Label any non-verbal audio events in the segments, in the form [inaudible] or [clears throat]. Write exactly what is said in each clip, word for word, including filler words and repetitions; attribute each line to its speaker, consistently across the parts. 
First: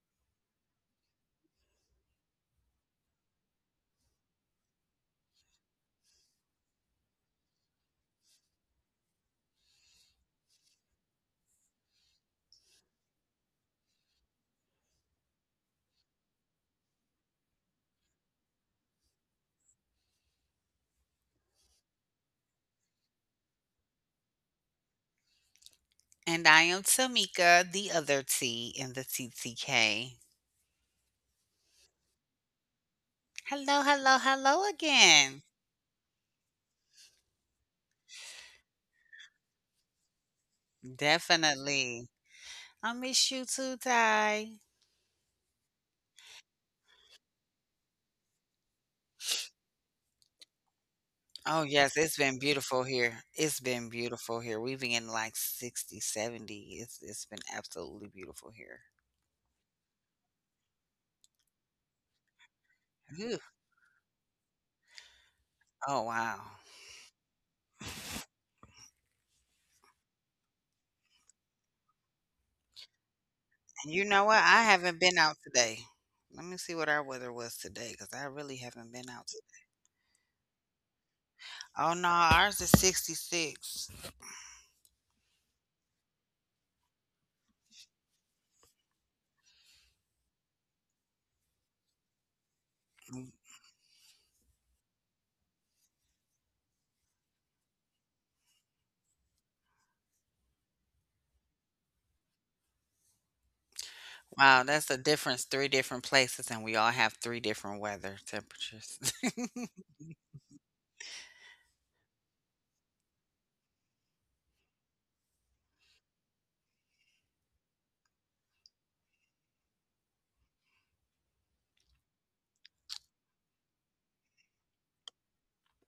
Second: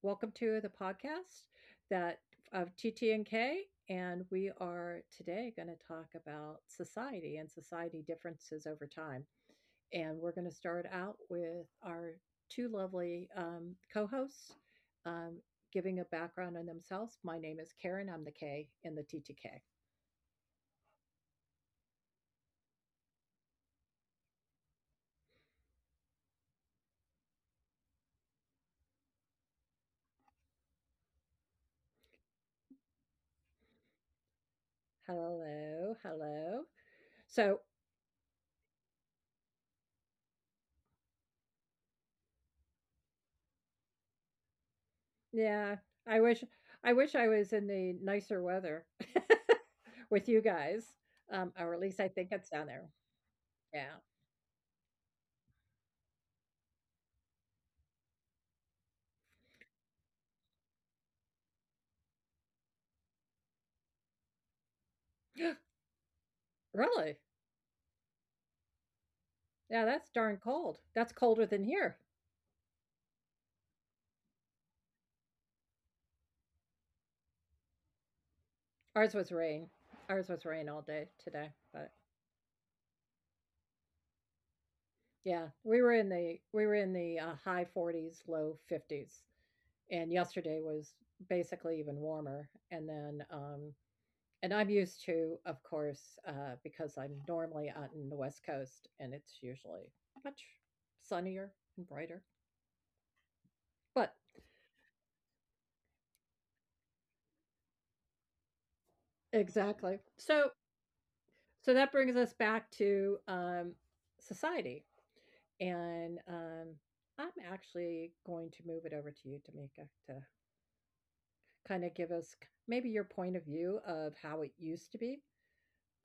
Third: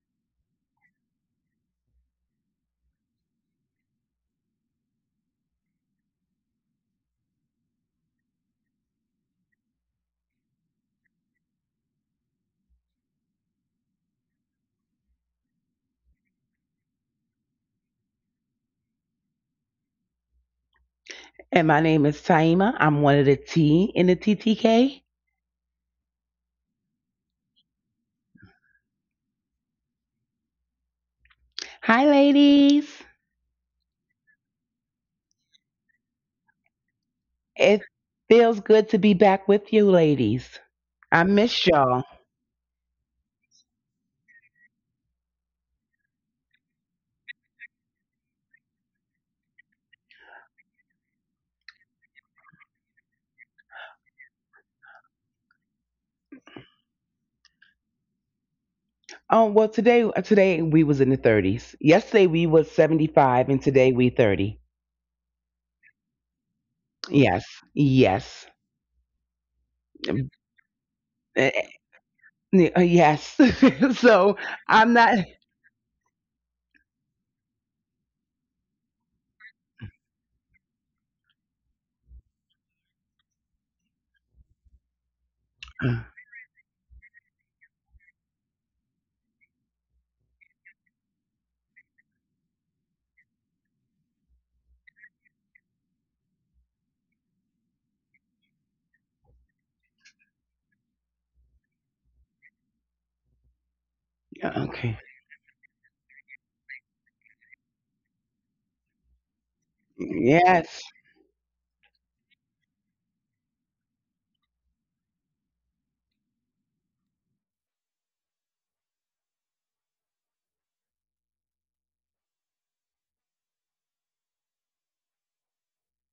Speaker 1: welcome to the podcast that of T T N K. And we are today going to talk about society and society differences over time. And we're going to start out with our two lovely um, co-hosts um, giving a background on themselves. My name is Karen. I'm the K in the T T K.
Speaker 2: And my name is Taima. I'm one of the T in the T T K.
Speaker 3: And I am Tamika, the other T in the T T K.
Speaker 2: Hi, ladies.
Speaker 3: Hello, hello, hello again.
Speaker 1: Hello, hello. So
Speaker 2: It feels good to be back with you, ladies. I miss y'all.
Speaker 3: Definitely. I miss you too, Ty.
Speaker 1: Yeah, I wish I wish I was in the nicer weather [laughs] with you guys, um,
Speaker 3: Oh,
Speaker 1: or at
Speaker 3: yes,
Speaker 1: least I
Speaker 3: it's
Speaker 1: think
Speaker 3: been
Speaker 1: it's down
Speaker 3: beautiful
Speaker 1: there.
Speaker 3: here. It's been
Speaker 1: Yeah.
Speaker 3: beautiful here. We've been in like sixty, seventy. It's, it's been absolutely beautiful here.
Speaker 2: Oh well, today uh, today we was in the thirties. Yesterday we was
Speaker 3: Ooh,
Speaker 2: seventy-five, and today we thirty.
Speaker 1: [gasps]
Speaker 3: oh, wow.
Speaker 1: Really?
Speaker 2: Yes, yes.
Speaker 1: Yeah, that's darn cold. That's colder
Speaker 2: Eh,
Speaker 1: than here.
Speaker 2: eh, yes. [laughs]
Speaker 3: And you know
Speaker 2: so
Speaker 3: what? I
Speaker 2: I'm
Speaker 3: haven't
Speaker 2: not
Speaker 3: been out today. Let me see what our weather was today because I really haven't been
Speaker 1: Ours
Speaker 3: out.
Speaker 1: was rain. Ours was rain all day today, but
Speaker 3: Oh, no, ours is sixty-six.
Speaker 1: yeah, we were in
Speaker 2: [sighs]
Speaker 1: the we were in the uh, high forties, low fifties, and yesterday was basically even warmer. And then um, And I'm used to, of course, uh, because I'm normally out in the West Coast, and it's usually much sunnier and brighter. But
Speaker 3: Wow,
Speaker 2: Okay.
Speaker 3: that's the difference. Three different places, and we all have three different weather temperatures.
Speaker 1: exactly.
Speaker 3: [laughs]
Speaker 1: So
Speaker 2: Yes.
Speaker 1: so that brings us back to um, society. And um, I'm actually going to move it over to you, Tamika, to kind of give us maybe your point of view of how it used to be.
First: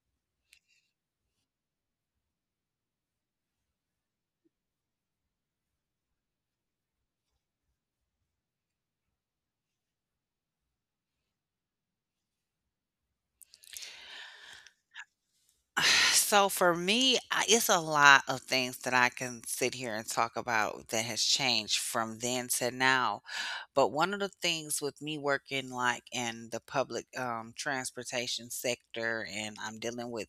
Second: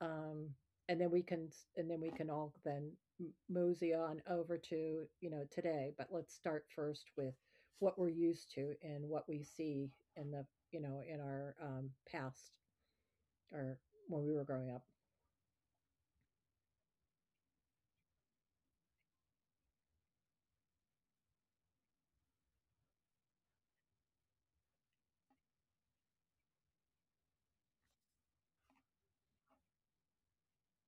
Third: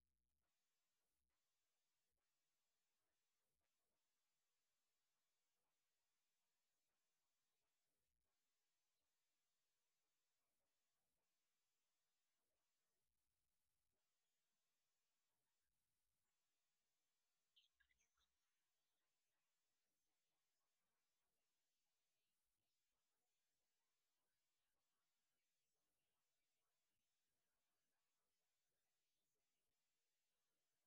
Speaker 1: Um, and then we can, and then we can all then mosey on over to, you know, today. But let's start first with what we're used to and what we see in the, you know, in our um, past or when we were growing up.
Speaker 3: So for me, I, it's a lot of things that I can sit here and talk about that has changed from then to now. But one of the things with me working like in the public um, transportation sector, and I'm dealing with,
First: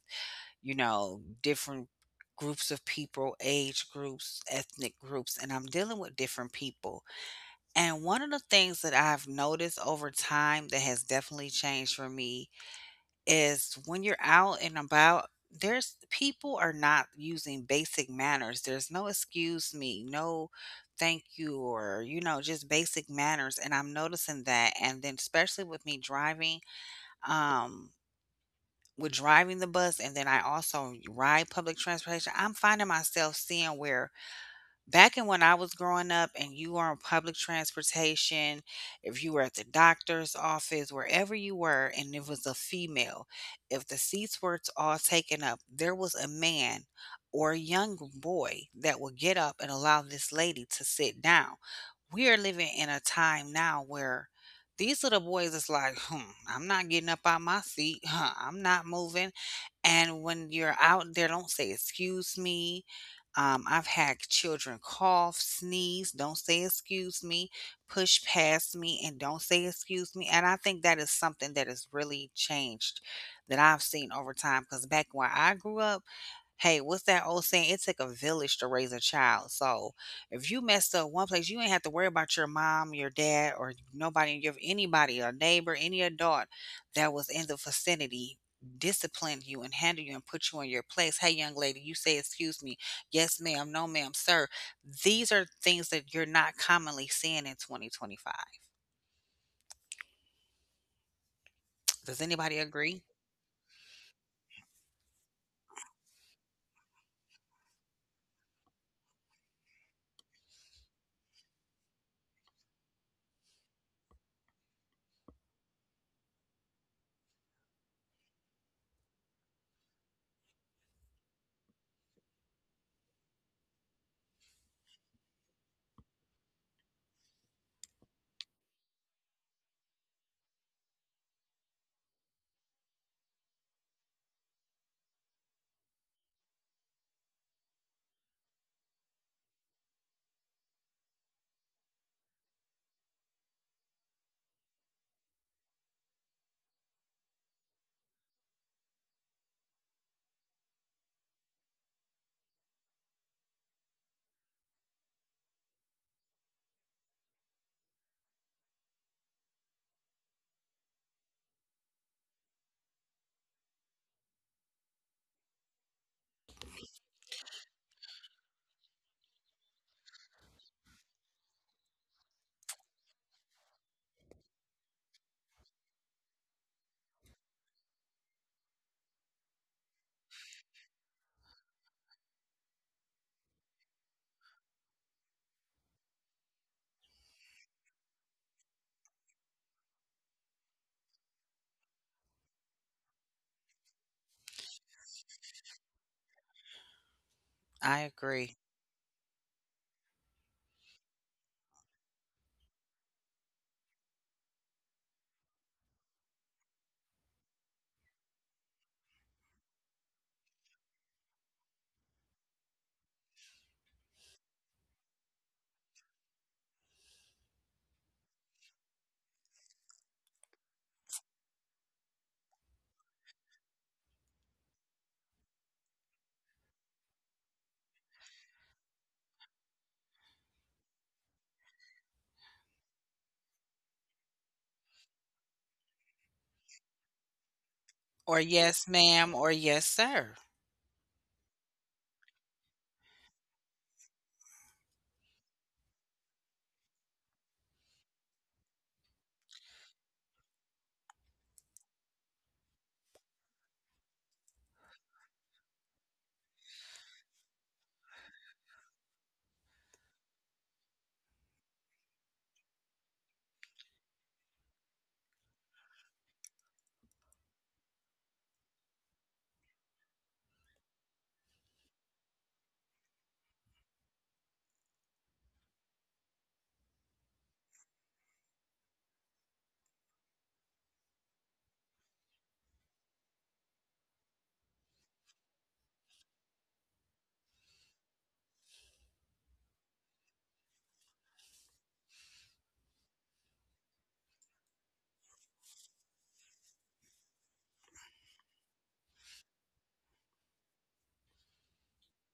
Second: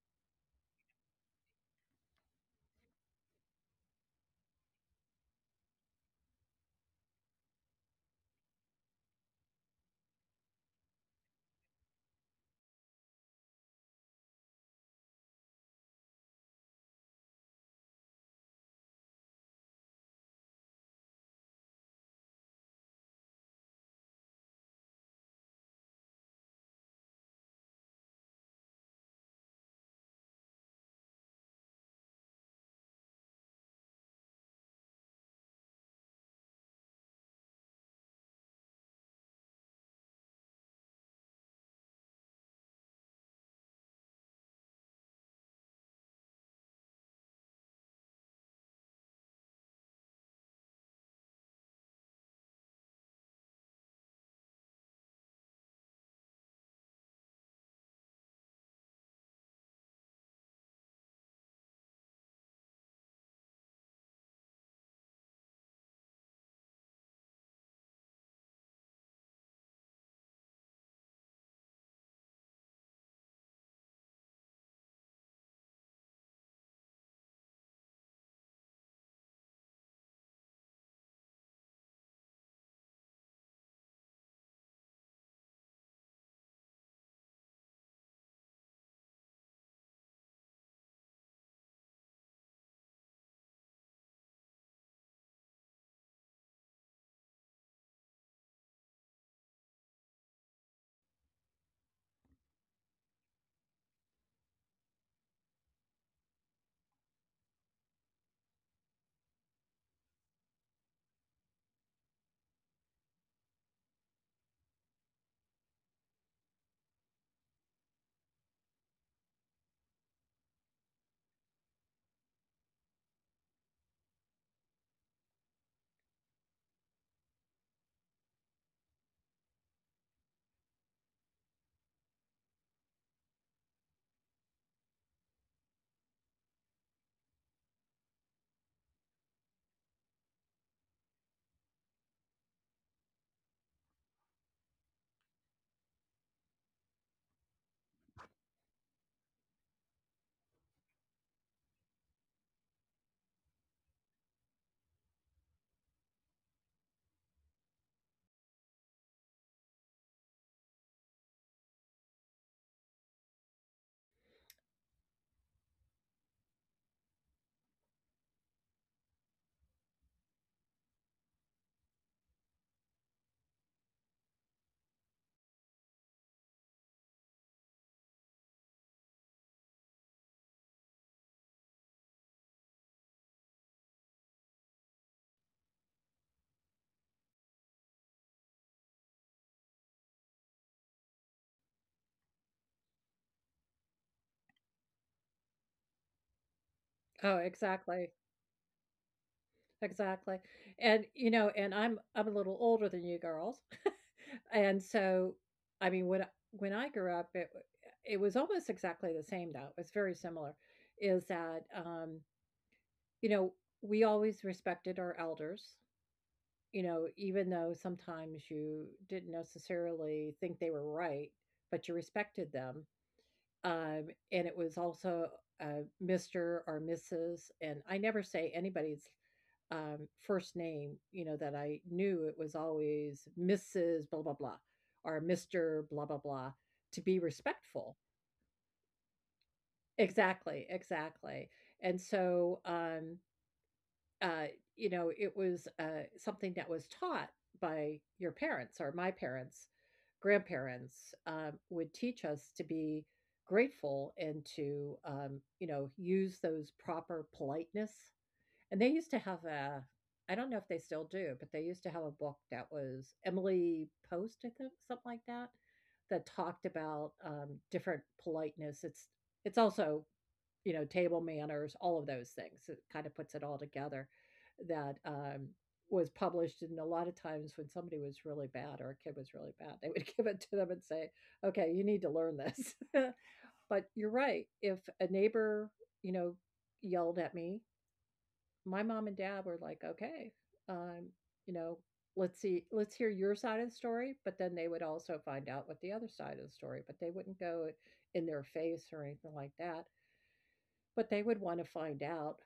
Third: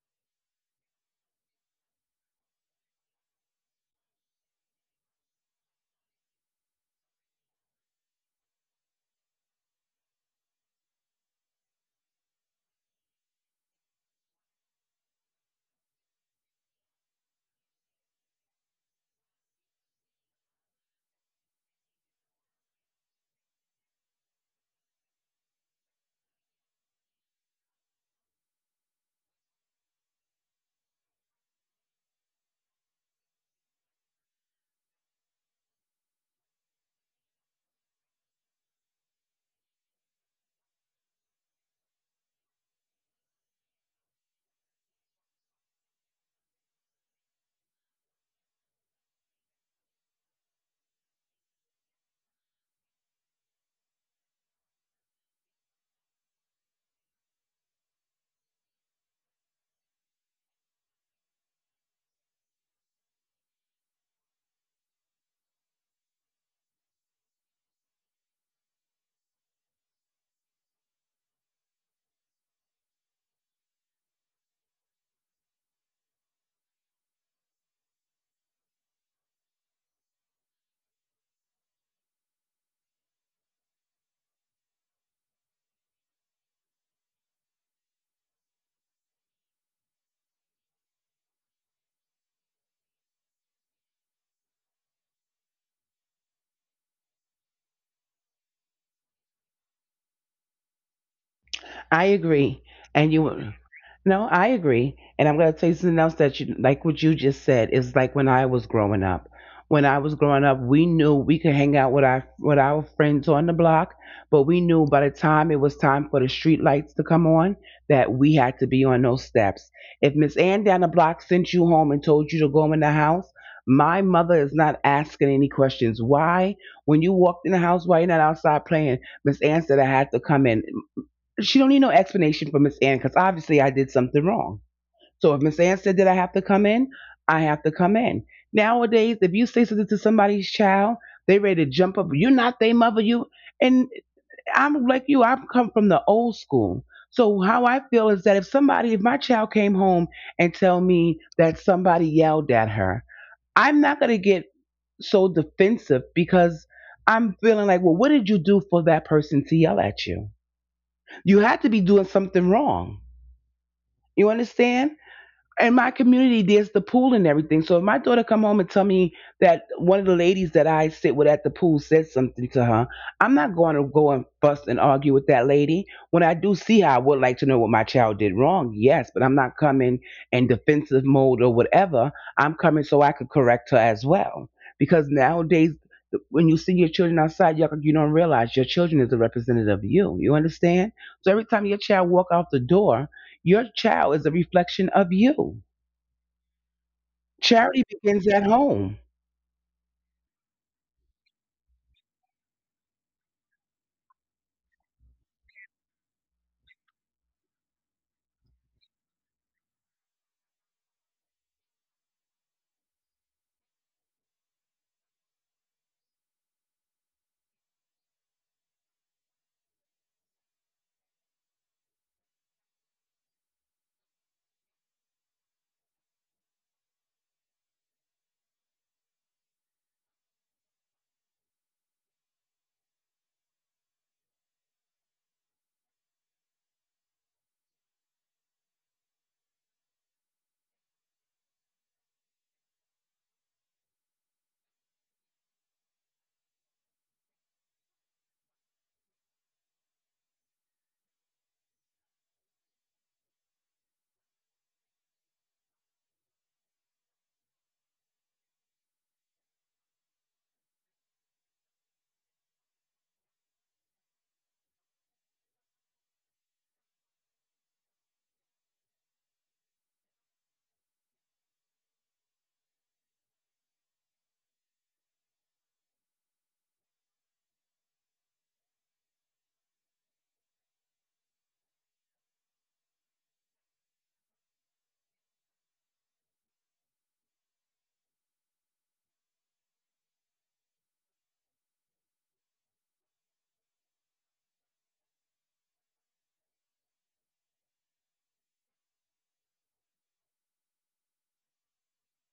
Speaker 3: you know, different groups of people, age groups, ethnic groups, and I'm dealing with different people. And one of the things that I've noticed over time that has definitely changed for me is when you're out and about, there's people are not using basic manners. There's no excuse me, no thank you, or, you know, just basic manners. And I'm noticing that. And then, especially with me driving, um, with driving the bus, and then I also ride public transportation, I'm finding myself seeing where back in when I was growing up and you were on public transportation, if you were at the doctor's office, wherever you were, and it was a female, if the seats were t- all taken up, there was a man or a young boy that would get up and allow this lady to sit down. We are living in a time now where these little boys is like, hmm, I'm not getting up out my seat. Huh, I'm not moving. And when you're out there, don't say excuse me. um, I've had children cough, sneeze, don't say excuse me, push past me, and don't say excuse me. And I think that is something that has really changed that I've seen over time. Because back when I grew up, hey, what's that old saying? It took a village to raise a child. So if you messed up one place, you ain't have to worry about your mom, your dad, or nobody, your anybody, a neighbor, any adult that was in the vicinity disciplined you and handled you and put you in your place. Hey, young lady, you say excuse me. Yes, ma'am. No, ma'am. Sir, these are things that you're not commonly seeing in twenty twenty-five.
Speaker 2: I agree.
Speaker 3: Does
Speaker 2: And
Speaker 3: anybody
Speaker 2: you,
Speaker 3: agree?
Speaker 2: no, I agree. And I'm going to tell you something else that, you, like what you just said, is like when I was growing up. When I was growing up, we knew we could hang out with our with our friends on the block, but we knew by the time it was time for the street lights to come on that we had to be on those steps. If Miss Ann down the block sent you home and told you to go in the house, my mother is not asking any questions. Why? When you walked in the house, why you are not outside playing? Miss Ann said I had to come in, she don't need no explanation from Miss Ann because obviously I did something wrong. So if Miss Ann said that I have to come in, I have to come in. Nowadays, if you say something to somebody's child, they ready to jump up. You're not their mother. You and I'm like you. I've come from the old school. So how I feel is that if somebody, if my child came home and tell me that somebody yelled at her, I'm not gonna get so defensive because I'm feeling like, well, what did you do for that person to yell at you? You had to be doing something wrong. You understand? In my community there's the pool and everything, so if my daughter come home and tell me that one of the ladies that I sit with at the pool said something to her, I'm not going to go and fuss and argue with that lady. When I do see her, I would like to know what my child did wrong, yes, but I'm not coming in defensive mode or whatever. I'm coming so I could correct her as well, because nowadays when you see your children outside, you you don't realize your children is a representative of you. You understand? So every time your child walk out the door, your child is a reflection of you.
Speaker 1: Oh,
Speaker 2: Charity begins
Speaker 3: I
Speaker 1: exactly.
Speaker 2: at
Speaker 3: agree.
Speaker 2: home.
Speaker 1: Exactly. And, you know, and I'm, I'm a little older than you girls. [laughs] And so, I mean, when, I- when I grew up, it, it was almost exactly the same though. It's very similar. Is that, um, you know, we always respected our elders, you know, even though sometimes you didn't necessarily think they were right, but you respected them. Um, and it was also uh, mister or missus And I never say anybody's um, first name, you know, that I knew. It was always missus blah, blah, blah, or mister blah, blah, blah, to be respectful.
Speaker 3: Or yes, ma'am, or yes, sir.
Speaker 1: Exactly, exactly. And so, um, uh, you know, it was uh, something that was taught by your parents or my parents, grandparents um, would teach us to be grateful and to, um, you know, use those proper politeness. And they used to have a, I don't know if they still do, but they used to have a book that was Emily Post, I think, something like that, that talked about um, different politeness. It's it's also, you know, table manners, all of those things. It kind of puts it all together that um, was published. And a lot of times when somebody was really bad or a kid was really bad, they would [laughs] give it to them and say, okay, you need to learn this. [laughs] But you're right. If a neighbor, you know, yelled at me, my mom and dad were like, okay, um, you know, let's see, let's hear your side of the story. But then they would also find out what the other side of the story, but they wouldn't go in their face or anything like that. But they would want to find out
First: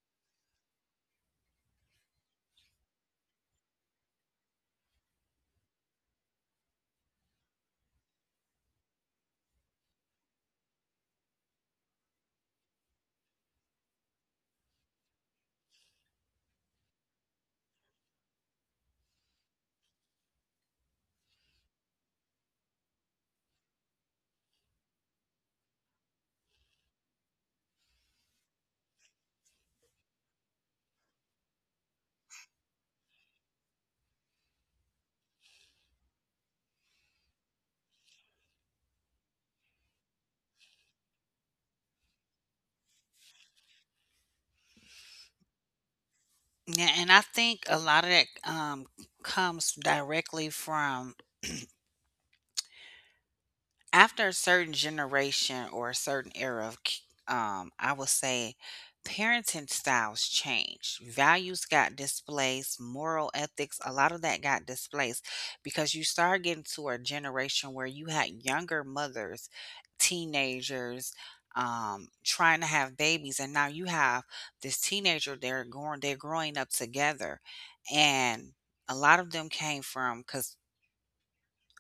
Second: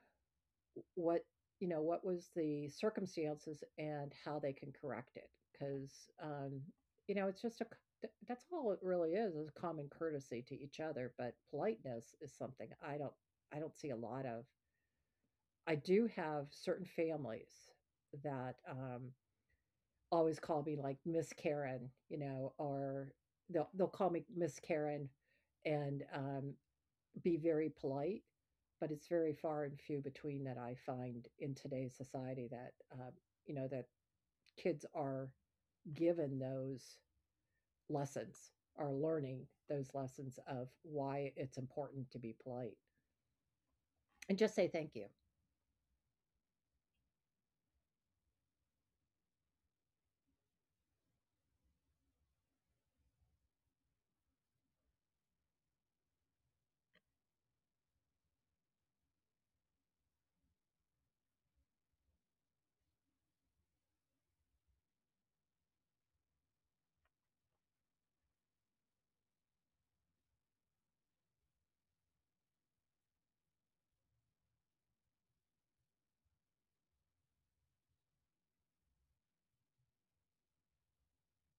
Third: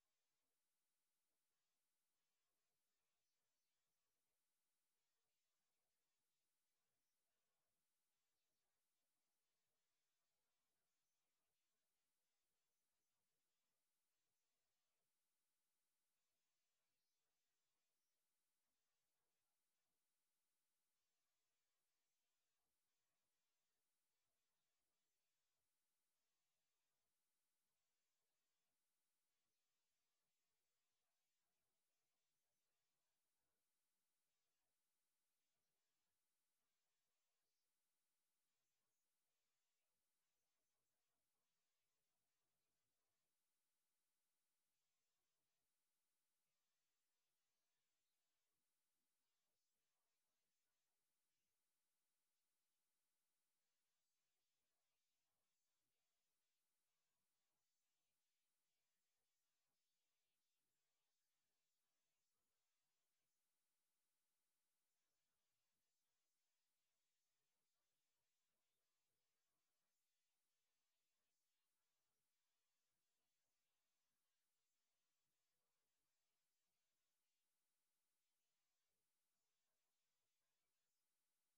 Speaker 1: what, you know, what was the circumstances and how they can correct it. Because, um, you know, it's just a that's all it really is, is common courtesy to each other. But politeness is something I don't, I don't see a lot of. I do have certain families that um, always call me like Miss Karen, you know, or they'll, they'll call me Miss Karen, and um, be very polite, but it's very far and few between that I find in today's society that, uh, you know, that kids are given those lessons, are learning those lessons of why it's important to be polite and just say thank you.
Speaker 3: Yeah, and I think a lot of that um, comes directly from after a certain generation or a certain era of ki- um I would say parenting styles changed, values got displaced, moral ethics, a lot of that got displaced because you start getting to a generation where you had younger mothers, teenagers, um trying to have babies, and now you have this teenager, they're going, they're growing up together. And a lot of them came from because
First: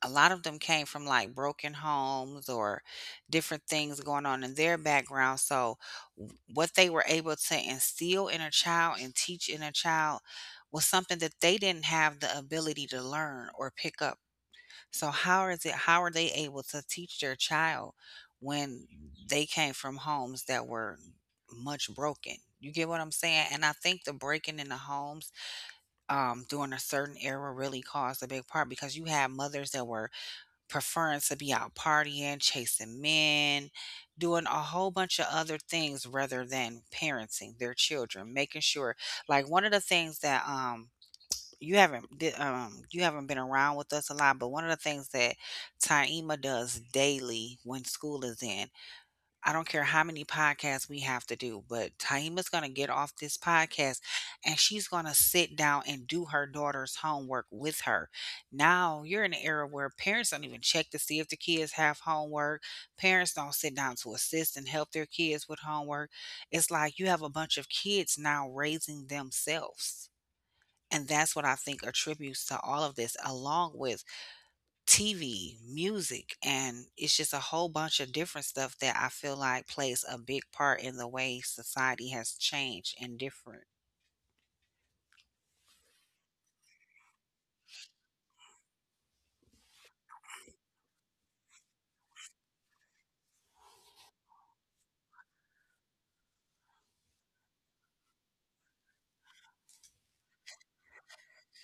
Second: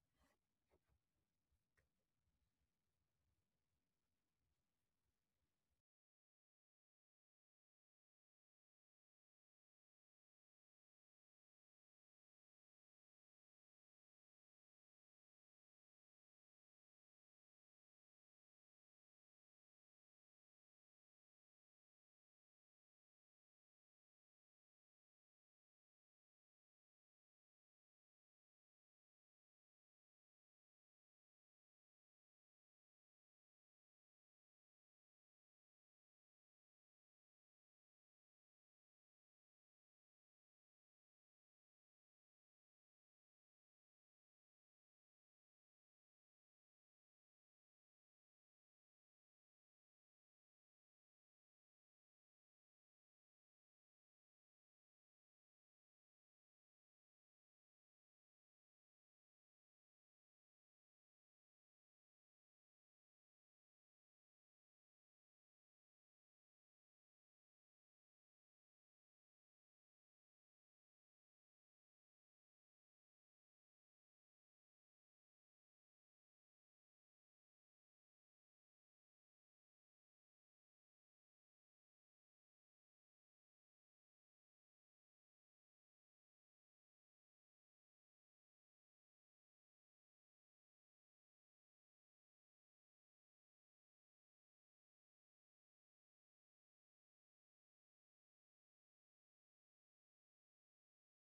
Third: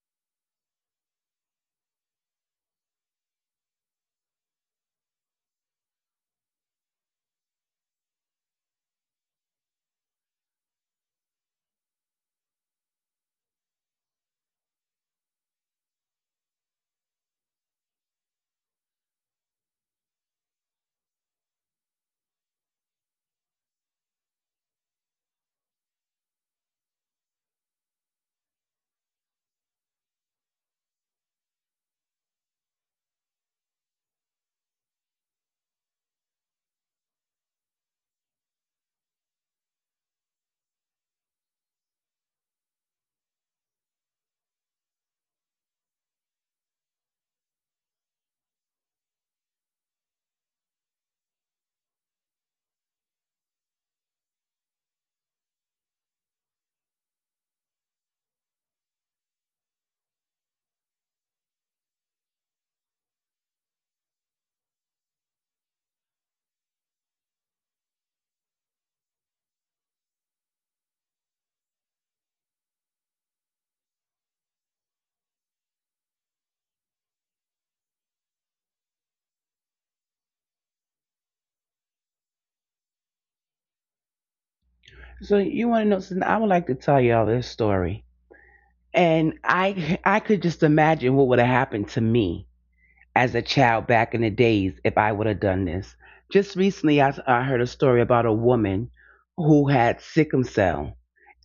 Speaker 3: a lot of them came from like broken homes or different things going on in their background. So, w- what they were able to instill in a child and teach in a child was something that they didn't have the ability to learn or pick up. So, how is it, how are they able to teach their child when they came from homes that were much broken? You get what I'm saying? And I think the breaking in the homes um, during a certain era really caused a big part because you had mothers that were preferring to be out partying, chasing men, doing a whole bunch of other things rather than parenting their children, making sure like one of the things that um you haven't di- um you haven't been around with us a lot, but one of the things that Taima does daily when school is in, I don't care how many podcasts we have to do, but Taima's going to get off this podcast and she's going to sit down and do her daughter's homework with her. Now, you're in an era where parents don't even check to see if the kids have homework. Parents don't sit down to assist and help their kids with homework. It's like you have a bunch of kids now raising themselves. And that's what I think attributes to all of this, along with T V, music, and it's just a whole bunch of different stuff that I feel like plays a big part in the way society has changed and different.
Speaker 2: So you want to know something? I would like to tell y'all this story, and I I could just imagine what would have happened to me as a child back in the days if I would have done this. Just recently, I, I heard a story about a woman who had sickle cell,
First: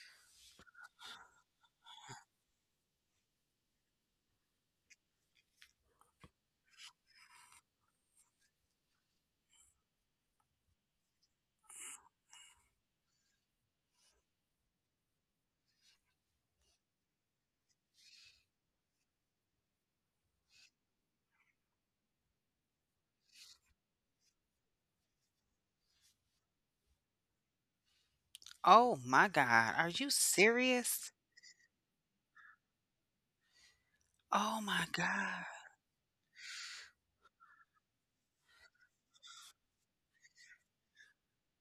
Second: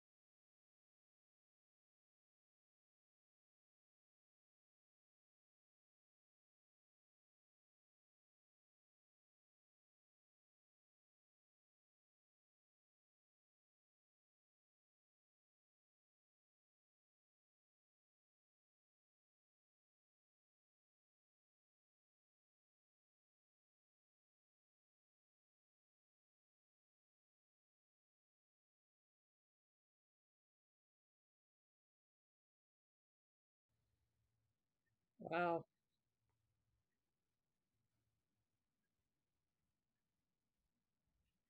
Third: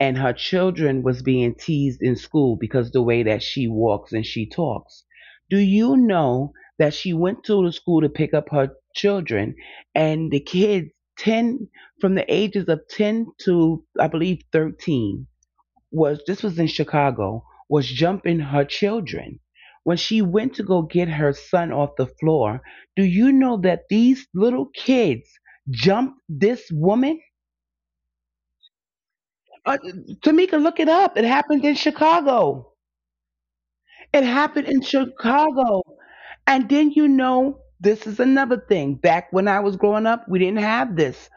Speaker 2: and her children was being teased in school because the way that she walks and she talks. Do you know that she went to the school to pick up her children, and the kids, ten from the ages of ten to I believe thirteen, was— this was in Chicago— was jumping her children. When she went to go get her son off the floor, do you know that these little kids jumped this woman?
Speaker 3: Oh my God, are
Speaker 2: Uh,
Speaker 3: you
Speaker 2: Tamika, look
Speaker 3: serious?
Speaker 2: it up. It happened in Chicago. It
Speaker 3: Oh my
Speaker 2: happened in
Speaker 3: God.
Speaker 1: Wow.
Speaker 2: Chicago. And then, you know, this is another thing. Back when I was growing up, we didn't have this.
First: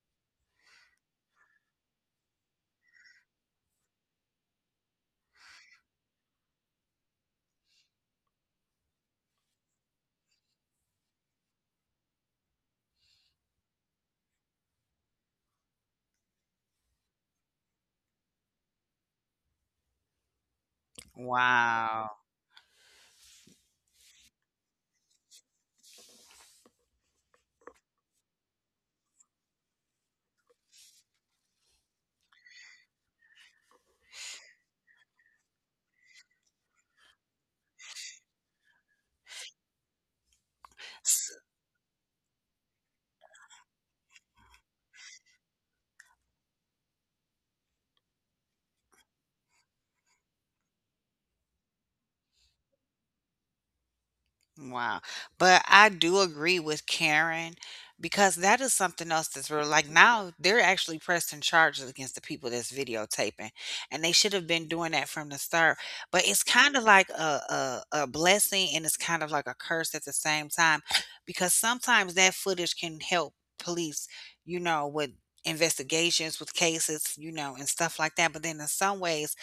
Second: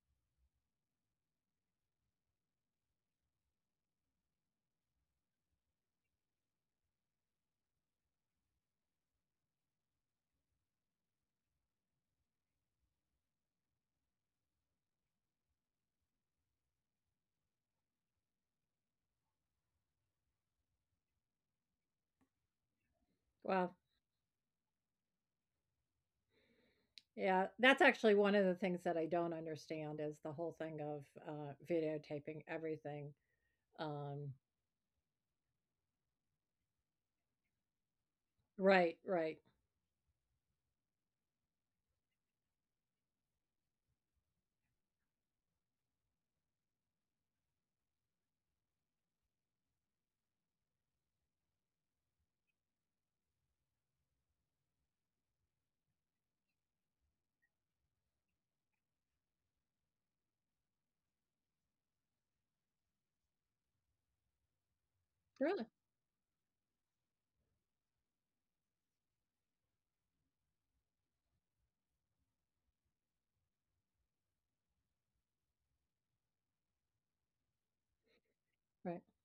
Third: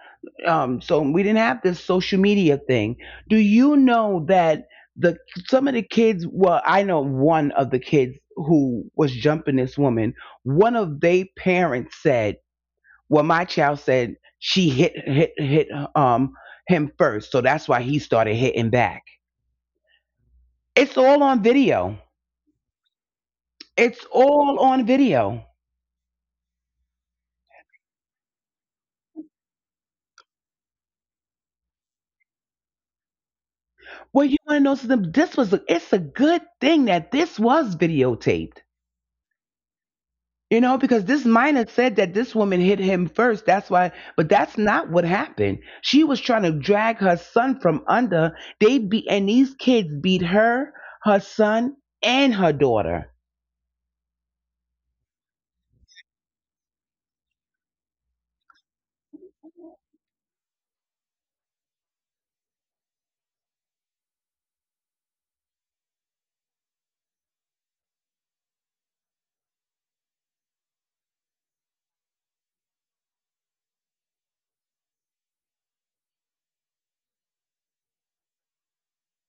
Speaker 2: um, So we didn't have this social media thing. Do you know that the some of the kids? Well, I know one of the kids who was jumping this woman. One of they parents said, "Well, my child said she hit hit hit um him first, so that's why he started hitting back." It's all on video.
Speaker 3: Wow.
Speaker 1: Wow.
Speaker 2: It's all on video.
Speaker 1: Yeah, that's actually one of the things that I don't understand is the whole thing of uh, videotaping everything.
Speaker 2: Well,
Speaker 1: Um,
Speaker 2: you want to know something? This was a, it's a good thing that this was videotaped.
Speaker 1: right, right.
Speaker 2: You know, because this minor said that this woman hit him first. That's why, but that's not what happened. She was trying to drag her son from under. They beat, and these kids beat her, her son, and her daughter.
Speaker 3: Wow. But I do agree with Karen because that is something else that's real. Like now, they're actually pressing charges against the people that's videotaping, and they should have been doing that from the start.
Speaker 1: Really?
Speaker 3: But it's kind of like a, a, a blessing and it's kind of like a curse at the same time because sometimes that footage can help police, you know, with investigations, with cases, you know, and stuff like that. But then in some
Speaker 1: Right.
Speaker 3: ways,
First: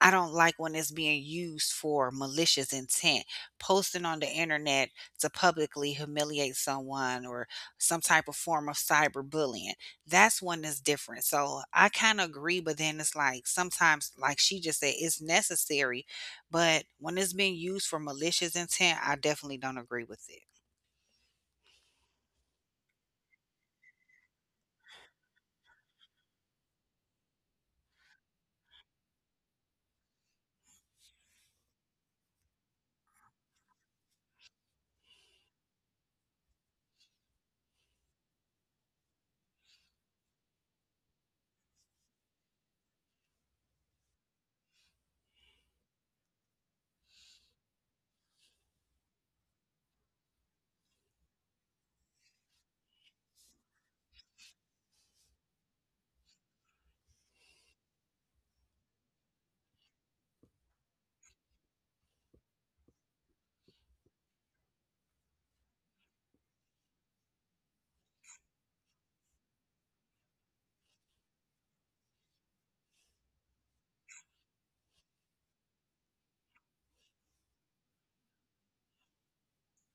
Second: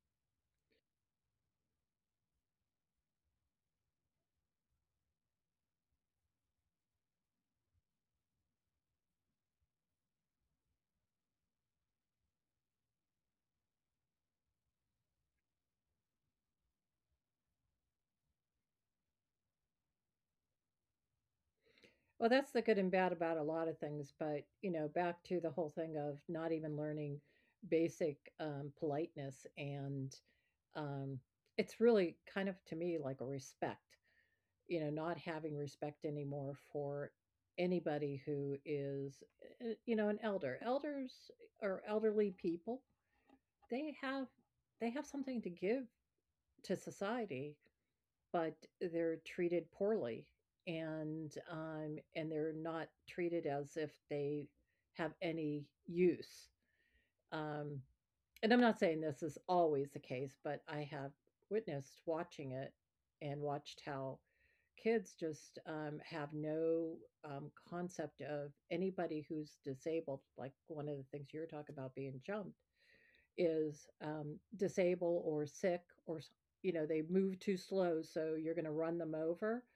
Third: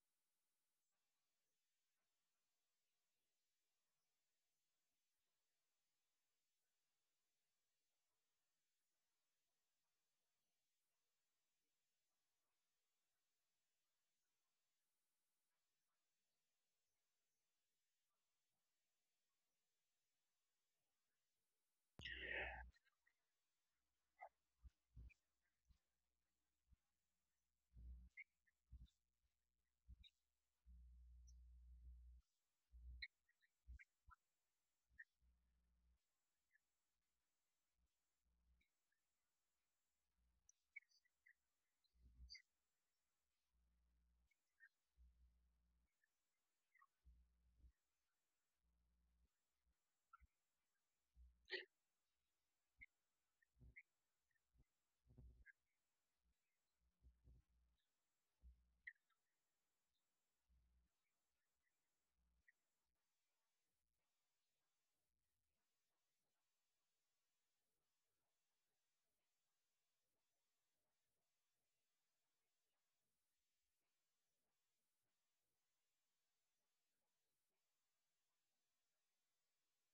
Speaker 3: I don't like when it's being used for malicious intent. Posting on the internet to publicly humiliate someone or some type of form of cyberbullying. That's one that's different. So I kind of agree, but then it's like sometimes, like she just said, it's necessary. But when it's being used for malicious intent, I definitely don't agree with it.
Speaker 1: Well, that's the good and bad about a lot of things, but, you know, back to the whole thing of not even learning basic um, politeness and um, it's really kind of to me like a respect, you know, not having respect anymore for anybody who is, uh, you know, an elder. Elders eh, or elderly people, they have they have something to give to society, but they're treated poorly, and um, and they're not treated as if they have any use. Um, and I'm not saying this is always the case, but I have witnessed watching it and watched how kids just um, have no um, concept of anybody who's disabled. Like one of the things you're talking about being jumped is um, disabled or sick, or you know, they move too slow, so you're going to run them over,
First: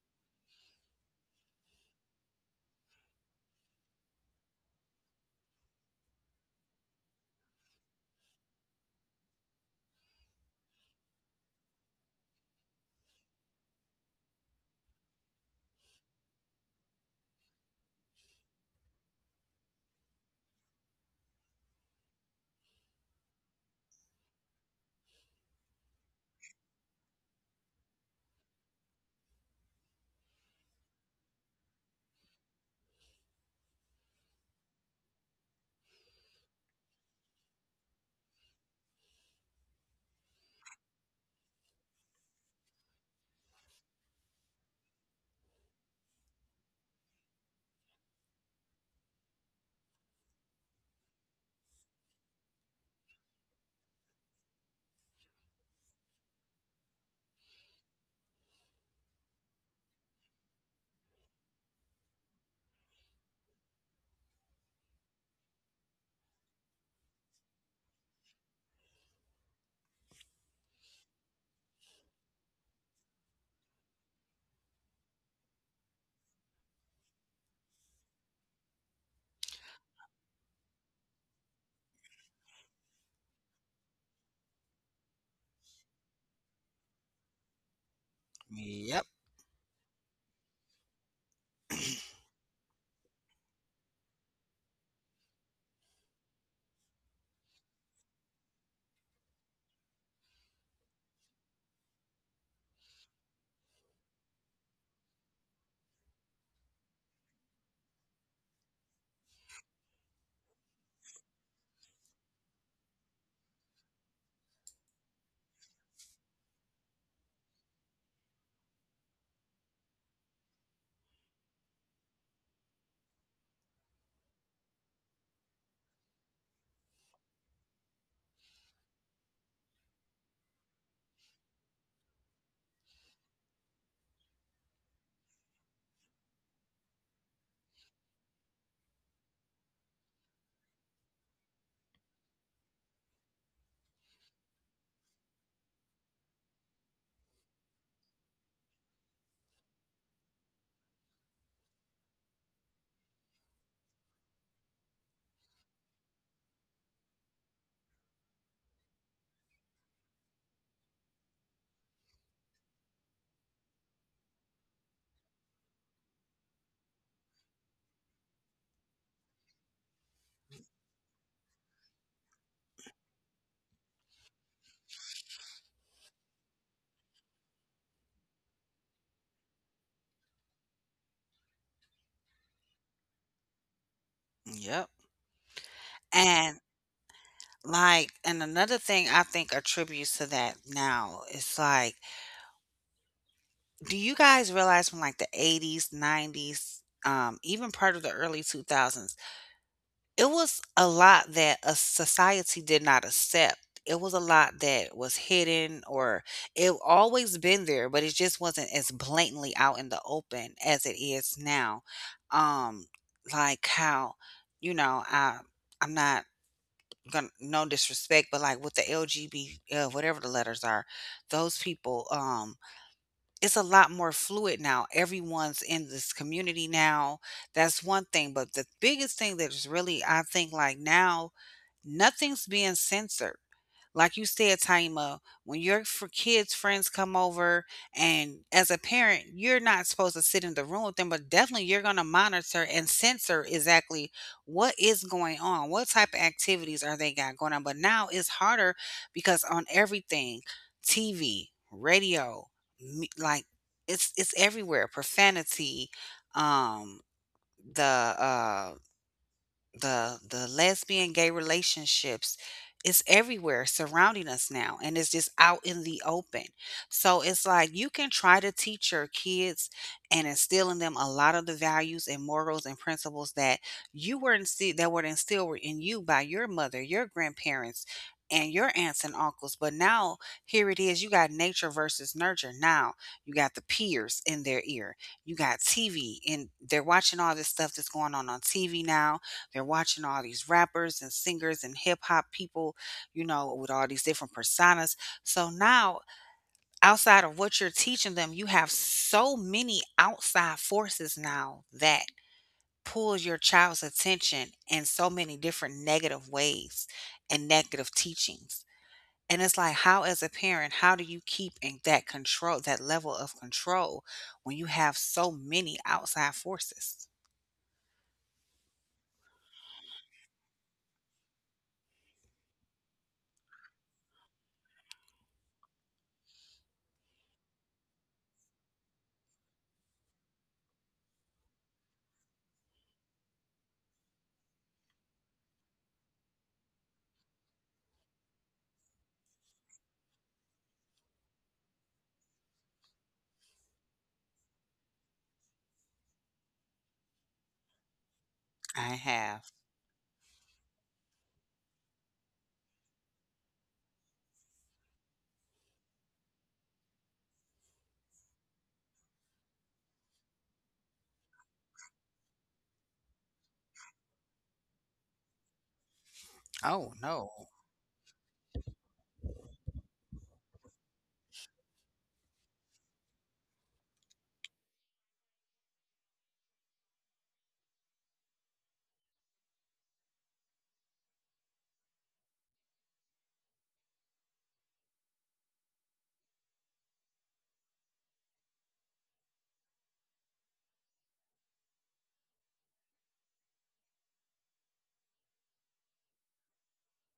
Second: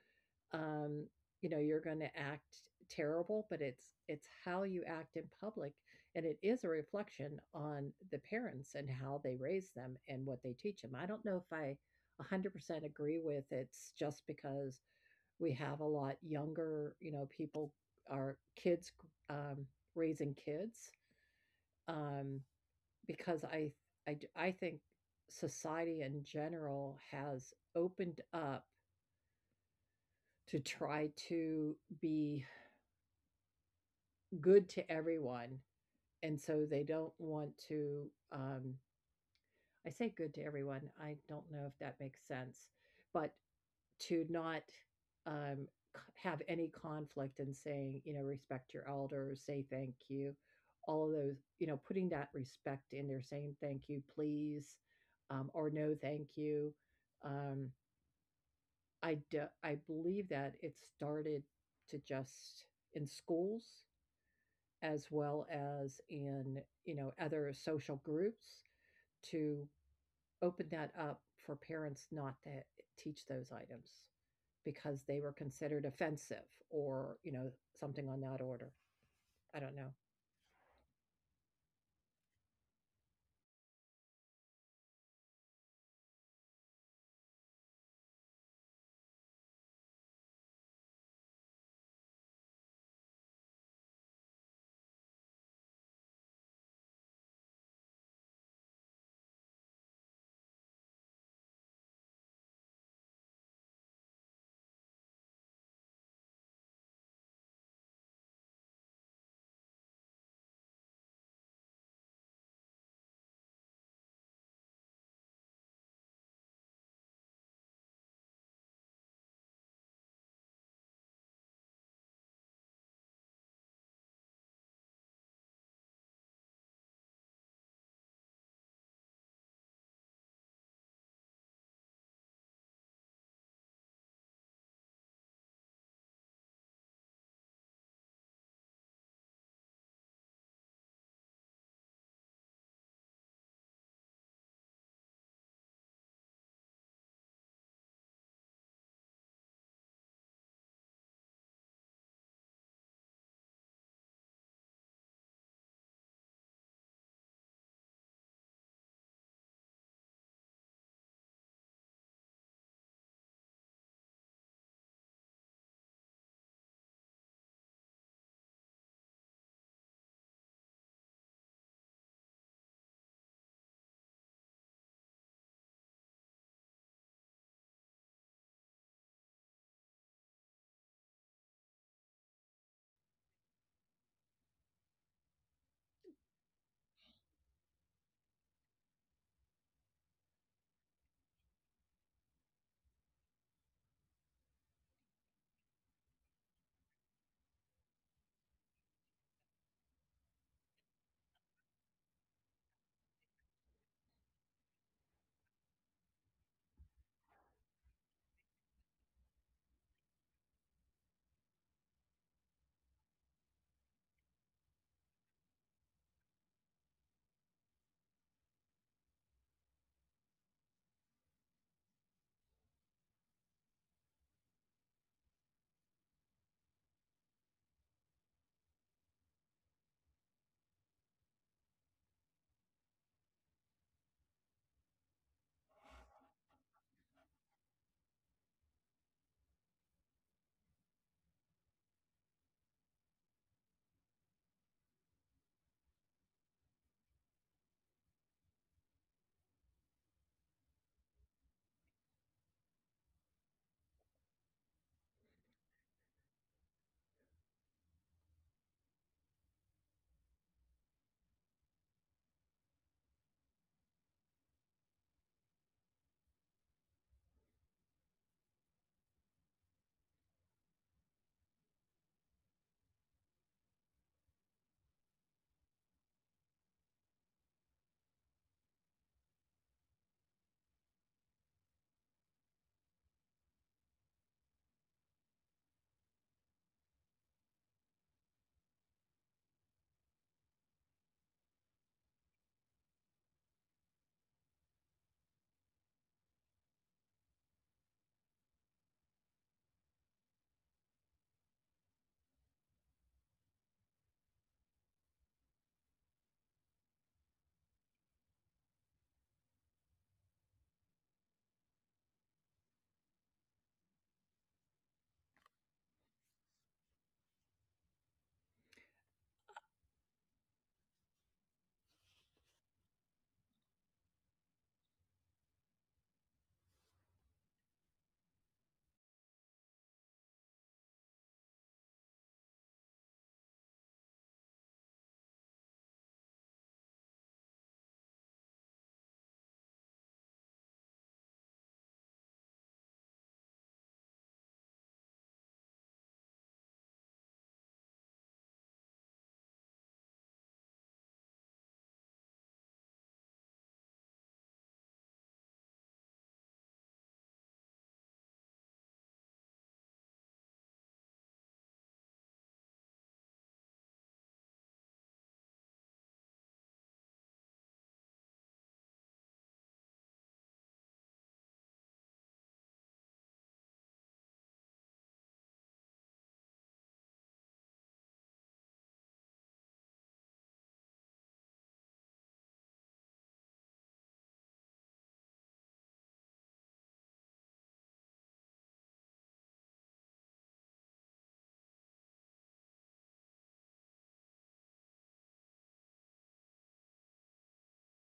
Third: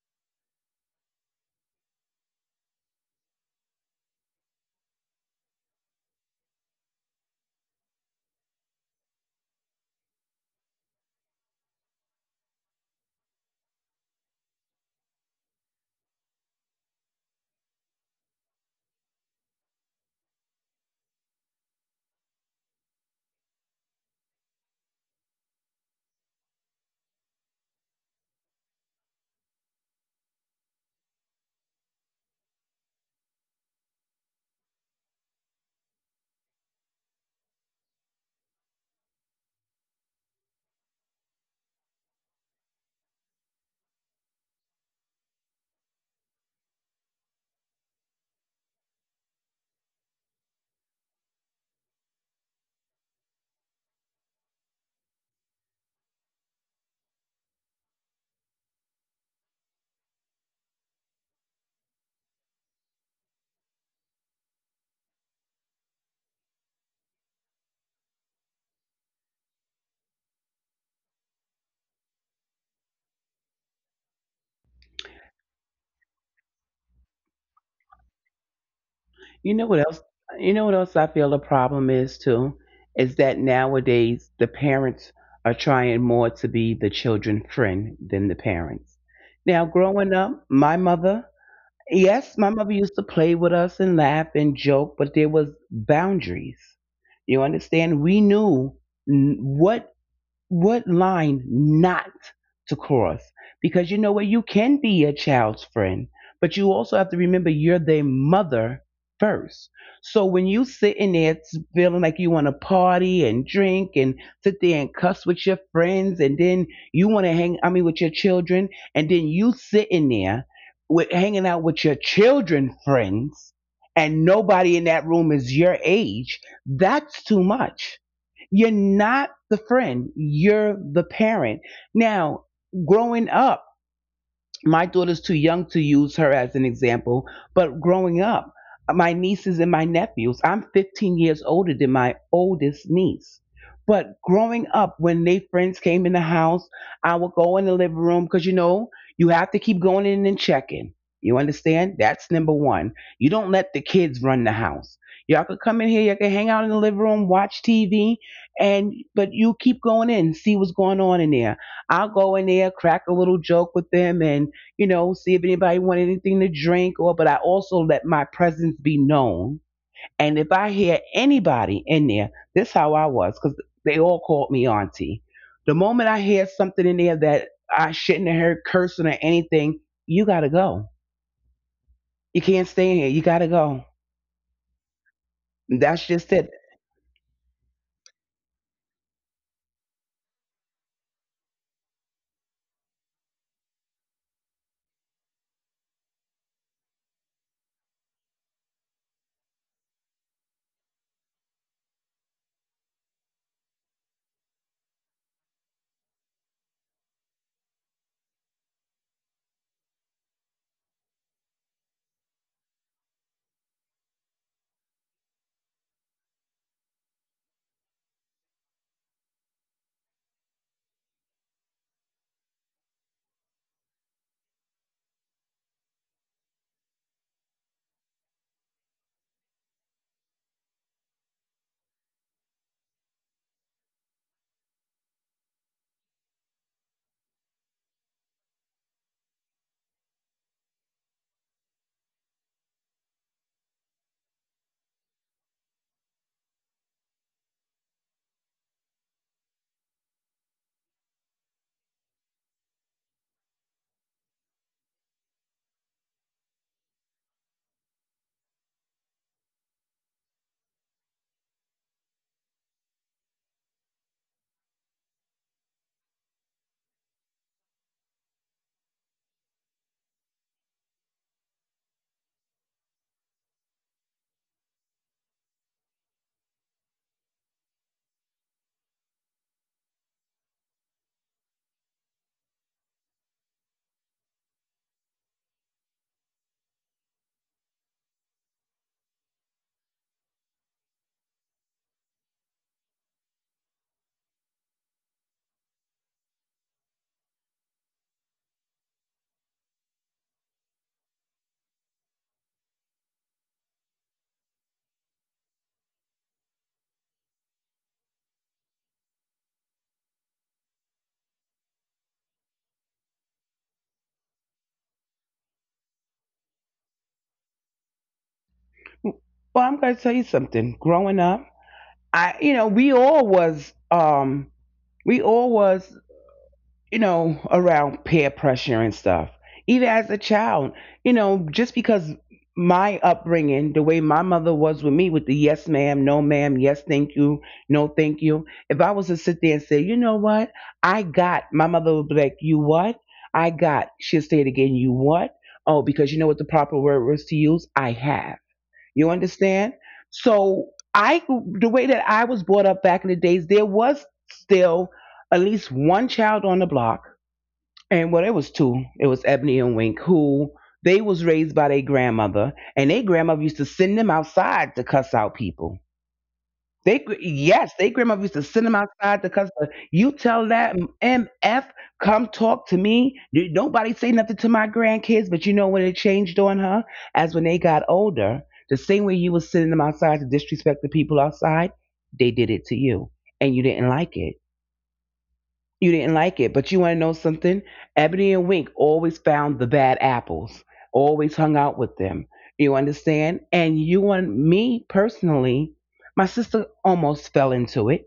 Speaker 1: um, you know, you're going to act terrible. But it's it's how you act in public, and it is a reflection on the parents and how they raise them and what they teach them. I don't know if I one hundred percent agree with it's just because we have a lot younger, you know, people are kids, um, raising kids, um, because I, I d- I think society in general has opened up to try to be good to everyone, and so they don't want to, um, I say good to everyone, I don't know if that makes sense, but to not um, have any conflict in saying, you know, respect your elders, say thank you, all of those, you know, putting that respect in there, saying thank you, please, um, or no thank you. Um, I, do, I believe that it started to just in schools as well as in, you know, other social groups to open that up for parents not to teach those items because they were considered offensive or, you know, something on that order. I
Speaker 2: You
Speaker 1: don't
Speaker 2: know what
Speaker 1: know.
Speaker 2: else? You know what else I feel the problem is too? Is that nowadays the parents are trying more to be the children's friend than the parents. Now, growing up, my mother— yes, my mother used to play with us and laugh and joke, but there was boundaries. You understand? We knew n- what what line not to cross. Because, you know what, you can be a child's friend, but you also have to remember you're their mother first. So when you sitting there feeling like you want to party and drink and sit there and cuss with your friends, and then you want to hang, I mean, with your children, and then you sitting there with hanging out with your children friends, and nobody in that room is your age, that's too much. You're not the friend, you're the parent. Now, growing up— my daughter's too young to use her as an example— but growing up, my nieces and my nephews, I'm fifteen years older than my oldest niece. But growing up, when they friends came in the house, I would go in the living room because, you know, you have to keep going in and checking. You understand? That's number one. You don't let the kids run the house. Y'all could come in here, y'all could hang out in the living room, watch T V, and but you keep going in, see what's going on in there. I'll go in there, crack a little joke with them, and, you know, see if anybody wanted anything to drink or, but I also let my presence be known. And if I hear anybody in there— this how I was, because they all called me auntie— the moment I hear something in there that I shouldn't have heard, cursing or anything, you gotta go. You can't stay in here. You gotta go.
Speaker 3: Yep.
Speaker 2: That's just
Speaker 3: And,
Speaker 2: it.
Speaker 3: like, and another thing I think attributes to that now is like, do you guys realize from like the eighties, nineties, um, even part of the early two thousands, it was a lot that a society did not accept. It was a lot that was hidden, or it always been there, but it just wasn't as blatantly out in the open as it is now. Um, like how, you know, I I'm not gonna, no disrespect, but like with the L G B, uh, whatever the letters are, those people, um, it's a lot more fluid now. Everyone's in this community now. That's one thing. But the biggest thing that is really, I think, like now, nothing's being censored. Like you said, Taima, when your for kids' friends come over, and as a parent, you're not supposed to sit in the room with them, but definitely you're going to monitor and censor exactly what is going on, what type of activities are they got going on. But now it's harder because on everything, T V, radio, me- like it's it's everywhere, profanity, um the uh, the the lesbian gay relationships, it's everywhere surrounding us now, and it's just out in the open. So it's like you can try to teach your kids and instill in them a lot of the values and morals and principles that you were instilled that were instilled in you by your mother, your grandparents, and your aunts and uncles, but now here it is, you got nature versus nurture now, you got the peers in their ear, you got TV and they're watching all this stuff that's going on on TV now, they're watching all these rappers and singers and hip hop people, you know, with all these different personas. So now, outside of what you're teaching them, you have so many outside forces now that pull your child's attention in so many different negative ways and negative teachings. And it's like, how as a parent, how do you keep in that control, that level of control when you have so many outside forces?
Speaker 2: Well, I'm gonna tell you something. Growing up, I, you know, we all was um we all was you know, around peer pressure and stuff. Even as a child, you know, just because my upbringing, the way my mother was with me, with the yes, ma'am, no, ma'am, yes, thank you, no, thank you. If I was to sit there and say, you know what, I got, my mother would be like, you what? I got. She'll say it again, you what? Oh, because you know what the proper word was to use? I have. You
Speaker 3: I
Speaker 2: understand?
Speaker 3: have.
Speaker 2: So I, the way that I was brought up back in the days, there was still at least one child on the block, and, well, it was two. It was Ebony and Wink, who they was raised by their grandmother, and their grandmother used to send them outside to cuss out people. They gr- yes,
Speaker 3: Oh
Speaker 2: they grandmother
Speaker 3: no.
Speaker 2: used to send them outside to cuss out. You tell that M F, come talk to me. N- Nobody say nothing to my grandkids. But you know when it changed on her as when they got older, the same way you was sending them outside to disrespect the people outside, they did it to you, and you didn't like it you didn't like it. But you want to know something? Ebony and Wink always found the bad apples, always hung out with them. You understand? And you and Me personally, my sister almost fell into it.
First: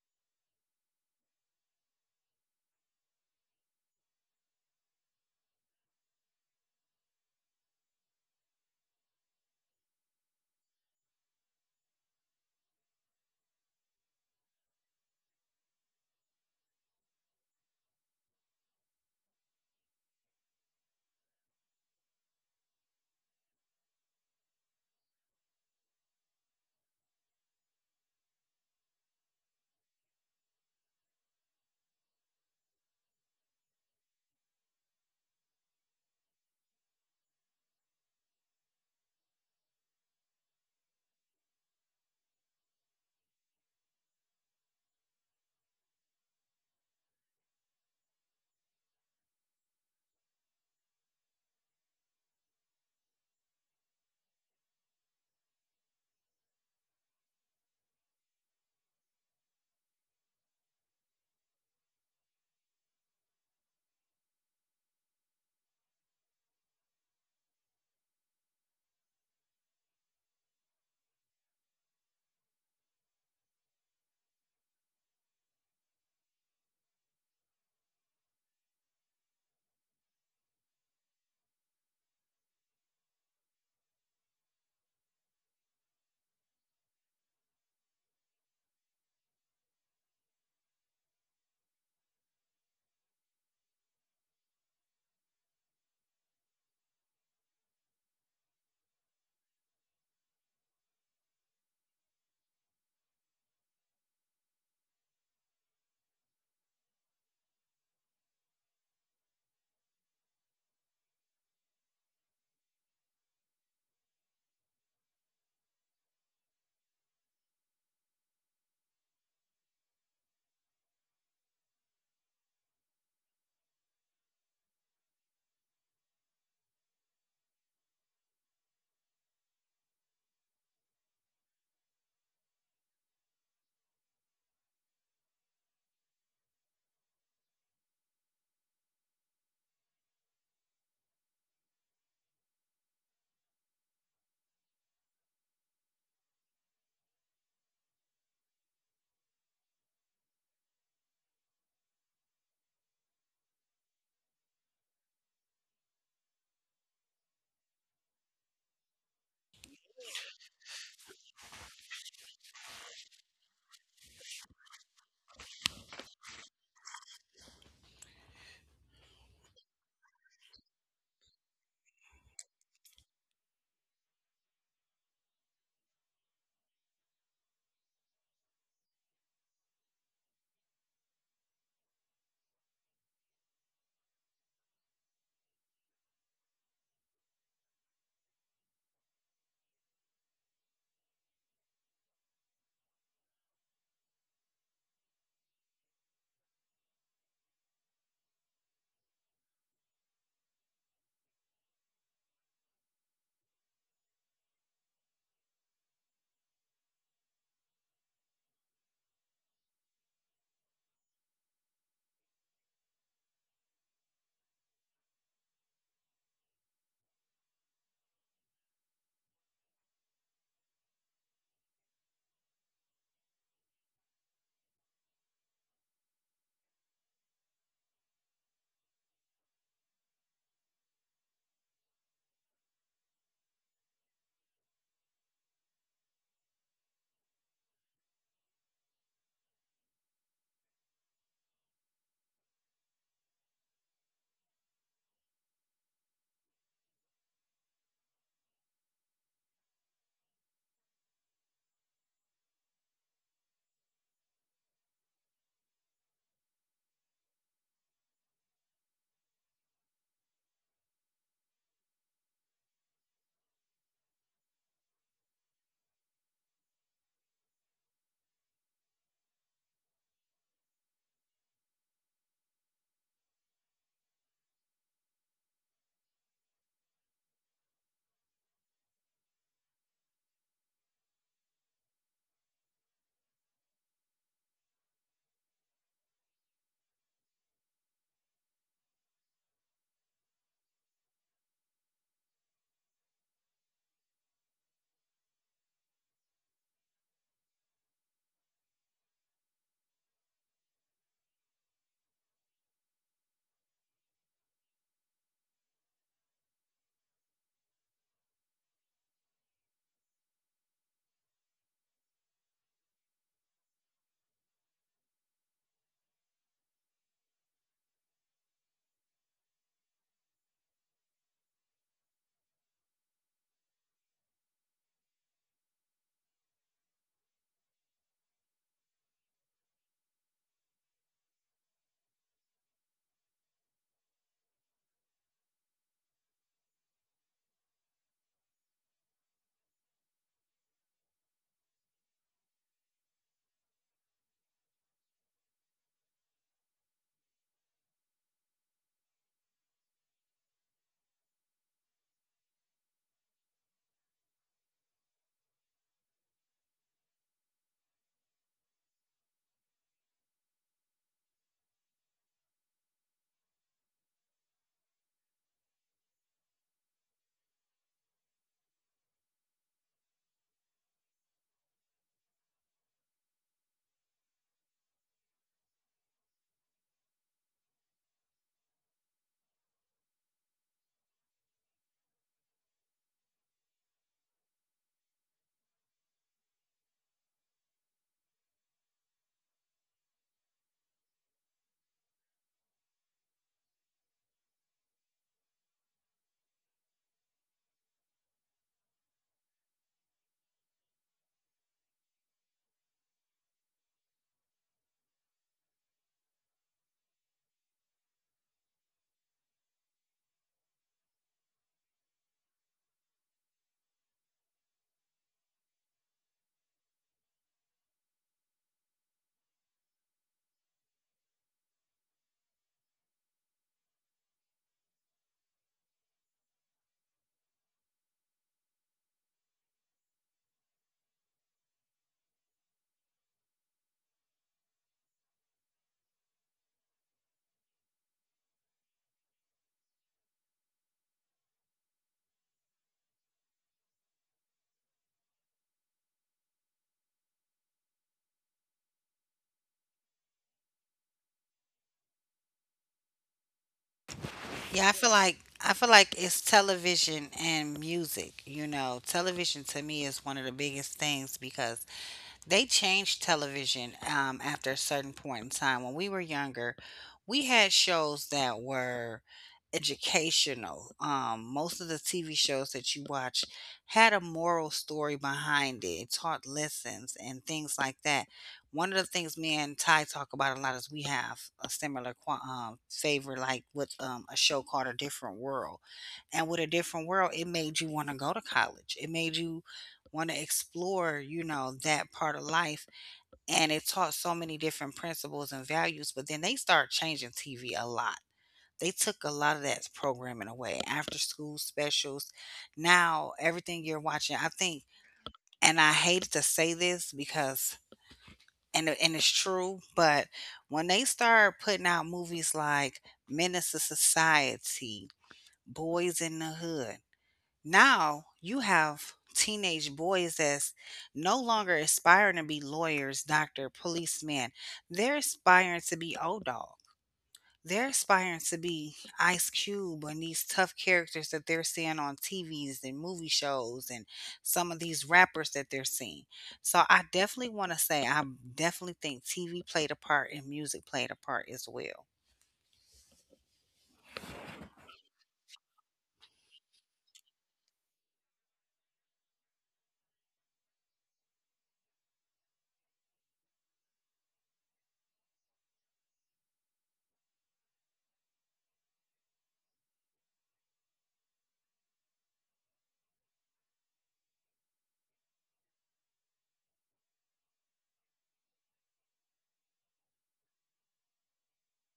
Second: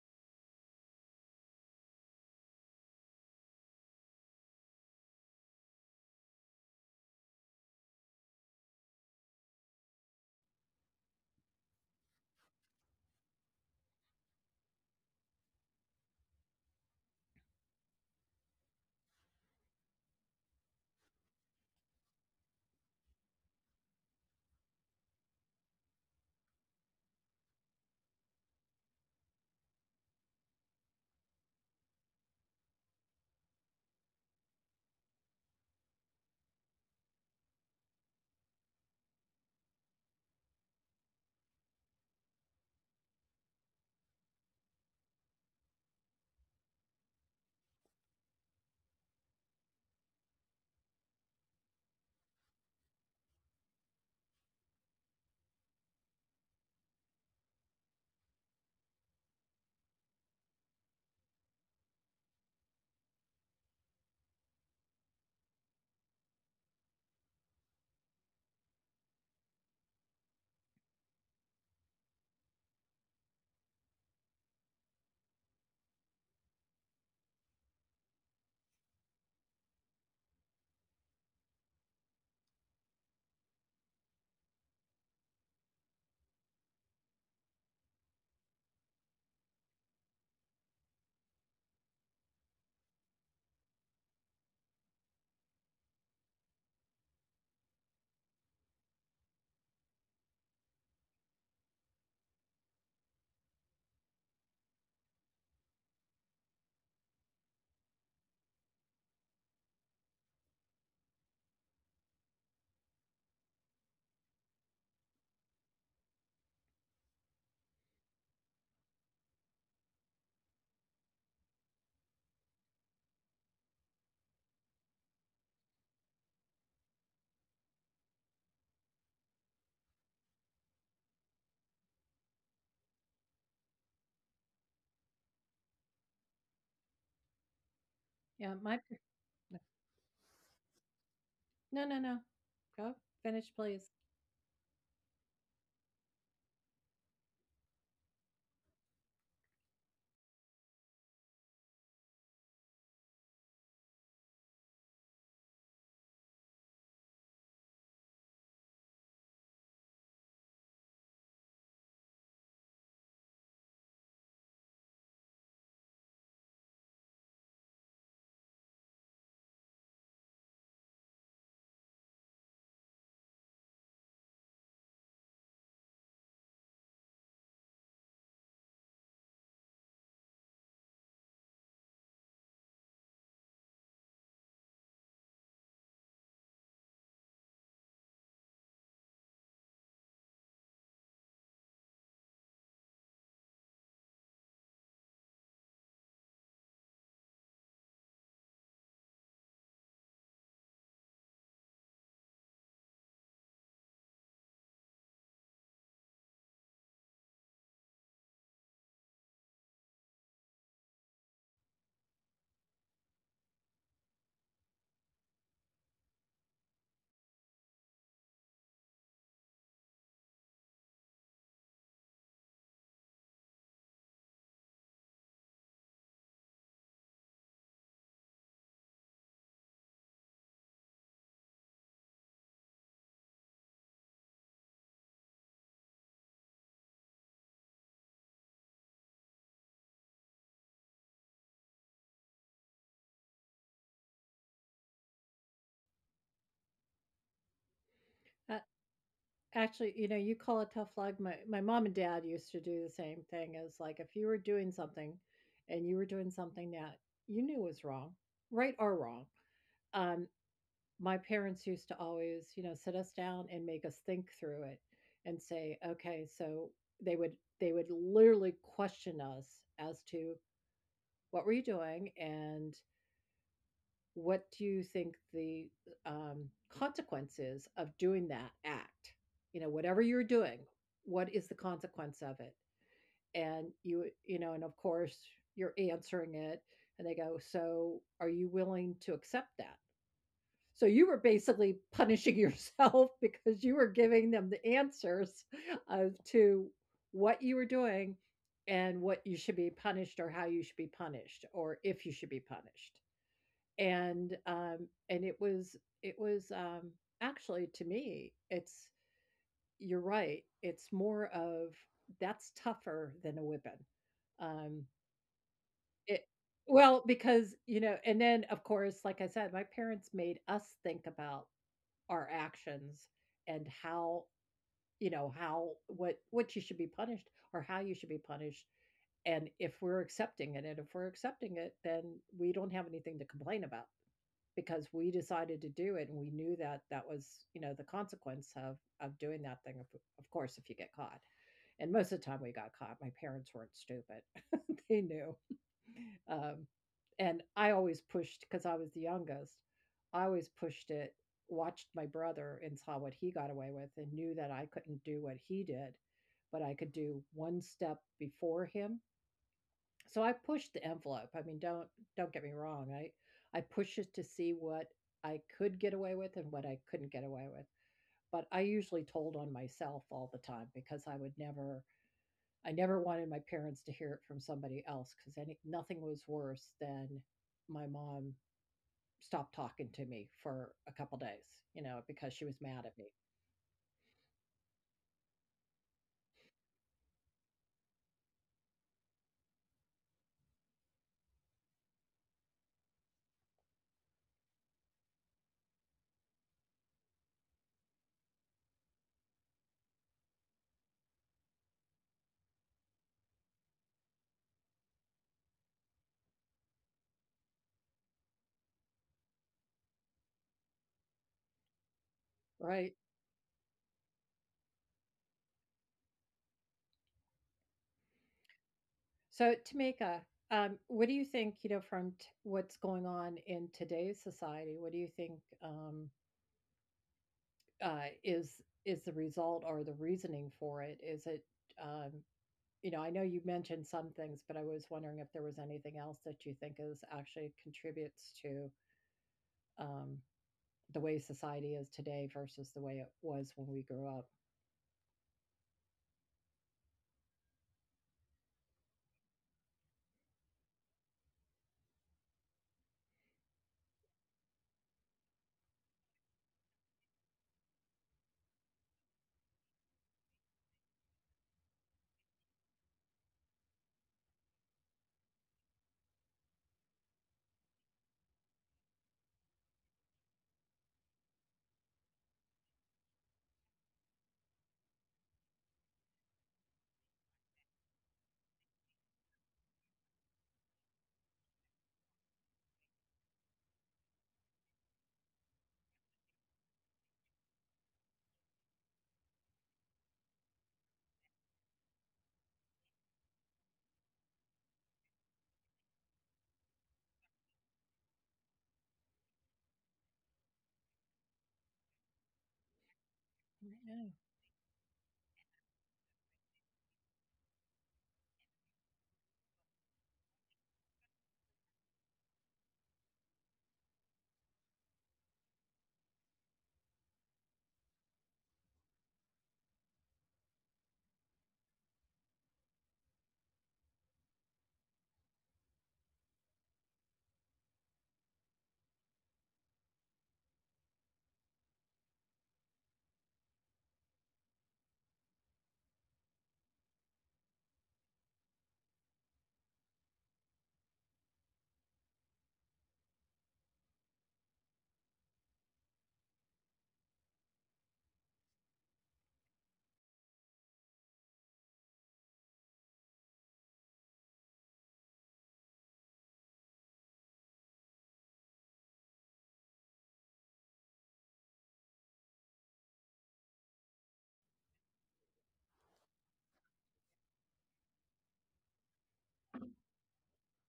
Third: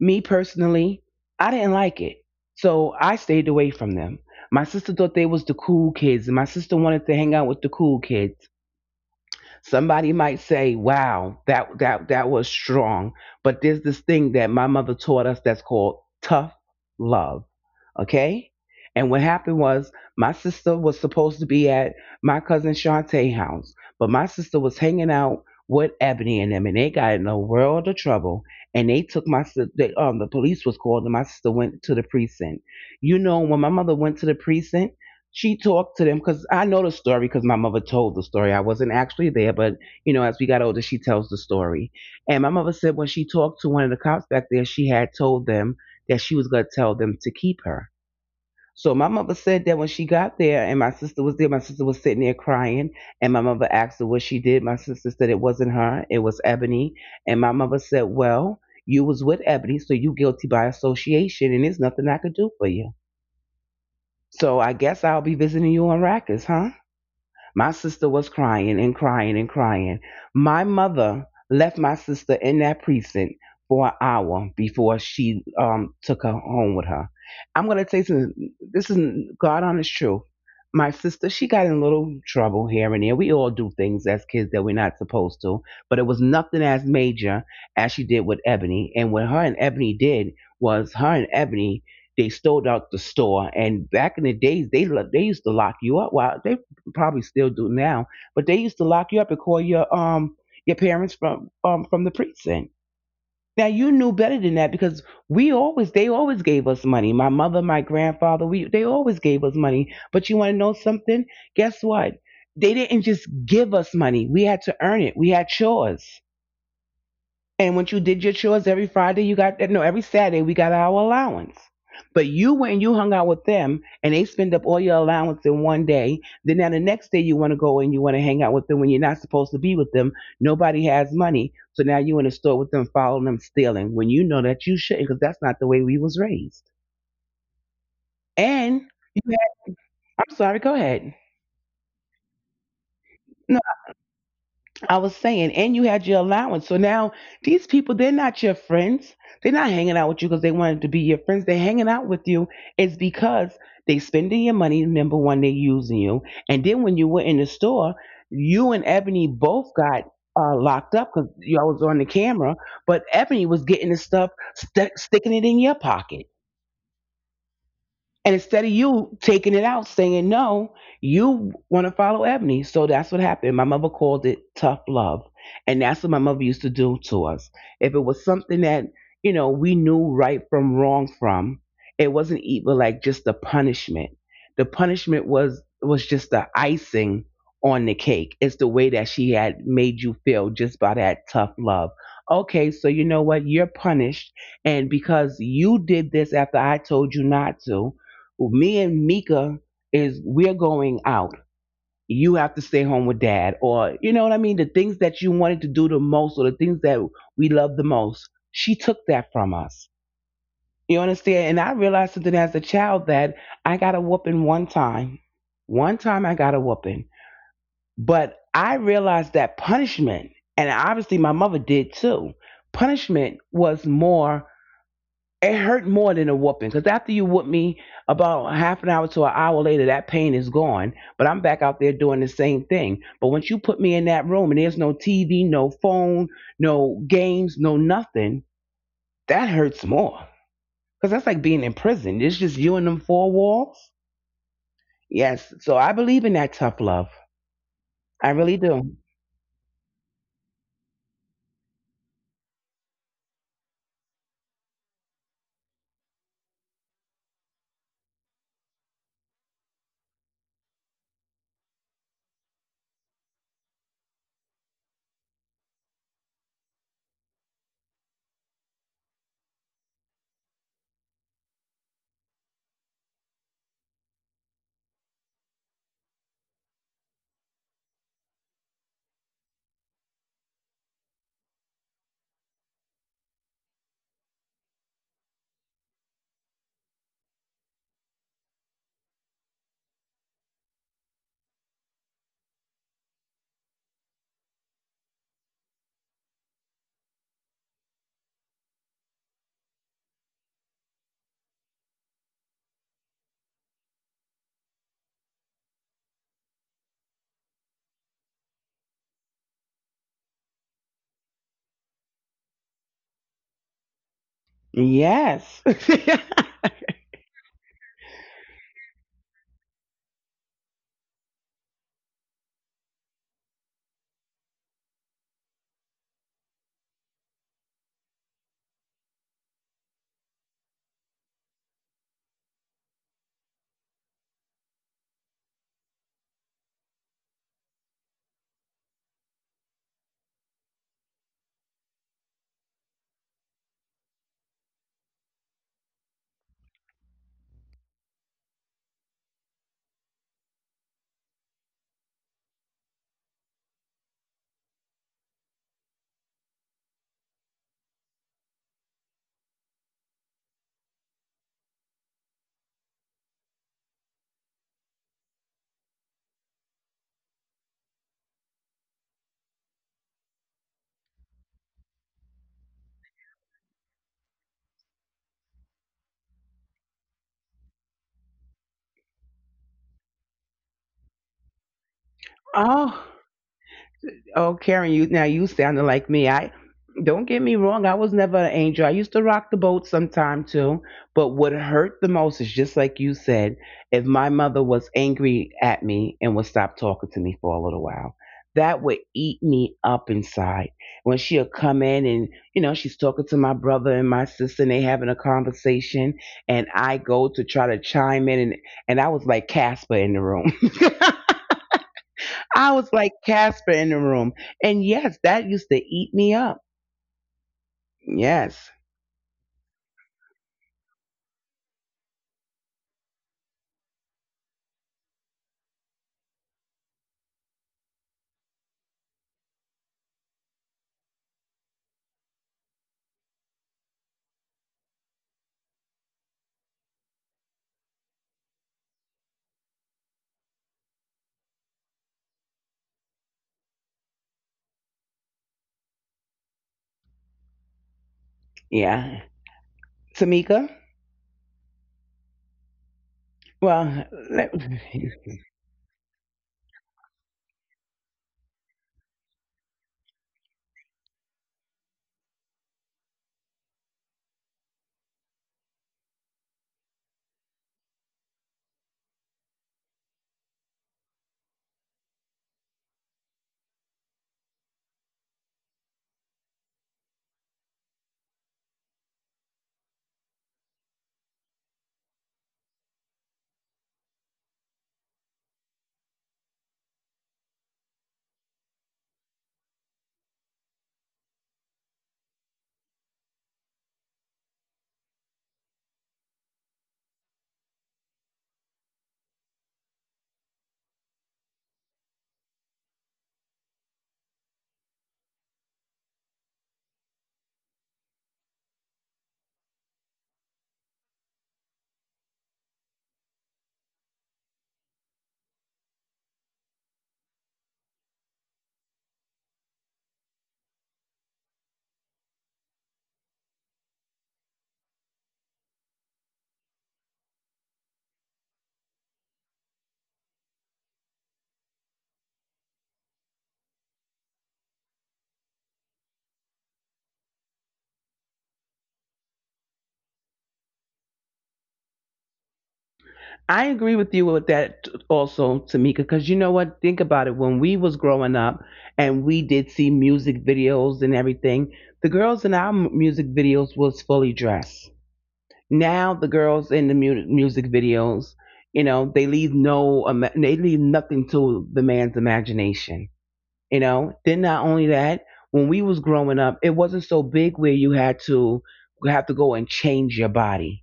Speaker 2: Me personally, I didn't like it. So I stayed away from them. My sister thought they was the cool kids, and my sister wanted to hang out with the cool kids. Somebody might say, "Wow, that that that was strong." But there's this thing that my mother taught us that's called tough love. Okay? And what happened was my sister was supposed to be at my cousin Shantae house, but my sister was hanging out with Ebony and them, and they got in a world of trouble. And they took my sister. They, um, the police was called, and my sister went to the precinct. You know, when my mother went to the precinct, she talked to them, because I know the story because my mother told the story. I wasn't actually there, but, you know, as we got older, she tells the story. And my mother said when she talked to one of the cops back there, she had told them that she was going to tell them to keep her. So my mother said that when she got there and my sister was there, my sister was sitting there crying. And my mother asked her what she did. My sister said it wasn't her, it was Ebony. And my mother said, well, you was with Ebony, so you guilty by association, and there's nothing I could do for you. So I guess I'll be visiting you on Rikers, huh? My sister was crying and crying and crying. My mother left my sister in that precinct for an hour before she um, took her home with her. I'm going to tell you something. This is God honest truth. My sister, she got in a little trouble here and there. We all do things as kids that we're not supposed to, but it was nothing as major as she did with Ebony. And what her and Ebony did was her and Ebony, they stole out the store. And back in the days, they lo- they used to lock you up. Well, they probably still do now, but they used to lock you up and call your um your parents from um from the precinct. Now you knew better than that because we always they always gave us money. My mother, my grandfather, we they always gave us money. But you want to know something? Guess what? They didn't just give us money. We had to earn it. We had chores. And once you did your chores every Friday, you got no every Saturday we got our allowance. But you went and you hung out with them, and they spend up all your allowance in one day. Then now the next day you want to go and you want to hang out with them when you're not supposed to be with them. Nobody has money, so now you in the store with them, following them, stealing when you know that you shouldn't, because that's not the way we was raised.
Speaker 1: Yeah, my
Speaker 2: And
Speaker 1: per-
Speaker 2: you had, I'm sorry, go ahead.
Speaker 1: no, no, no. No. Go finish, please.
Speaker 2: I was saying, and you had your allowance. So now these people, they're not your friends. They're not hanging out with you because they wanted to be your friends. They're hanging out with you is because they spending your money. Number one, they're using you. And then when you were in the store, you and Ebony both got uh, locked up because y'all was on the camera. But Ebony was getting the stuff, st- sticking it in your pocket. And instead of you taking it out, saying no, you want to follow Ebony. So that's what happened. My mother called it tough love. And that's what my mother used to do to us. If it was something that, you know, we knew right from wrong from, it wasn't even like just the punishment. The punishment was was just the icing on the cake. It's the way that she had made you feel just by that tough love. Okay, so you know what? You're punished. And because you did this after I told you not to, well, me and Mika is we're going out. You have to stay home with dad, or you know what I mean? The things that you wanted to do the most, or the things that we love the most, she took that from us. You understand? And I realized something as a child that I got a whooping one time. One time I got a whooping. But I realized that punishment, and obviously my mother did too, punishment was more it hurt more than a whooping, because after you whoop me about half an hour to an hour later that pain is gone, but I'm back out there doing the same thing. But once you put me in that room and there's no TV, no phone, no games, no nothing, that hurts more, because that's like being in prison. It's just you and them four walls. Yes, so I believe in that tough love. I
Speaker 1: Uh,
Speaker 2: really do.
Speaker 1: actually, you know, you call it tough love. My my mom and dad used to do the same thing, as like if you were doing something, and you were doing something that you knew was wrong, right or wrong, um, my parents used to always, you know, sit us down and make us think through it and say, "Okay, so" they would they would literally question us as to what were you doing and what do you think the um, consequences of doing that act? You know, whatever you're doing, what is the consequence of it? And you you know, and of course you're answering it, and they go, "So are you willing to accept that?" So you were basically punishing yourself [laughs] because you were giving them the answers of to what you were doing and what you should be punished or how you should be punished or if you should be punished. And um and it was it was um actually to me it's you're right. It's more of that's tougher than a whipping. Um
Speaker 2: Yes.
Speaker 1: it
Speaker 2: [laughs]
Speaker 1: well, because you know, and then of course, like I said, my parents made us think about our actions and how, you know, how what what you should be punished or how you should be punished, and if we're accepting it, and if we're accepting it, then we don't have anything to complain about because we decided to do it, and we knew that that was, you know, the consequence of of doing that thing, of, of course, if you get caught. And most of the time we got caught. My parents weren't stupid. [laughs] They knew um, and I always pushed because I was the youngest. I always pushed it, watched my brother and saw what he got away with, and knew that I couldn't do what he did, but I could do one step before him. So I pushed the envelope. I mean, don't don't get me wrong. I I pushed it to see what I could get away with and what I couldn't get away with. But I usually told on myself all the time because I would never I never wanted my parents to hear it from somebody else because any nothing was worse than my mom stopped talking to me for a couple days, you know, because she was mad at me,
Speaker 2: oh. Oh, Karen, you now you sounded like me. I don't get me wrong, I was never an angel. I used to rock the boat sometime too. But what hurt the most is just like you said, if my mother was angry at me and would stop talking to me for a little while, that would eat me up inside. When she'll come in and, you know, she's talking to my brother and my sister and they having a conversation and I go to try to chime in, and, and I was like Casper in the room. [laughs] I
Speaker 1: right?
Speaker 2: was like Casper in the room. And yes, that used to eat me up. Yes.
Speaker 1: So, Tamika, um, what do you think, you know, from t- what's going on in today's society? What do you think um, uh, is is the result or the reasoning for it? Is it, um, you know, I know you mentioned some things, but I was wondering if there was anything else that you think is actually contributes to um, the way society is today versus the way it was when we grew up.
Speaker 2: Yeah. Tamika? Well, let-. [laughs]
Speaker 3: Yeah, I feel like I feel like it's television and music, you know. Television to me is one of the biggest things because they changed television um, after a certain point in time. When we were younger, we had shows that were educational. Um, most of the T V shows that you watch had a moral story behind it. It taught lessons and things like that. One of the things me and Ty talk about a lot is we have a similar qua- um, favor, like with um, a show called A Different World. And with A Different World, it made you want to go to college. It made you want to explore, you know, that part of life. And it taught so many different principles and values, but then they start changing T V a lot. They took a lot of that programming away, after school specials. Now, everything you're watching, I
Speaker 1: Yeah.
Speaker 3: think, and I hated to say this because, and, it- and it's true, but when they start putting out movies like Menace to Society, Boys in the Hood, now you have teenage boys that's no longer aspiring to be lawyers, doctor, policeman. They're aspiring to be old dog. They're aspiring to be Ice Cube and these tough characters that they're seeing on T Vs and movie shows and some of these rappers that they're seeing. So I definitely want to say I definitely think T V played a part and music played a part as well.
Speaker 2: I agree with you with that also, Tamika, because you know what? Think about it. When we was growing up and we did see music videos and everything, the girls in our m- music videos was fully dressed. Now the girls in the mu- music videos, you know, they leave no, ima- they leave nothing to the man's imagination. You know, then not only that, when we was growing up it wasn't so big where you had to you have to go and change your body,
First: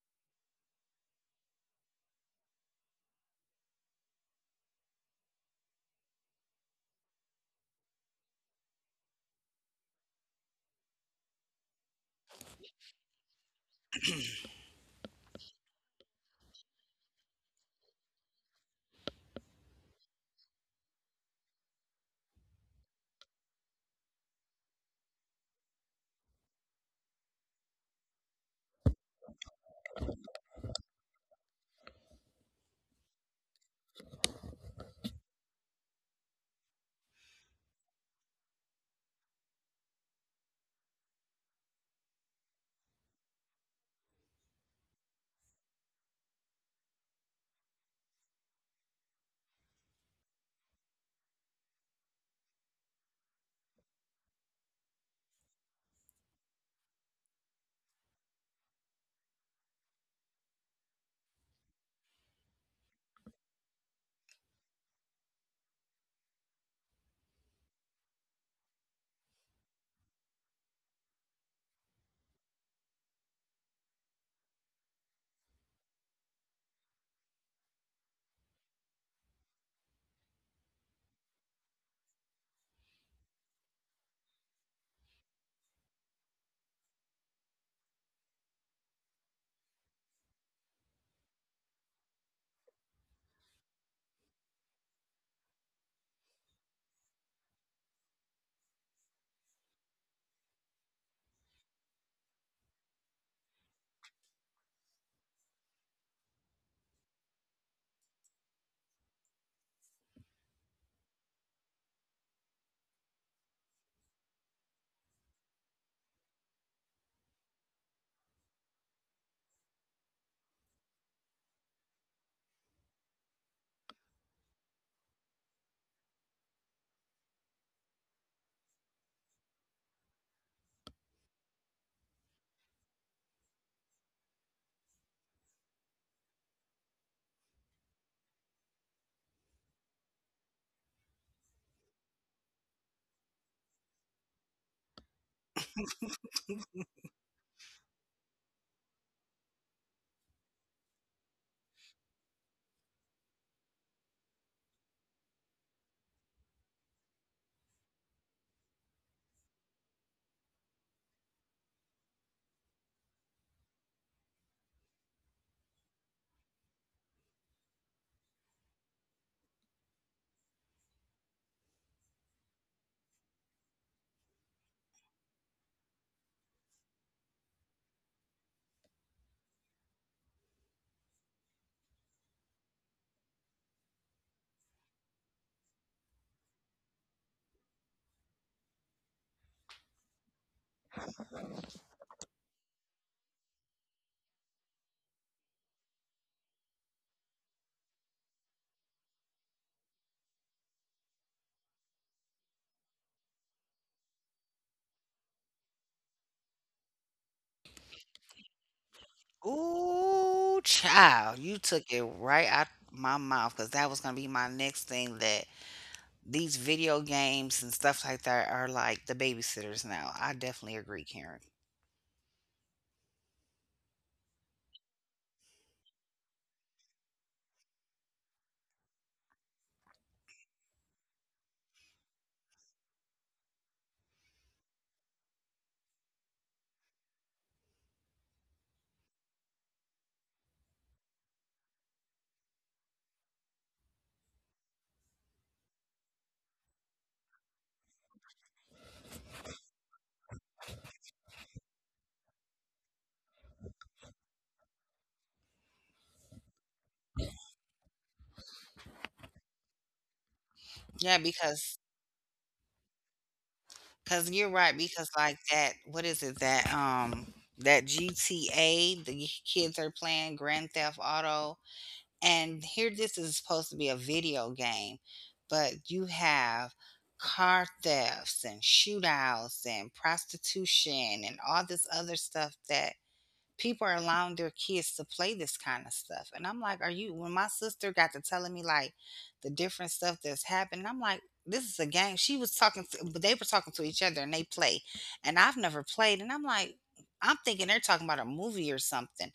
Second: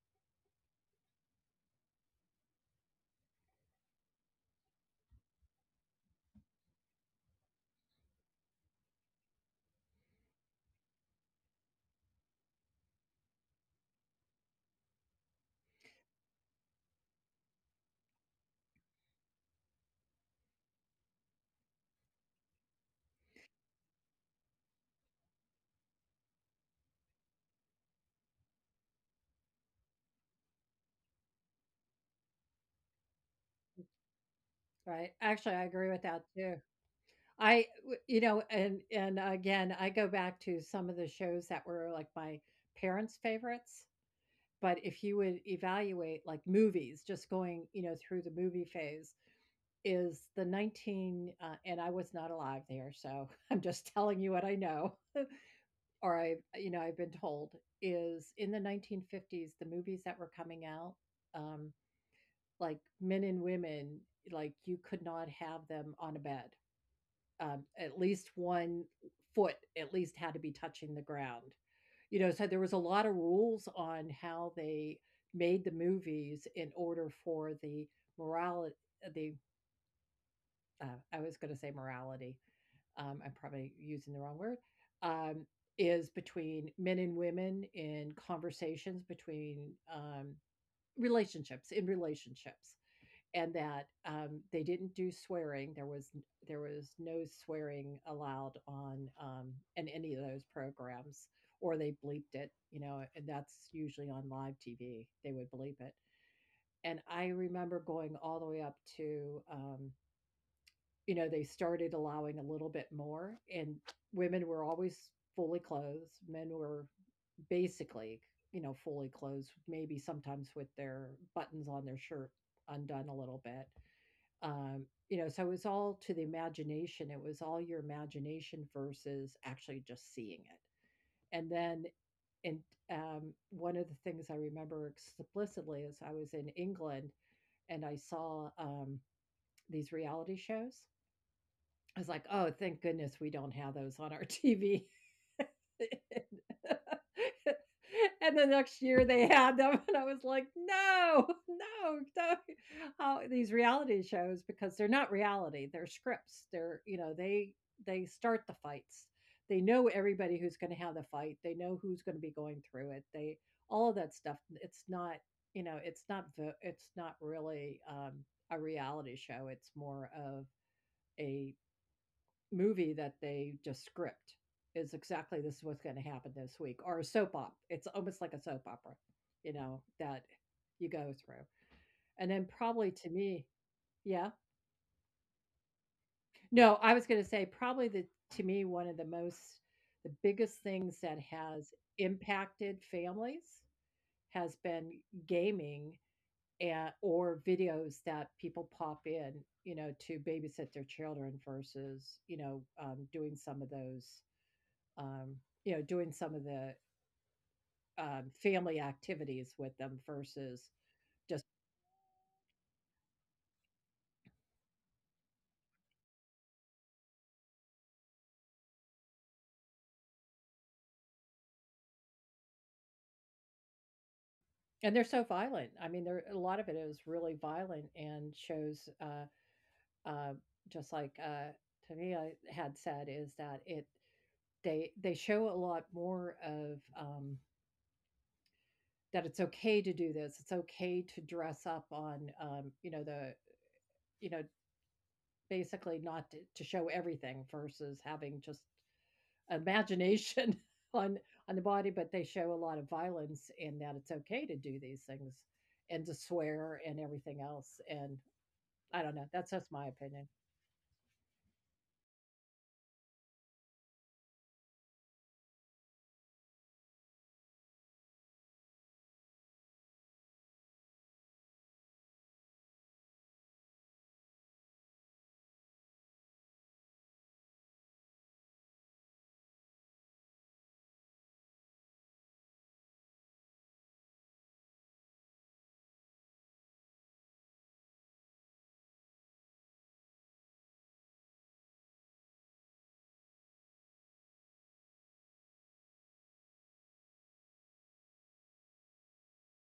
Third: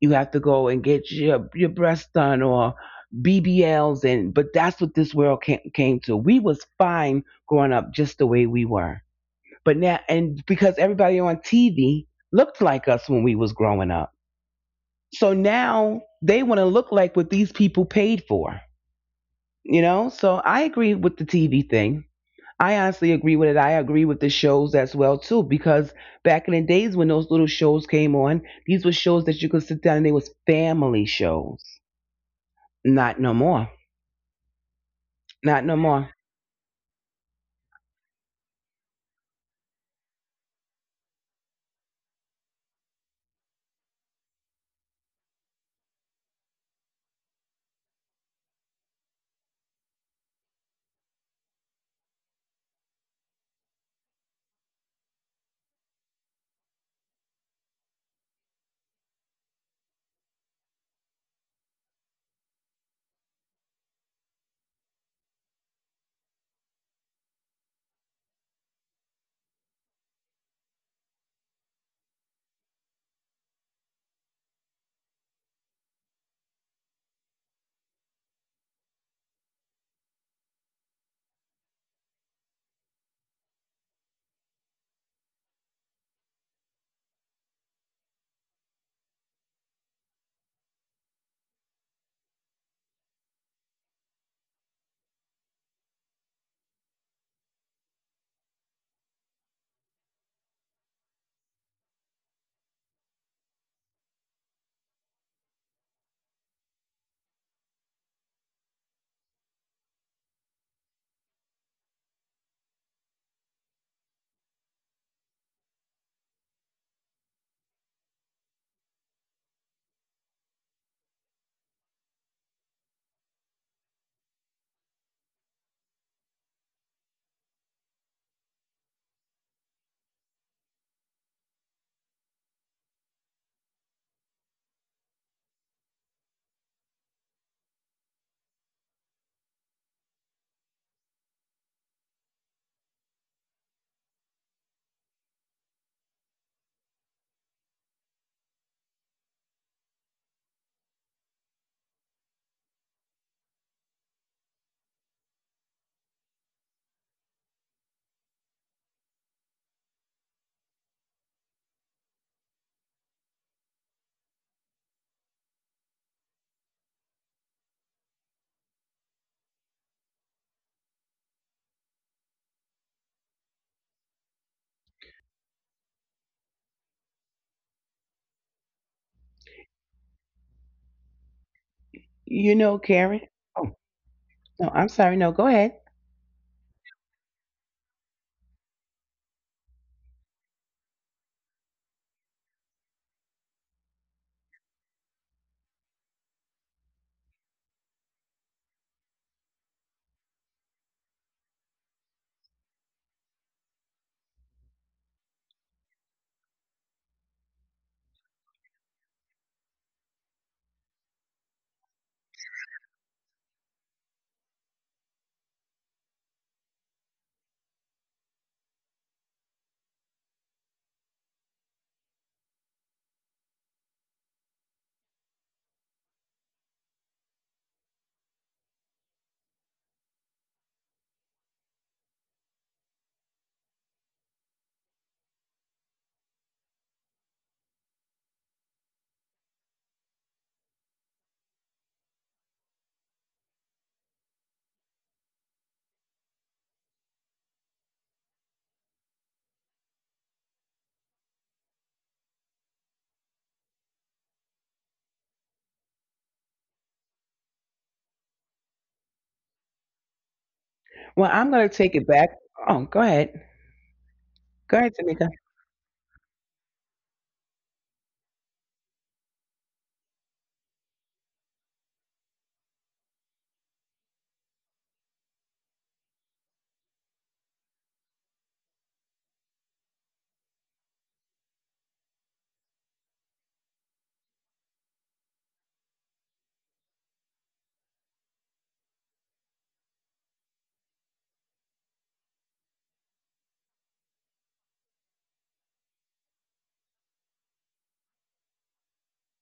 Speaker 2: you have to go and get your your breasts done or BBLs and, but that's what this world came, came to. We was fine growing up just the way we were, but now, and because everybody on TV looked like us when we was growing up, so now they want to look like what these people paid for. You know, so I agree with the TV thing. I honestly agree with it. I agree with the shows as well too, because back in the days when those little shows came on, these were shows that you could sit down and they was family shows. Not no more.
Speaker 1: Right.
Speaker 2: Not
Speaker 1: Actually,
Speaker 2: no
Speaker 1: I agree
Speaker 2: more.
Speaker 1: with that too. I, w- you know, and and again, I go back to some of the shows that were like my parents' favorites. But if you would evaluate like movies, just going, you know, through the movie phase, is the nineteen, uh, and I was not alive there, so [laughs] I'm just telling you what I know, or I, you know, I've been told is in the nineteen fifties, the movies that were coming out. Um, like men and women, like you could not have them on a bed. Um, at least one foot at least had to be touching the ground. You know, so there was a lot of rules on how they made the movies in order for the morality, the uh, I was going to say morality. Um, I'm probably using the wrong word. Um, is between men and women in conversations between um, relationships in relationships and that um, they didn't do swearing. There was there was no swearing allowed on um, in any of those programs, or they bleeped it. You know, and that's usually on live T V. They would bleep it. And I remember going all the way up to, um, you know, they started allowing a little bit more, and women were always fully clothed. Men were basically, you know, fully clothed, maybe sometimes with their buttons on their shirt undone a little bit um, you know, so it's all to the imagination. It was all your imagination versus actually just seeing it. And then, and um, One of the things I remember explicitly is I was in England and I saw um, these reality shows. I was like, "Oh, thank goodness we don't have those on our T V." [laughs]
Speaker 3: [laughs]
Speaker 1: And the next year they had them, and I was like, "No, no, no!" Not these reality shows, because they're not reality, they're scripts. They're, you know, they they start the fights. They know everybody who's going to have the fight. They know who's going to be going through it. They all of that stuff. It's not, you know, it's not vo- it's not really um, a reality show. It's more of a movie that they just script is exactly this is what's going to happen this week, or a soap opera. It's almost like a soap opera, you know, that you go through. And then
Speaker 2: You
Speaker 1: probably to
Speaker 2: know,
Speaker 1: me,
Speaker 2: Karen. Oh,
Speaker 1: yeah,
Speaker 2: no, I'm sorry. No, go ahead.
Speaker 1: no, I was going to say probably the, to me, one of the most, the biggest things that has impacted families has been gaming and, or videos that people pop in, you know, to babysit their children versus you know um, doing some of those um, you know, doing some of the um, family activities with them versus
Speaker 3: Ooh,
Speaker 1: just.
Speaker 3: child, you took it right out my mouth, because that was gonna be my next thing, that these video games and stuff like that are like the babysitters now. I definitely agree, Karen.
Speaker 1: And they're so violent. I mean, there a lot of it is really violent and shows uh, uh, just like uh, Tania had said, is that it they they show a lot more of um, that it's okay to do this. It's okay to dress up on um, you know, the you know, basically not to, to show everything versus having just imagination [laughs] on on the body, but they show a lot of violence and that it's okay to do these things and to swear and everything else. And I don't know. That's just my opinion.
Speaker 3: Yeah,
Speaker 2: Well, I'm gonna
Speaker 3: because
Speaker 2: take it back. Oh, go ahead.
Speaker 3: because you're
Speaker 2: Go
Speaker 3: right,
Speaker 2: ahead,
Speaker 3: because
Speaker 2: Tamika.
Speaker 3: like that, what is it that um that G T A the kids are playing, Grand Theft Auto, and here this is supposed to be a video game, but you have car thefts and shootouts and prostitution and all this other stuff that people are allowing their kids to play this kind of stuff. And I'm like, are you? When my sister got to telling me like the different stuff that's happened, I'm like, this is a game. She was talking, to, but they were talking to each other and they play. And I've never played. And I'm like, I'm thinking they're talking about a movie or something.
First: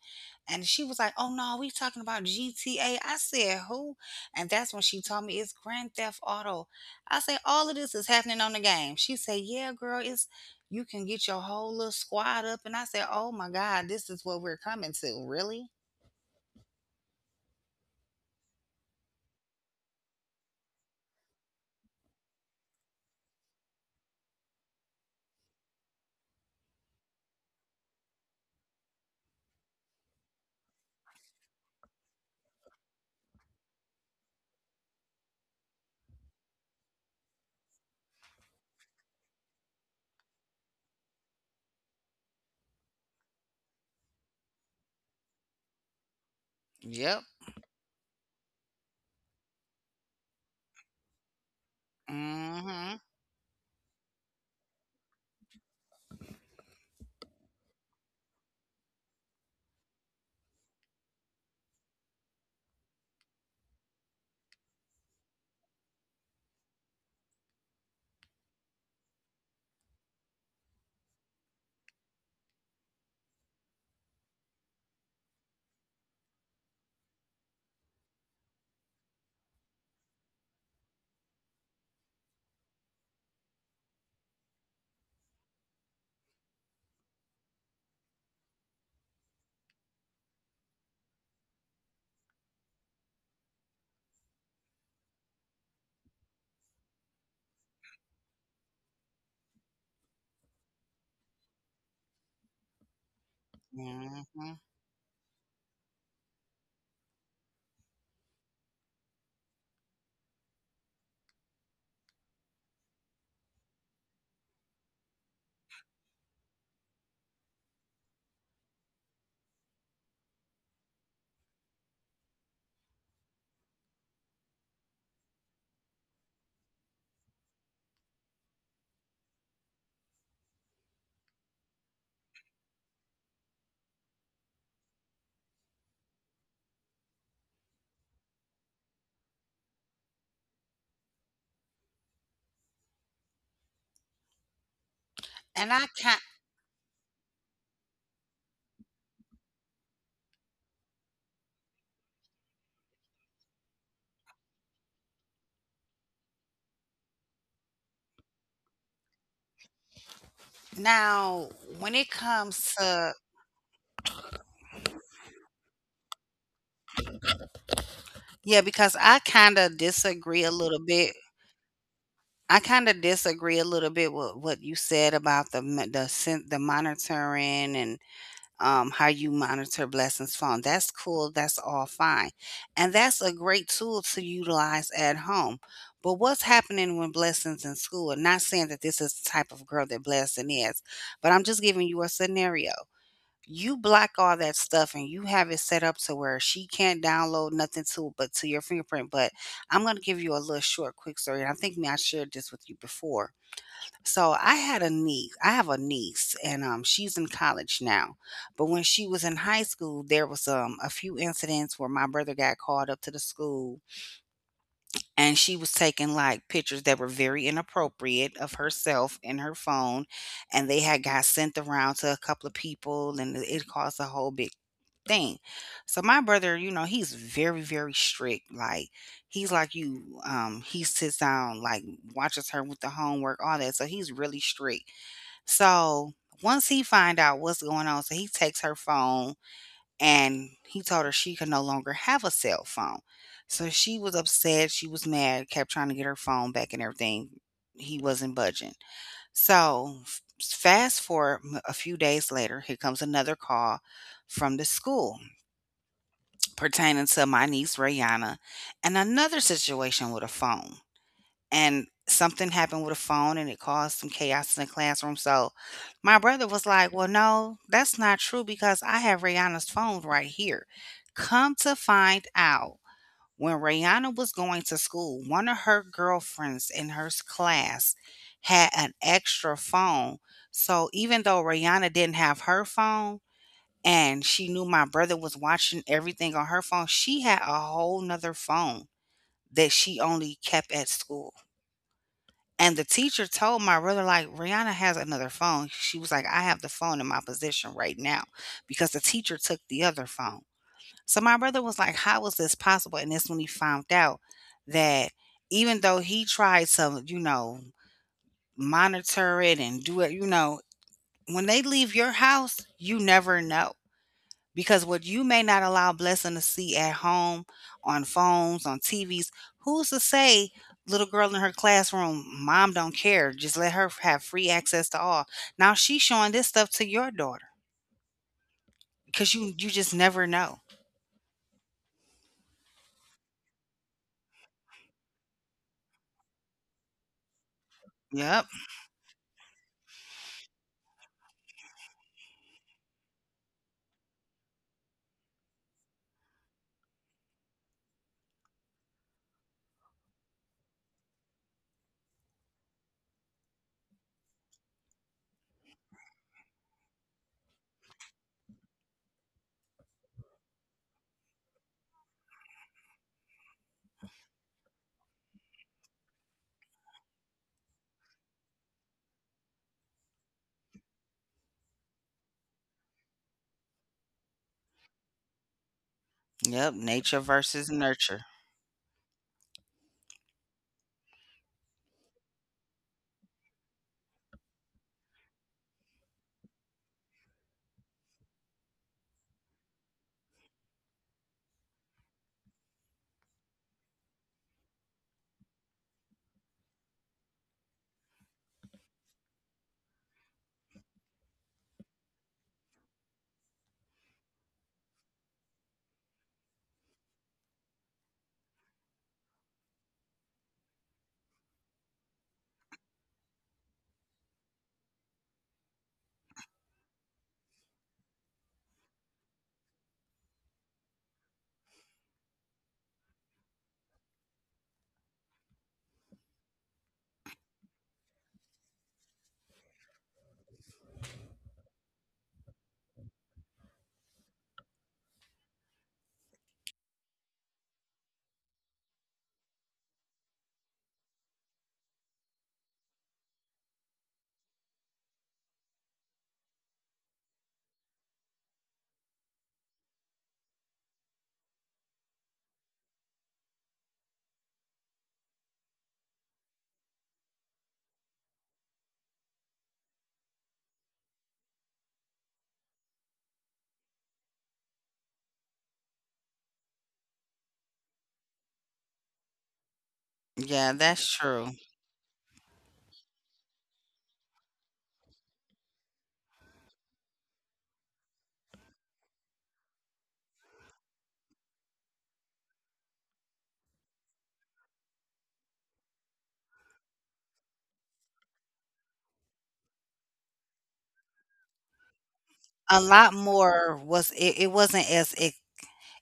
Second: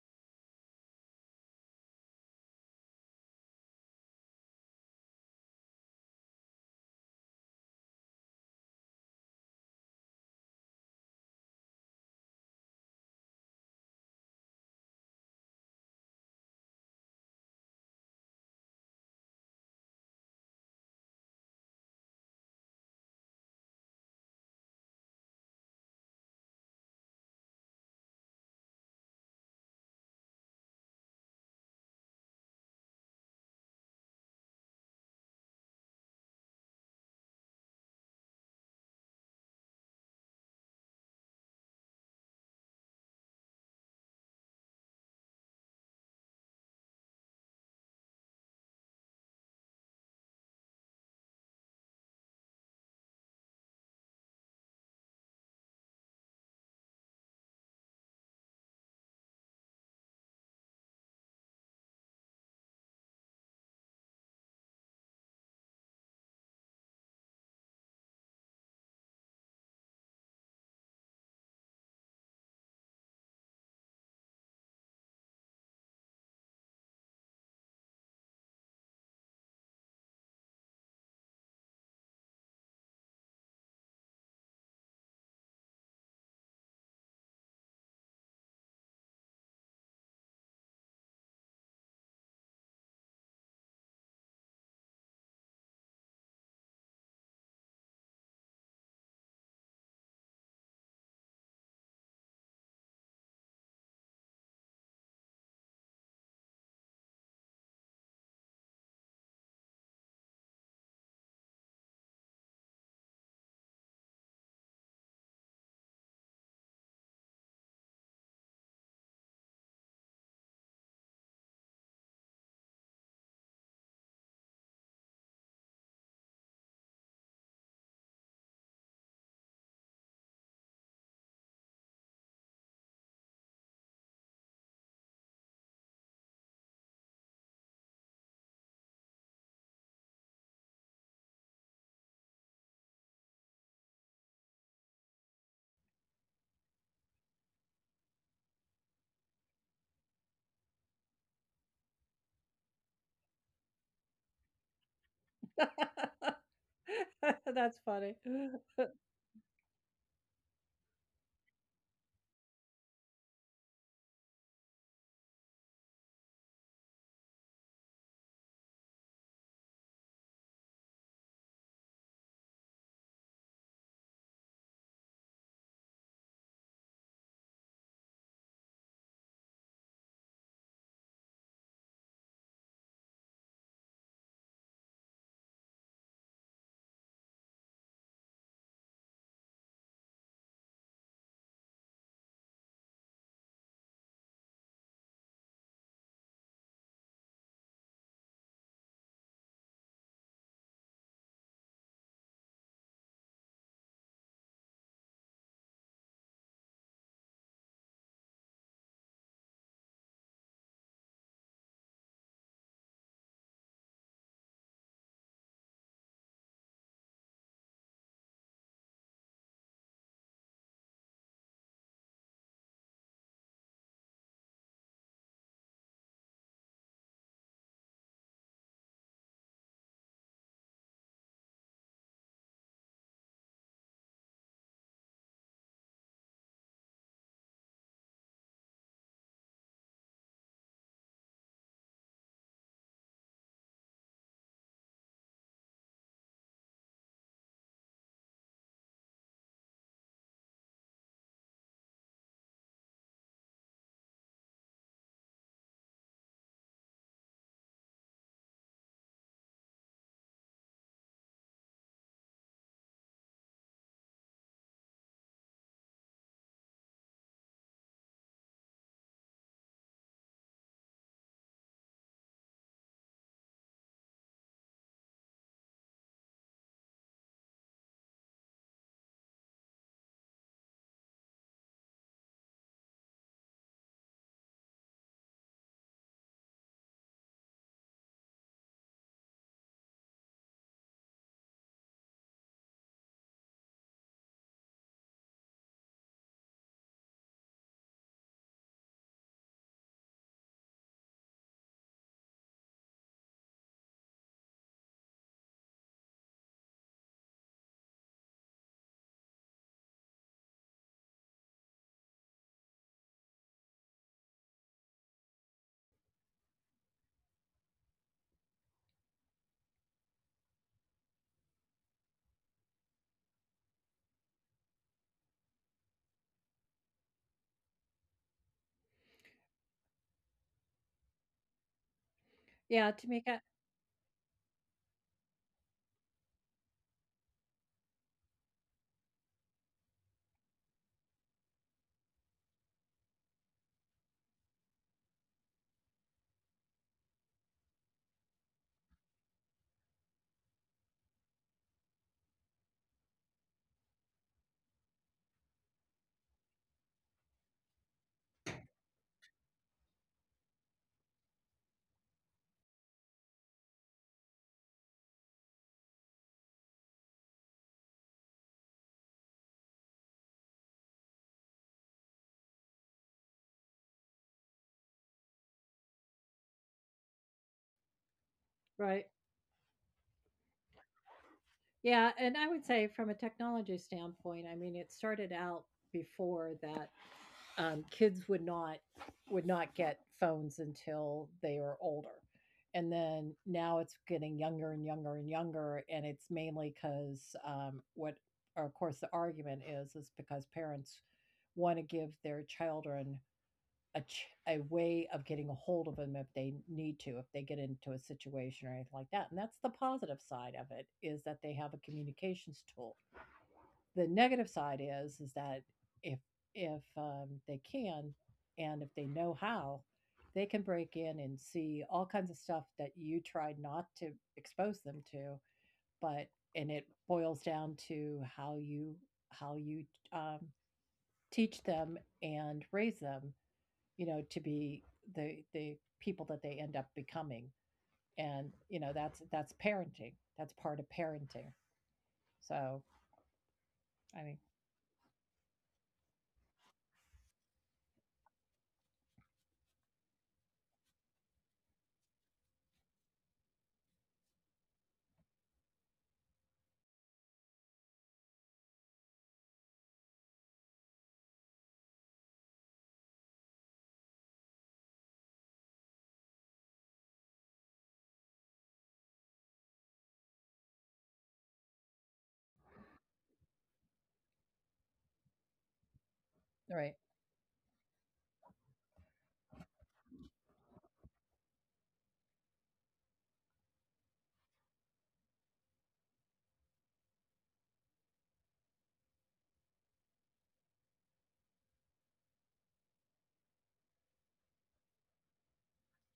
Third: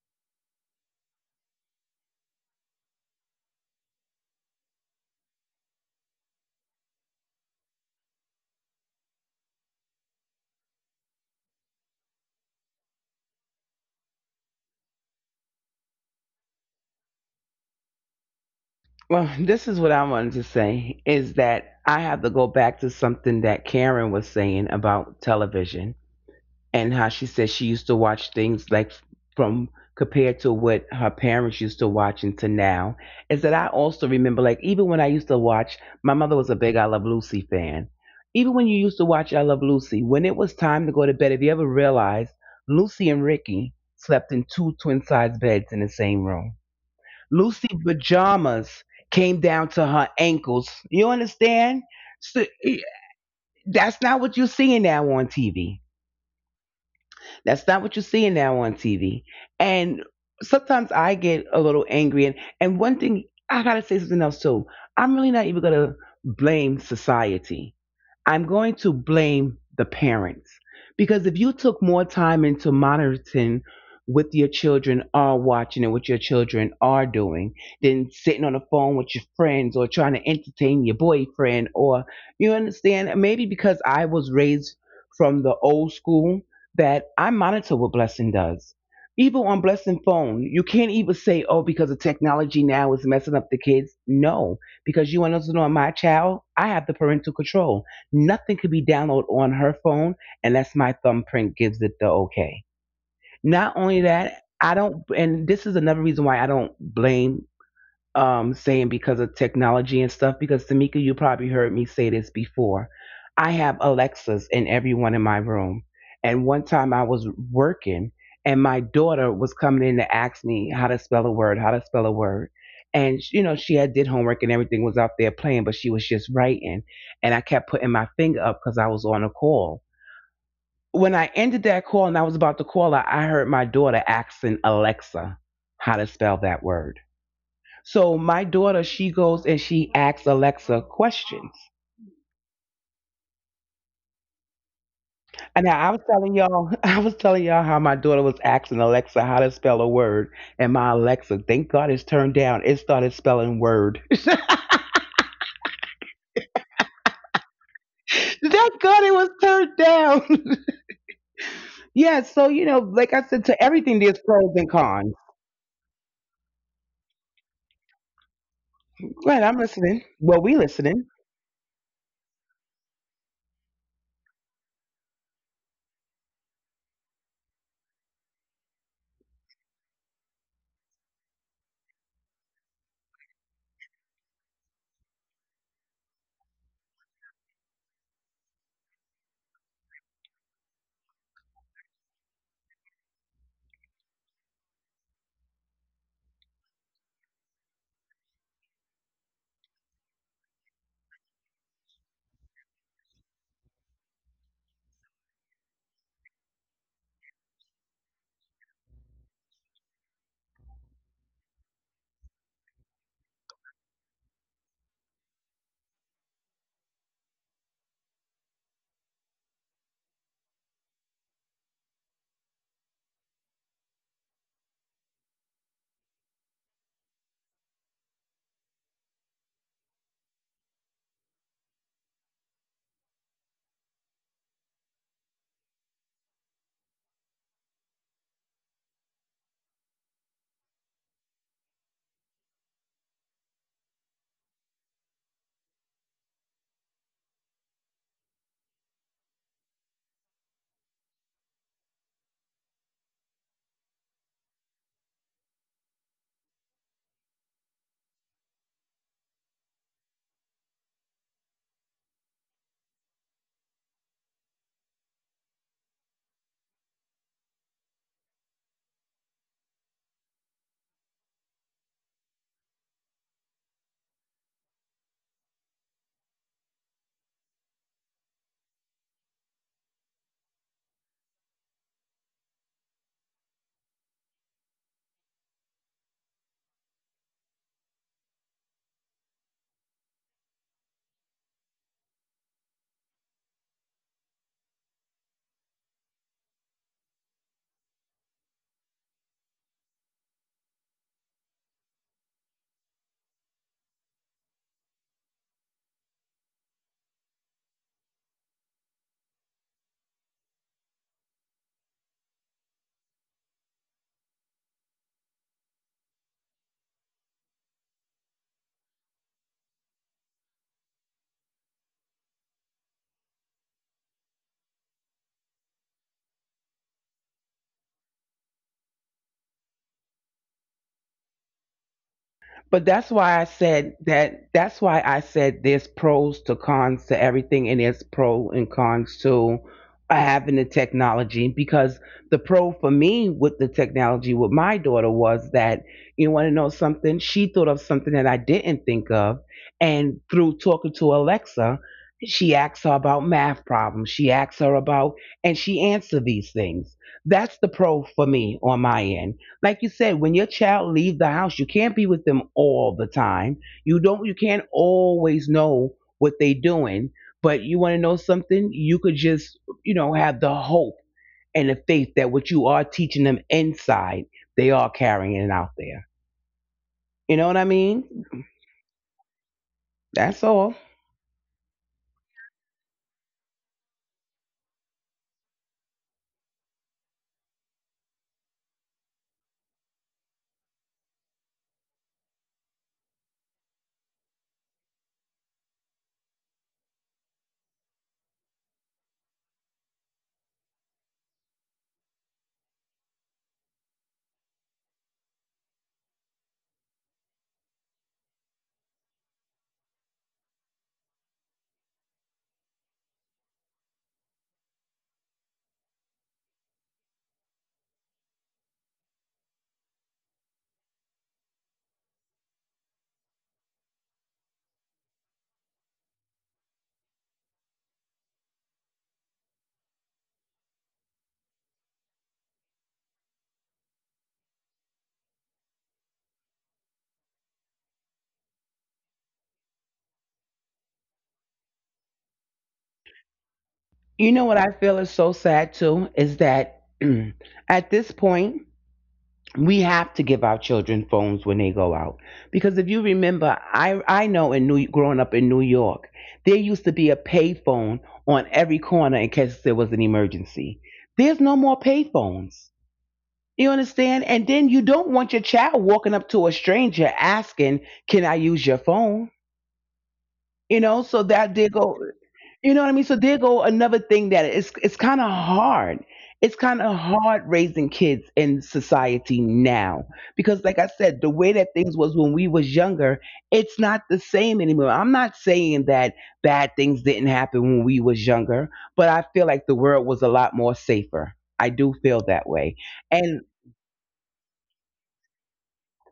Speaker 3: And she was like, oh no, we talking about G T A. I said, who? And that's when she told me it's Grand Theft Auto. I say, all of this is happening on the game. She said, yeah, girl, it's you can get your whole little squad up. And I said, oh my God, this is what we're coming to. Really?
Speaker 2: Well, this is what I wanted to say is that I have to go back to something that Karen was saying about television and how she said she used to watch things like, from compared to what her parents used to watch into now, is that I also remember, like, even when I used to watch, my mother was a big I Love Lucy fan. Even when you used to watch I Love Lucy, when it was time to go to bed, if you ever realized, Lucy and Ricky slept in two twin size beds in the same room.
Speaker 3: Yep.
Speaker 2: Lucy pajamas came down to her ankles. You understand? So,
Speaker 3: Mm
Speaker 2: eh,
Speaker 3: hmm.
Speaker 2: that's not what you're seeing now on T V. That's not what you're seeing now on T V. And sometimes I get a little angry. And, and one thing, I got to say something else too. I'm really not even going to blame society, I'm going to blame the parents, because if you took more time into monitoring what your children are watching and what your children are doing than sitting on the phone with your friends or trying to entertain your boyfriend or, you understand, maybe because I was raised from the old school, that I monitor what blessing does. Even on blessing phone, you can't even say, "Oh, because the technology now is messing up the kids." No, because you want us to know, my child, I have the parental control. Nothing could be downloaded on her phone unless my thumbprint gives it the okay. Not only
Speaker 3: Mm
Speaker 2: that,
Speaker 3: hmm.
Speaker 2: I don't, and this is another reason why I don't blame um, saying because of technology and stuff. Because Tamika, you probably heard me say this before. I have Alexas in everyone in my room. And one time I was working and my daughter was coming in to ask me how to spell a word, how to spell a word. And you know, she had did homework and everything, was out there playing, but she was just writing. And I kept putting my finger up because I was on a call. When I ended that call and I was about to call her, I heard my daughter asking Alexa how to spell that word. So my daughter, she goes and she asks Alexa questions. And
Speaker 3: And
Speaker 2: now
Speaker 3: I
Speaker 2: I was
Speaker 3: can,
Speaker 2: telling y'all, [laughs] I was telling y'all how my daughter was asking Alexa how to spell a word, and my Alexa, thank God it's turned down, it started spelling word. [laughs]
Speaker 1: [laughs] That's funny.
Speaker 2: thank God it was turned down.
Speaker 3: now
Speaker 2: [laughs]
Speaker 3: when it
Speaker 2: yeah. So you
Speaker 3: comes
Speaker 2: know, like
Speaker 3: to,
Speaker 2: I said, to everything there's pros and cons.
Speaker 3: yeah, because I
Speaker 2: Right.
Speaker 3: kind
Speaker 2: I'm
Speaker 3: of
Speaker 2: listening. Well,
Speaker 3: disagree a
Speaker 2: we
Speaker 3: little
Speaker 2: listening.
Speaker 3: bit. I kind of disagree a little bit with what you said about the m- the sen- the monitoring, and um, how you monitor blessings phone. That's cool. That's all fine. And that's a great tool to utilize at home. But what's happening when blessings in school? And not saying that this is the type of girl that blessing is, but I'm just giving you a scenario. You block all that stuff and you have it set up to where she can't download nothing to but to your fingerprint. But I'm gonna give you a little short quick story. And I think me I shared this with you before, so I had a niece. I have a niece, and um, she's in college now. But when she was in high school, there was um a few incidents where my brother got called up to the school, and she was taking like pictures that were very inappropriate of herself in her phone, and they had got sent around to a couple of people, and it caused a whole big thing. So my brother, you know, he's very very strict. Like he's like you. Um, he sits down, like watches her with the homework, all that. So he's really strict. So, once he find out what's going on, so he takes her phone, and he told her she could no longer have a cell phone. So she was upset, she was mad, kept trying to get her phone back and everything. He wasn't budging. So f- fast forward m- a few days later, here comes another call from the school pertaining to my niece Rayanna, and another situation with a phone, and something happened with a phone and it caused some chaos in the classroom. So my brother was like, "Well, no, that's not true, because I have Rihanna's phone right here." Come to find out, when Rihanna was going to school, one of her girlfriends in her s- class had an extra phone. So even though Rihanna didn't have her phone, and she knew my brother was watching everything on her phone, she had a whole nother phone that she only kept at school. And the teacher told my brother, like, "Rihanna has another phone." She was like, "I have the phone in my possession right now, because the teacher took the other phone." So my brother was like, "How is this possible?" And that's when he found out that even though he tried to, you know, monitor it and do it, you know, when they leave your house, you never know. Because what you may not allow blessing to see at home, on phones, on T Vs, who's to say little girl in her classroom, mom don't care, just let her have free access to all. Now she's showing this stuff to your daughter, because you you just never know.
Speaker 2: But
Speaker 1: Yeah,
Speaker 2: that's
Speaker 1: Tamika,
Speaker 2: why I said that. That's why I said there's pros to cons to everything, and there's
Speaker 3: Yep.
Speaker 2: pro and cons to having the technology. Because the pro for me with the technology with my daughter was that, you want to know something, she thought of something that I didn't think of, and through talking to Alexa, she asks her about math problems. She asks her about, and she answers these things. That's the pro for me on my end. Like you said, when your child leaves the house, you can't be with them all the time. You don't you can't always know what they are doing, but you want to know something, you could just, you know, have the hope and the faith that what you are teaching them inside, they are carrying it out there.
Speaker 3: Yep. Nature
Speaker 2: You know what I
Speaker 3: versus
Speaker 2: mean?
Speaker 3: nurture.
Speaker 1: right.
Speaker 2: That's all.
Speaker 1: Yeah, and I would say from a technology standpoint, I mean, it started out before that, um, kids would not, would not get phones until they were older, and then now it's getting younger and younger and younger, and it's mainly because um, what, or of course the argument is is because parents want to give their children a, ch- a way of getting a hold of them if they need to, if they get into a situation or anything like that, and that's the positive side of it, is that they have a communications tool. The negative side is is that if if um, they can, and if they know how, they can break in and see all kinds of stuff that you tried not to expose them to. But and it boils down to how you, how you, um, teach them and raise them, you know, to be the the people that they end up becoming. And you know, that's that's parenting, that's part of parenting, so. I
Speaker 2: You
Speaker 1: mean,
Speaker 2: know what I feel is so sad too is that [clears throat] at this point we have to give our children phones when they go out because if you remember i i know in new growing up in new york there used to be a pay phone on every corner in case there was an emergency. There's no more pay phones, you understand, and then you don't want your child walking up to a stranger asking, can I use your phone?
Speaker 3: Yeah,
Speaker 2: you know
Speaker 3: that's
Speaker 2: so that
Speaker 3: true.
Speaker 2: did go. You know what I mean so there go another thing that it's it's kind of hard. It's kind
Speaker 1: right.
Speaker 2: of hard raising kids in society now because like I said the way that things was when we was younger it's not the same anymore. I'm not saying that bad things didn't happen when we was younger, but I feel like the world was a lot more safer. I do feel that way.
Speaker 3: A lot
Speaker 2: And
Speaker 3: more was it, it wasn't as e-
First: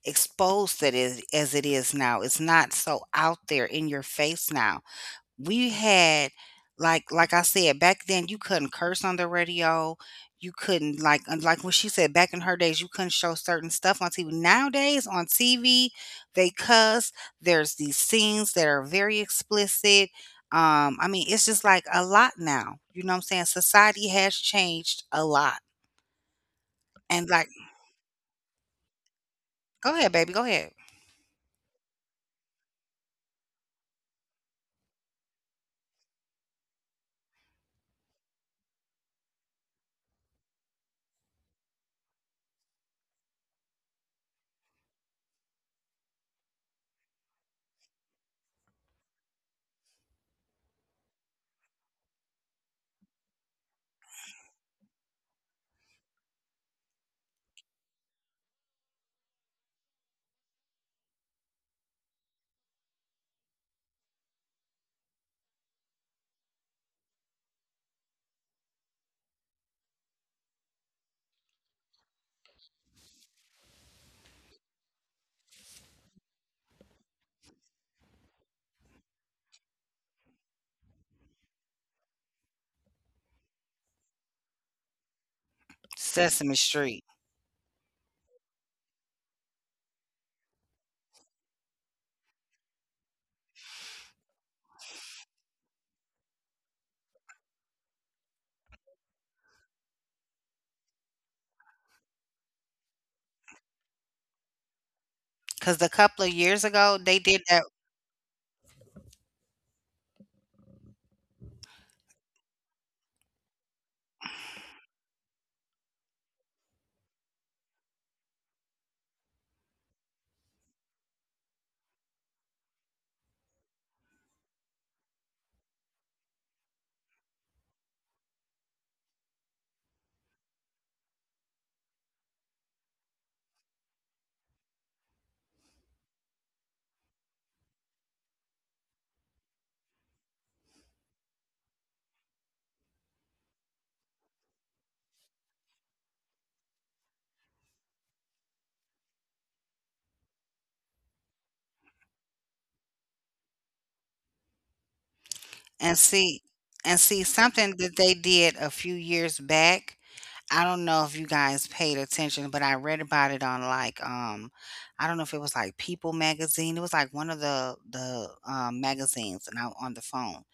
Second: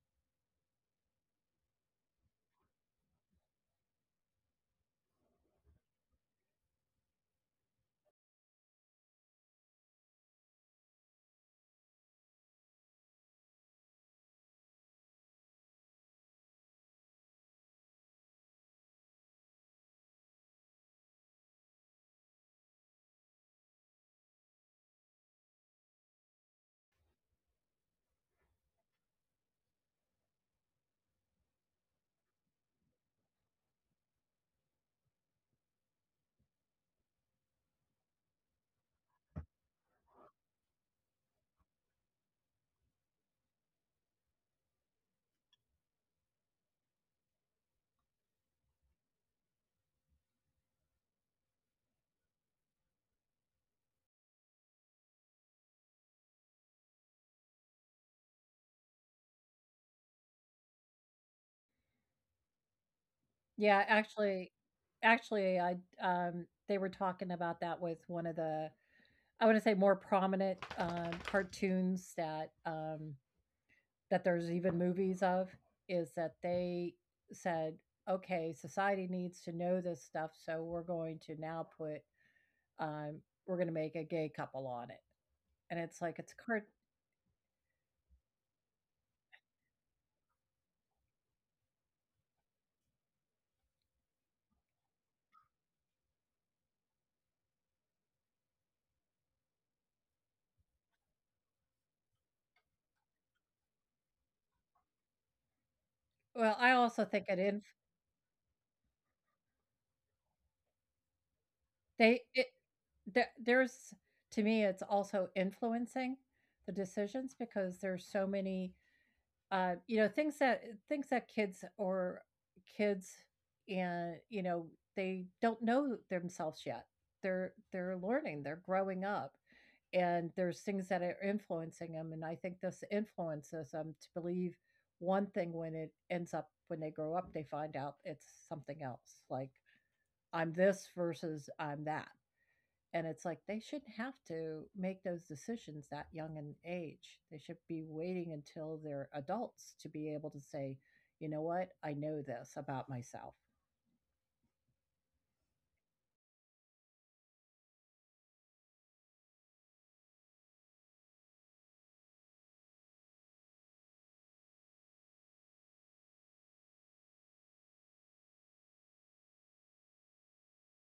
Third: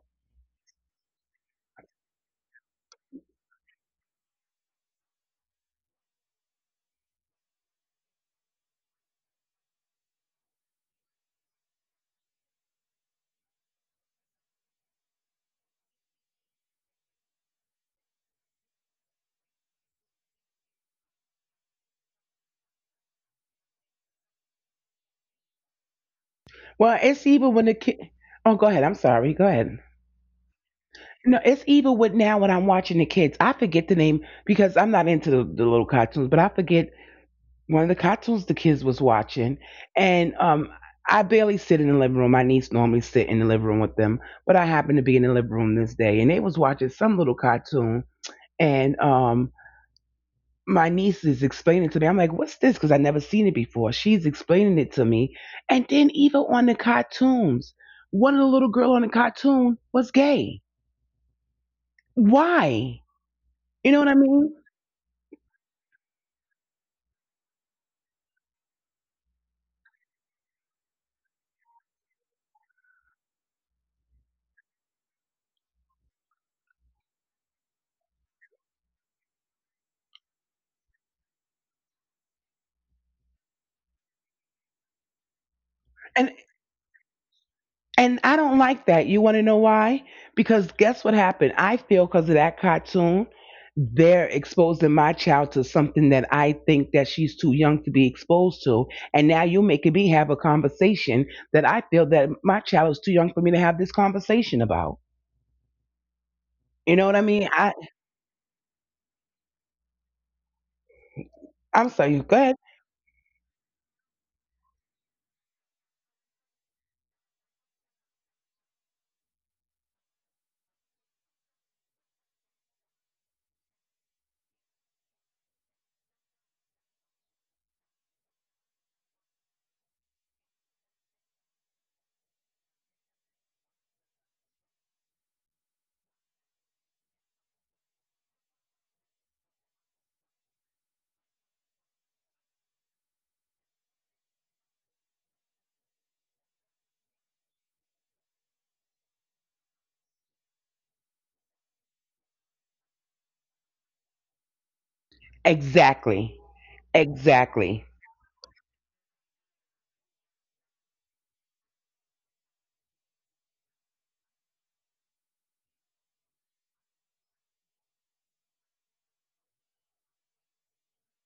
Speaker 3: exposed that it, as it is now. It's not so out there in your face now. We had, like like I said, back then you couldn't curse on the radio. You couldn't, like, and like what she said, back in her days, you couldn't show certain stuff on T V. Nowadays on T V, they cuss. There's these scenes that are very explicit. Um, I mean, it's just like a lot now. You know what I'm saying? Society has changed a lot.
Speaker 2: well, it's
Speaker 3: And
Speaker 2: even
Speaker 3: like,
Speaker 2: when the kid. Oh, go ahead. I'm sorry. Go ahead.
Speaker 3: go ahead, baby, go ahead.
Speaker 2: No, it's even with now when I'm watching the kids. I forget the name because I'm not into the, the little cartoons, but I forget one of the cartoons the kids was watching, and um, I barely sit in the living room. My niece normally sit in the living room with them, but I happened to be in the living room this day, and they was watching some little cartoon, and um, my niece is explaining to me. I'm like, "What's this?" Because I never seen it before. She's explaining it to me, and then even on the cartoons, one of the little girl on the cartoon was gay. Why?
Speaker 1: Yeah,
Speaker 2: You know what I
Speaker 1: actually,
Speaker 2: mean?
Speaker 1: actually, I um, they were talking about that with one of the, I wanna say more prominent, um, cartoons that, um, that there's even movies of, is that they said, "Okay, society needs to know this stuff, so we're going to now put, um we're gonna make a gay couple on it." And it's like, it's
Speaker 2: And
Speaker 1: a cart.
Speaker 3: Sesame Street.
Speaker 2: And I don't like that. You want to know why? Because guess what happened? I feel because of that cartoon, they're exposing my child to something that I think that she's too young to be exposed to. And now you're making me have a conversation that I feel that my child is too young for me to have this conversation about.
Speaker 3: Because a
Speaker 1: Well, I
Speaker 3: couple of
Speaker 2: You
Speaker 1: also
Speaker 2: know
Speaker 3: years
Speaker 2: what I
Speaker 1: think it
Speaker 3: ago,
Speaker 2: mean?
Speaker 1: in.
Speaker 3: they
Speaker 2: I
Speaker 3: did that.
Speaker 2: I'm
Speaker 1: They
Speaker 2: sorry. Go
Speaker 1: it
Speaker 2: ahead.
Speaker 1: the there's, to me, it's also influencing the decisions because there's so many, uh, you know, things that, things that kids or kids and, you know, they don't know themselves yet. They're they're learning, they're growing up, and there's things that are influencing them, and I think this influences them to believe one thing when it ends up when they grow up, they find out it's something else, like, "I'm this versus I'm that." And it's like they shouldn't have to make those decisions that young in age. They should be waiting until they're adults to be able to say, you know what, I know this about myself.
Speaker 2: Exactly.
Speaker 3: And see, and
Speaker 2: Exactly.
Speaker 3: see something that they did a few years back. I don't know if you guys paid attention, but I read about it on like um I don't know if it was like People magazine. It was like one of the the um, magazines and I on the phone.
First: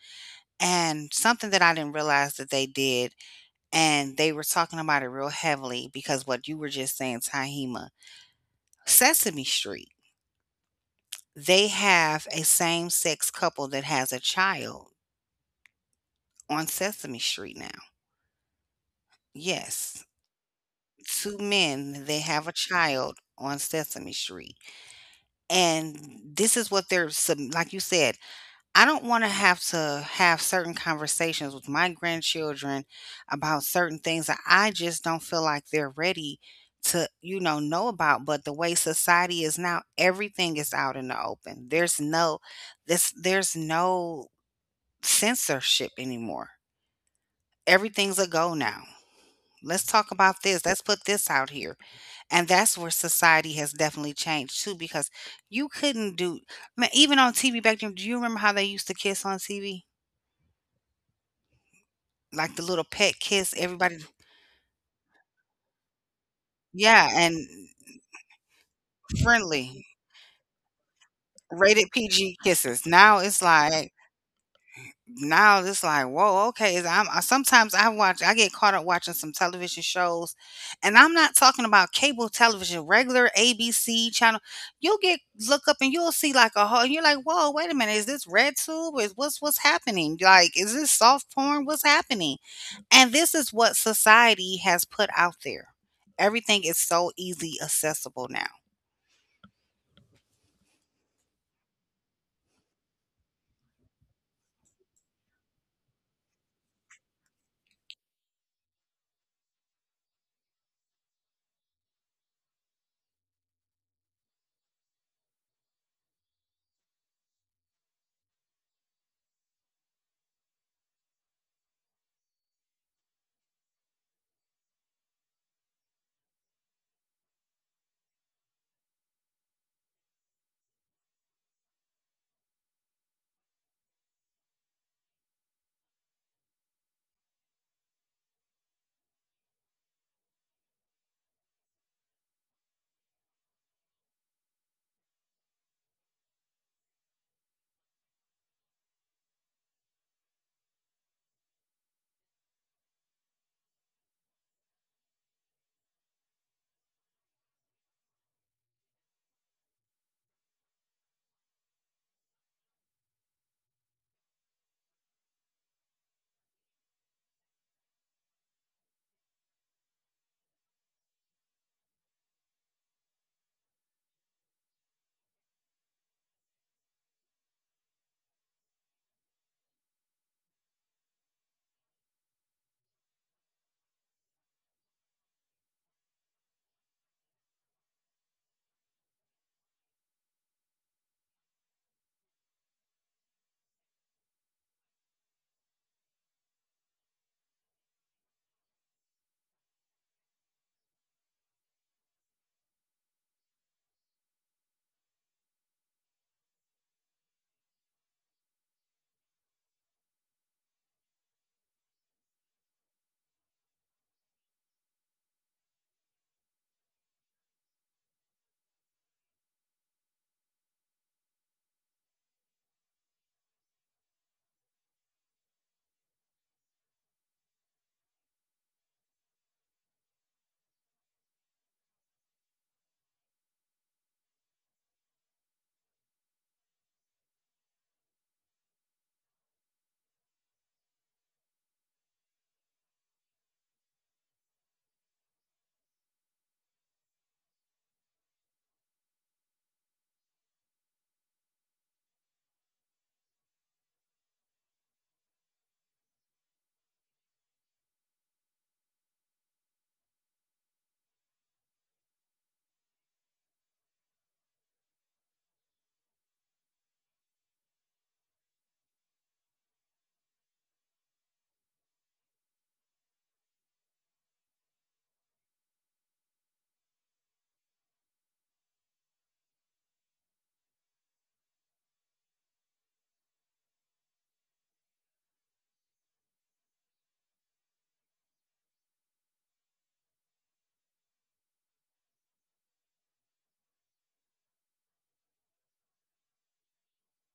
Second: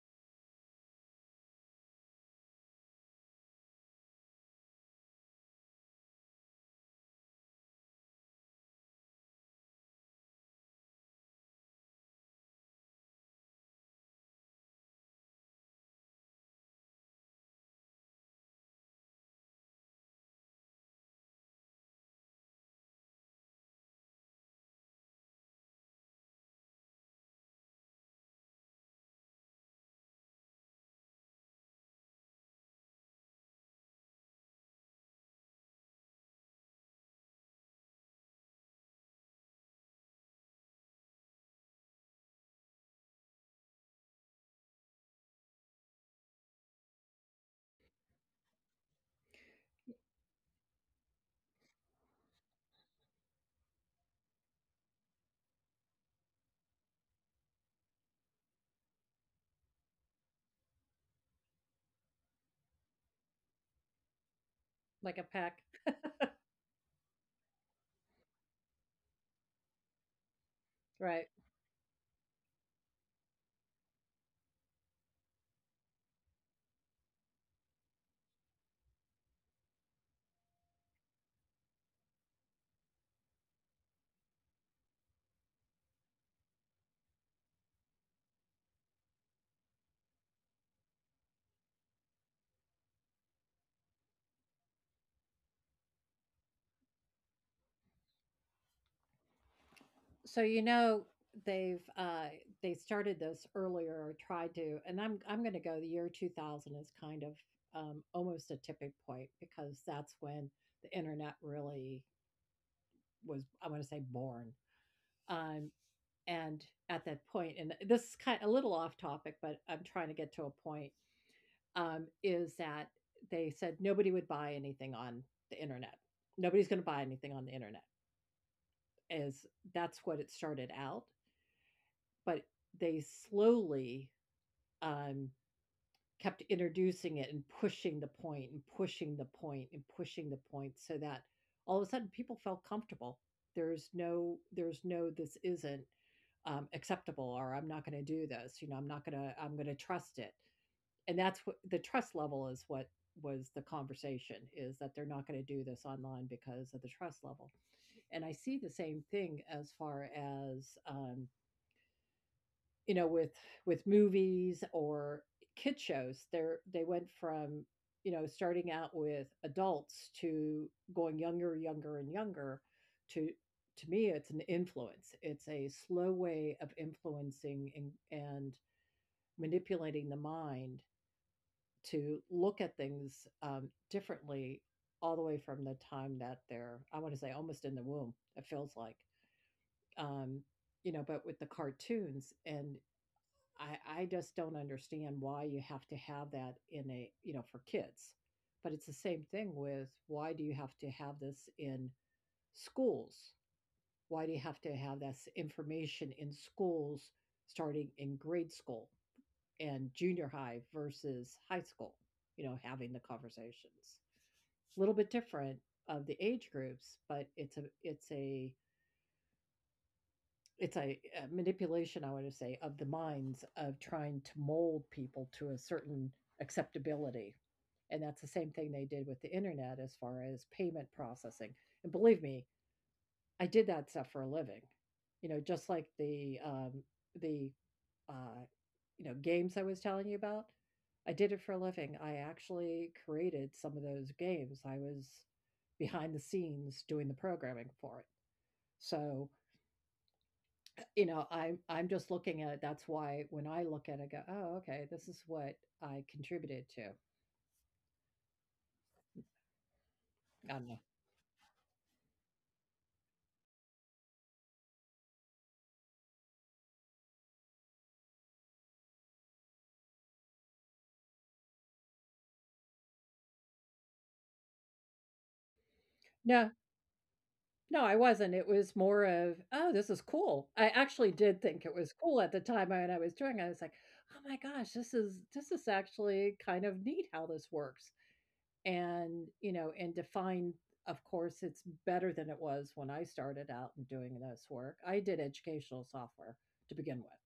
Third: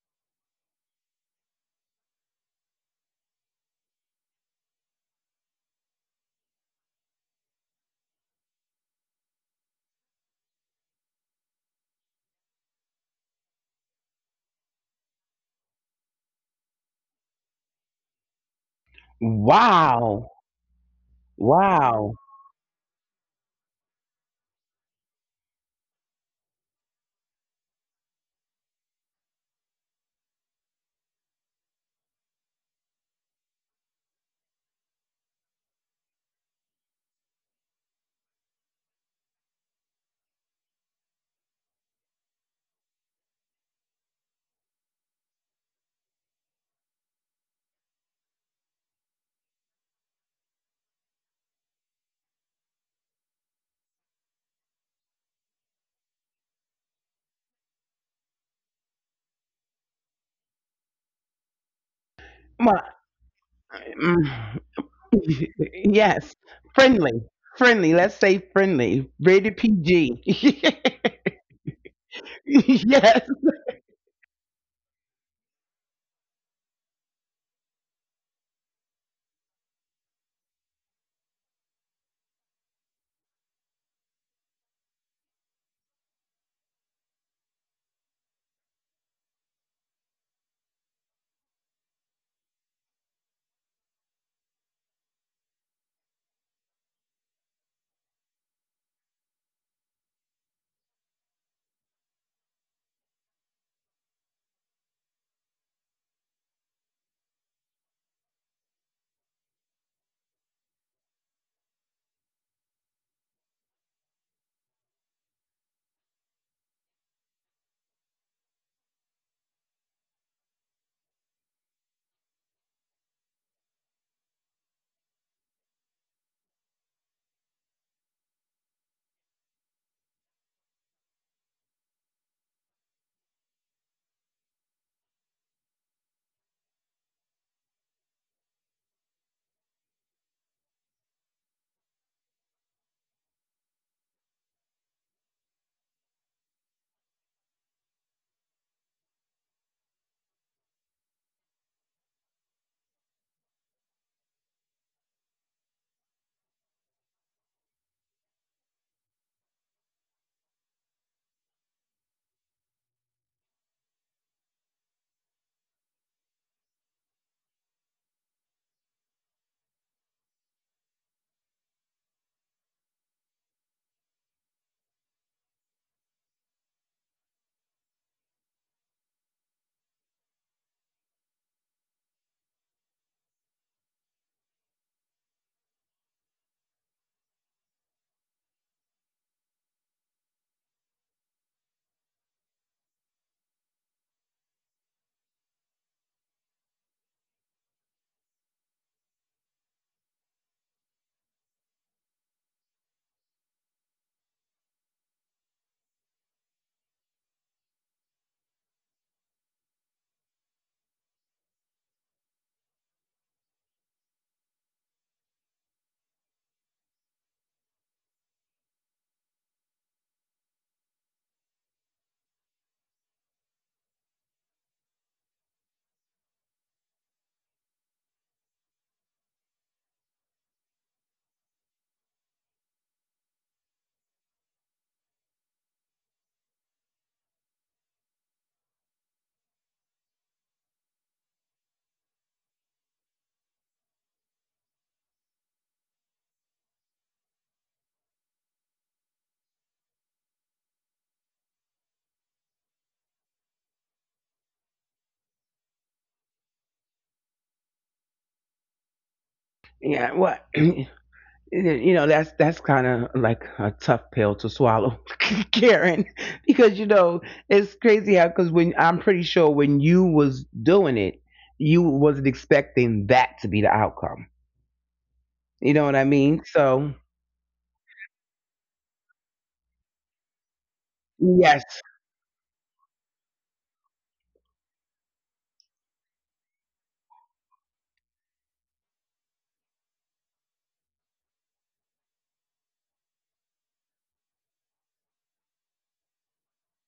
Speaker 3: And something that I didn't realize that they did, and they were talking about it real heavily because what you were just saying, Tahima, Sesame Street. They have a same sex couple that has a child on Sesame Street now. Yes.
Speaker 2: Wow.
Speaker 3: Two men,
Speaker 2: Wow.
Speaker 3: they have a child on Sesame Street, and this is what they're sub, like you said, I don't wanna have to have certain conversations with my grandchildren about certain things that I just don't feel like they're ready to, you know, know about, but the way society is now, everything is out in the open. There's no this there's no censorship anymore. Everything's a go now. "Let's talk about this. Let's put this out here." And that's where society has definitely changed too, because you couldn't do, man, even on T V back then, do you remember how they used to kiss on T V? Like the little
Speaker 2: My,
Speaker 3: pet kiss, everybody.
Speaker 2: mm.
Speaker 1: Like a
Speaker 2: [laughs]
Speaker 1: pack,
Speaker 2: Yes,
Speaker 3: Yeah,
Speaker 2: friendly,
Speaker 3: and
Speaker 2: friendly. Let's say friendly, rated
Speaker 3: friendly,
Speaker 2: P G. [laughs]
Speaker 1: right?
Speaker 3: rated P G kisses. Now
Speaker 2: Yes,
Speaker 3: it's like now it's like whoa, okay is i'm I, Sometimes I watch, I get caught up watching some television shows, and I'm not talking about cable television, regular ABC channel. You'll get, look up, and you'll see like a whole, you're like, whoa, wait a minute, is this Redtube? Is what's what's happening, like, is this soft porn? What's happening? And this is what society has put out there. Everything is so easy accessible now.
Speaker 1: So you know, they've uh they started this earlier or tried to, and I'm I'm going to go the year two thousand is kind of um almost a tipping point because that's when the internet really was, I want to say, born. Um and at that point, and this is kind a little off topic, but I'm trying to get to a point, um is that they said nobody would buy anything on the internet. Nobody's going to buy anything on the internet. Is that's what it started out, but they slowly, um, kept introducing it and pushing the point and pushing the point and pushing the point, so that all of a sudden people felt comfortable. There's no there's no this isn't um, acceptable, or I'm not going to do this, you know, I'm not going to, I'm going to trust it. And that's what the trust level is, what was the conversation, is that they're not going to do this online because of the trust level. And I see the same thing as far as um, you know, with with movies or kid shows, they're, they went from, you know, starting out with adults to going younger, younger and younger, to to me, it's an influence, it's a slow way of influencing and, and manipulating the mind to look at things um, differently, all the way from the time that they're, I want to say, almost in the womb, it feels like. um, you know, but with the cartoons and I, I just don't understand why you have to have that in a, you know, for kids. But it's the same thing with why do you have to have this in schools? Why do you have to have this information in schools starting in grade school and junior high versus high school? You know, having the conversations. A little bit different of the age groups, but it's a, it's a, it's a, a manipulation, I want to say, of the minds of trying to mold people to a certain acceptability. And that's the same thing they did with the internet as far as payment processing. And believe me, I did that stuff for a living. You know, just like the um, the uh, you know, games I was telling you about. I did it for a living. I actually created some of those games. I was behind the scenes doing the programming for it. So, you know, I'm I'm just looking at it, that's why when I look at it, I go, "Oh, okay, this is what I contributed to."
Speaker 2: yeah.
Speaker 1: I don't know.
Speaker 2: What? [clears throat] You know, that's that's kind of like a tough pill to swallow, [laughs] Karen, because you know it's crazy how because when I'm pretty sure when you was doing it, you wasn't expecting that to be the outcome. You know what I
Speaker 1: No,
Speaker 2: mean? So
Speaker 1: no, I wasn't, it was more of, "Oh, this is cool." I actually did think it was
Speaker 2: yes.
Speaker 1: cool at the time when I was doing it, I was like, "Oh my gosh, this is, this is actually kind of neat how this works." And, you know, and to find, of course, it's better than it was when I started out and doing this work. I did educational software to begin with.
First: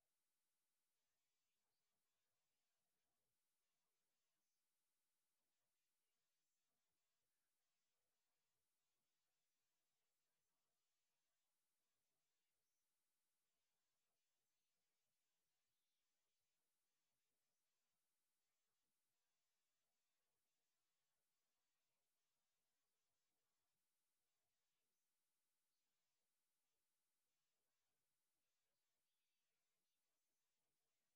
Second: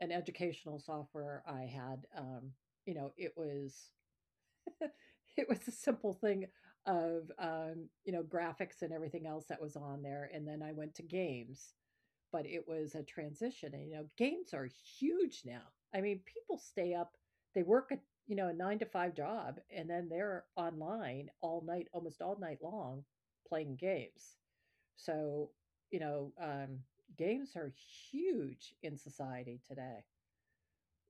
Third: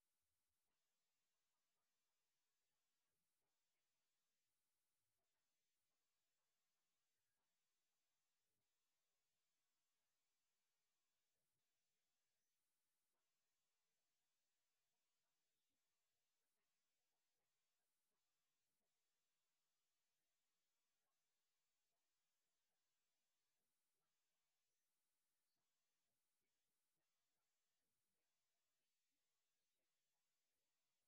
Speaker 1: An educational software I had. Um, you know, it was, [laughs] it was a simple thing of um, you know, graphics and everything else that was on there, and then I went to games. But it was a transition, and you know, games are huge now. I mean, people stay up, they work at, you know, a nine to five job, and then they're online all night, almost all night long, playing games. So you know, um, games are huge in society today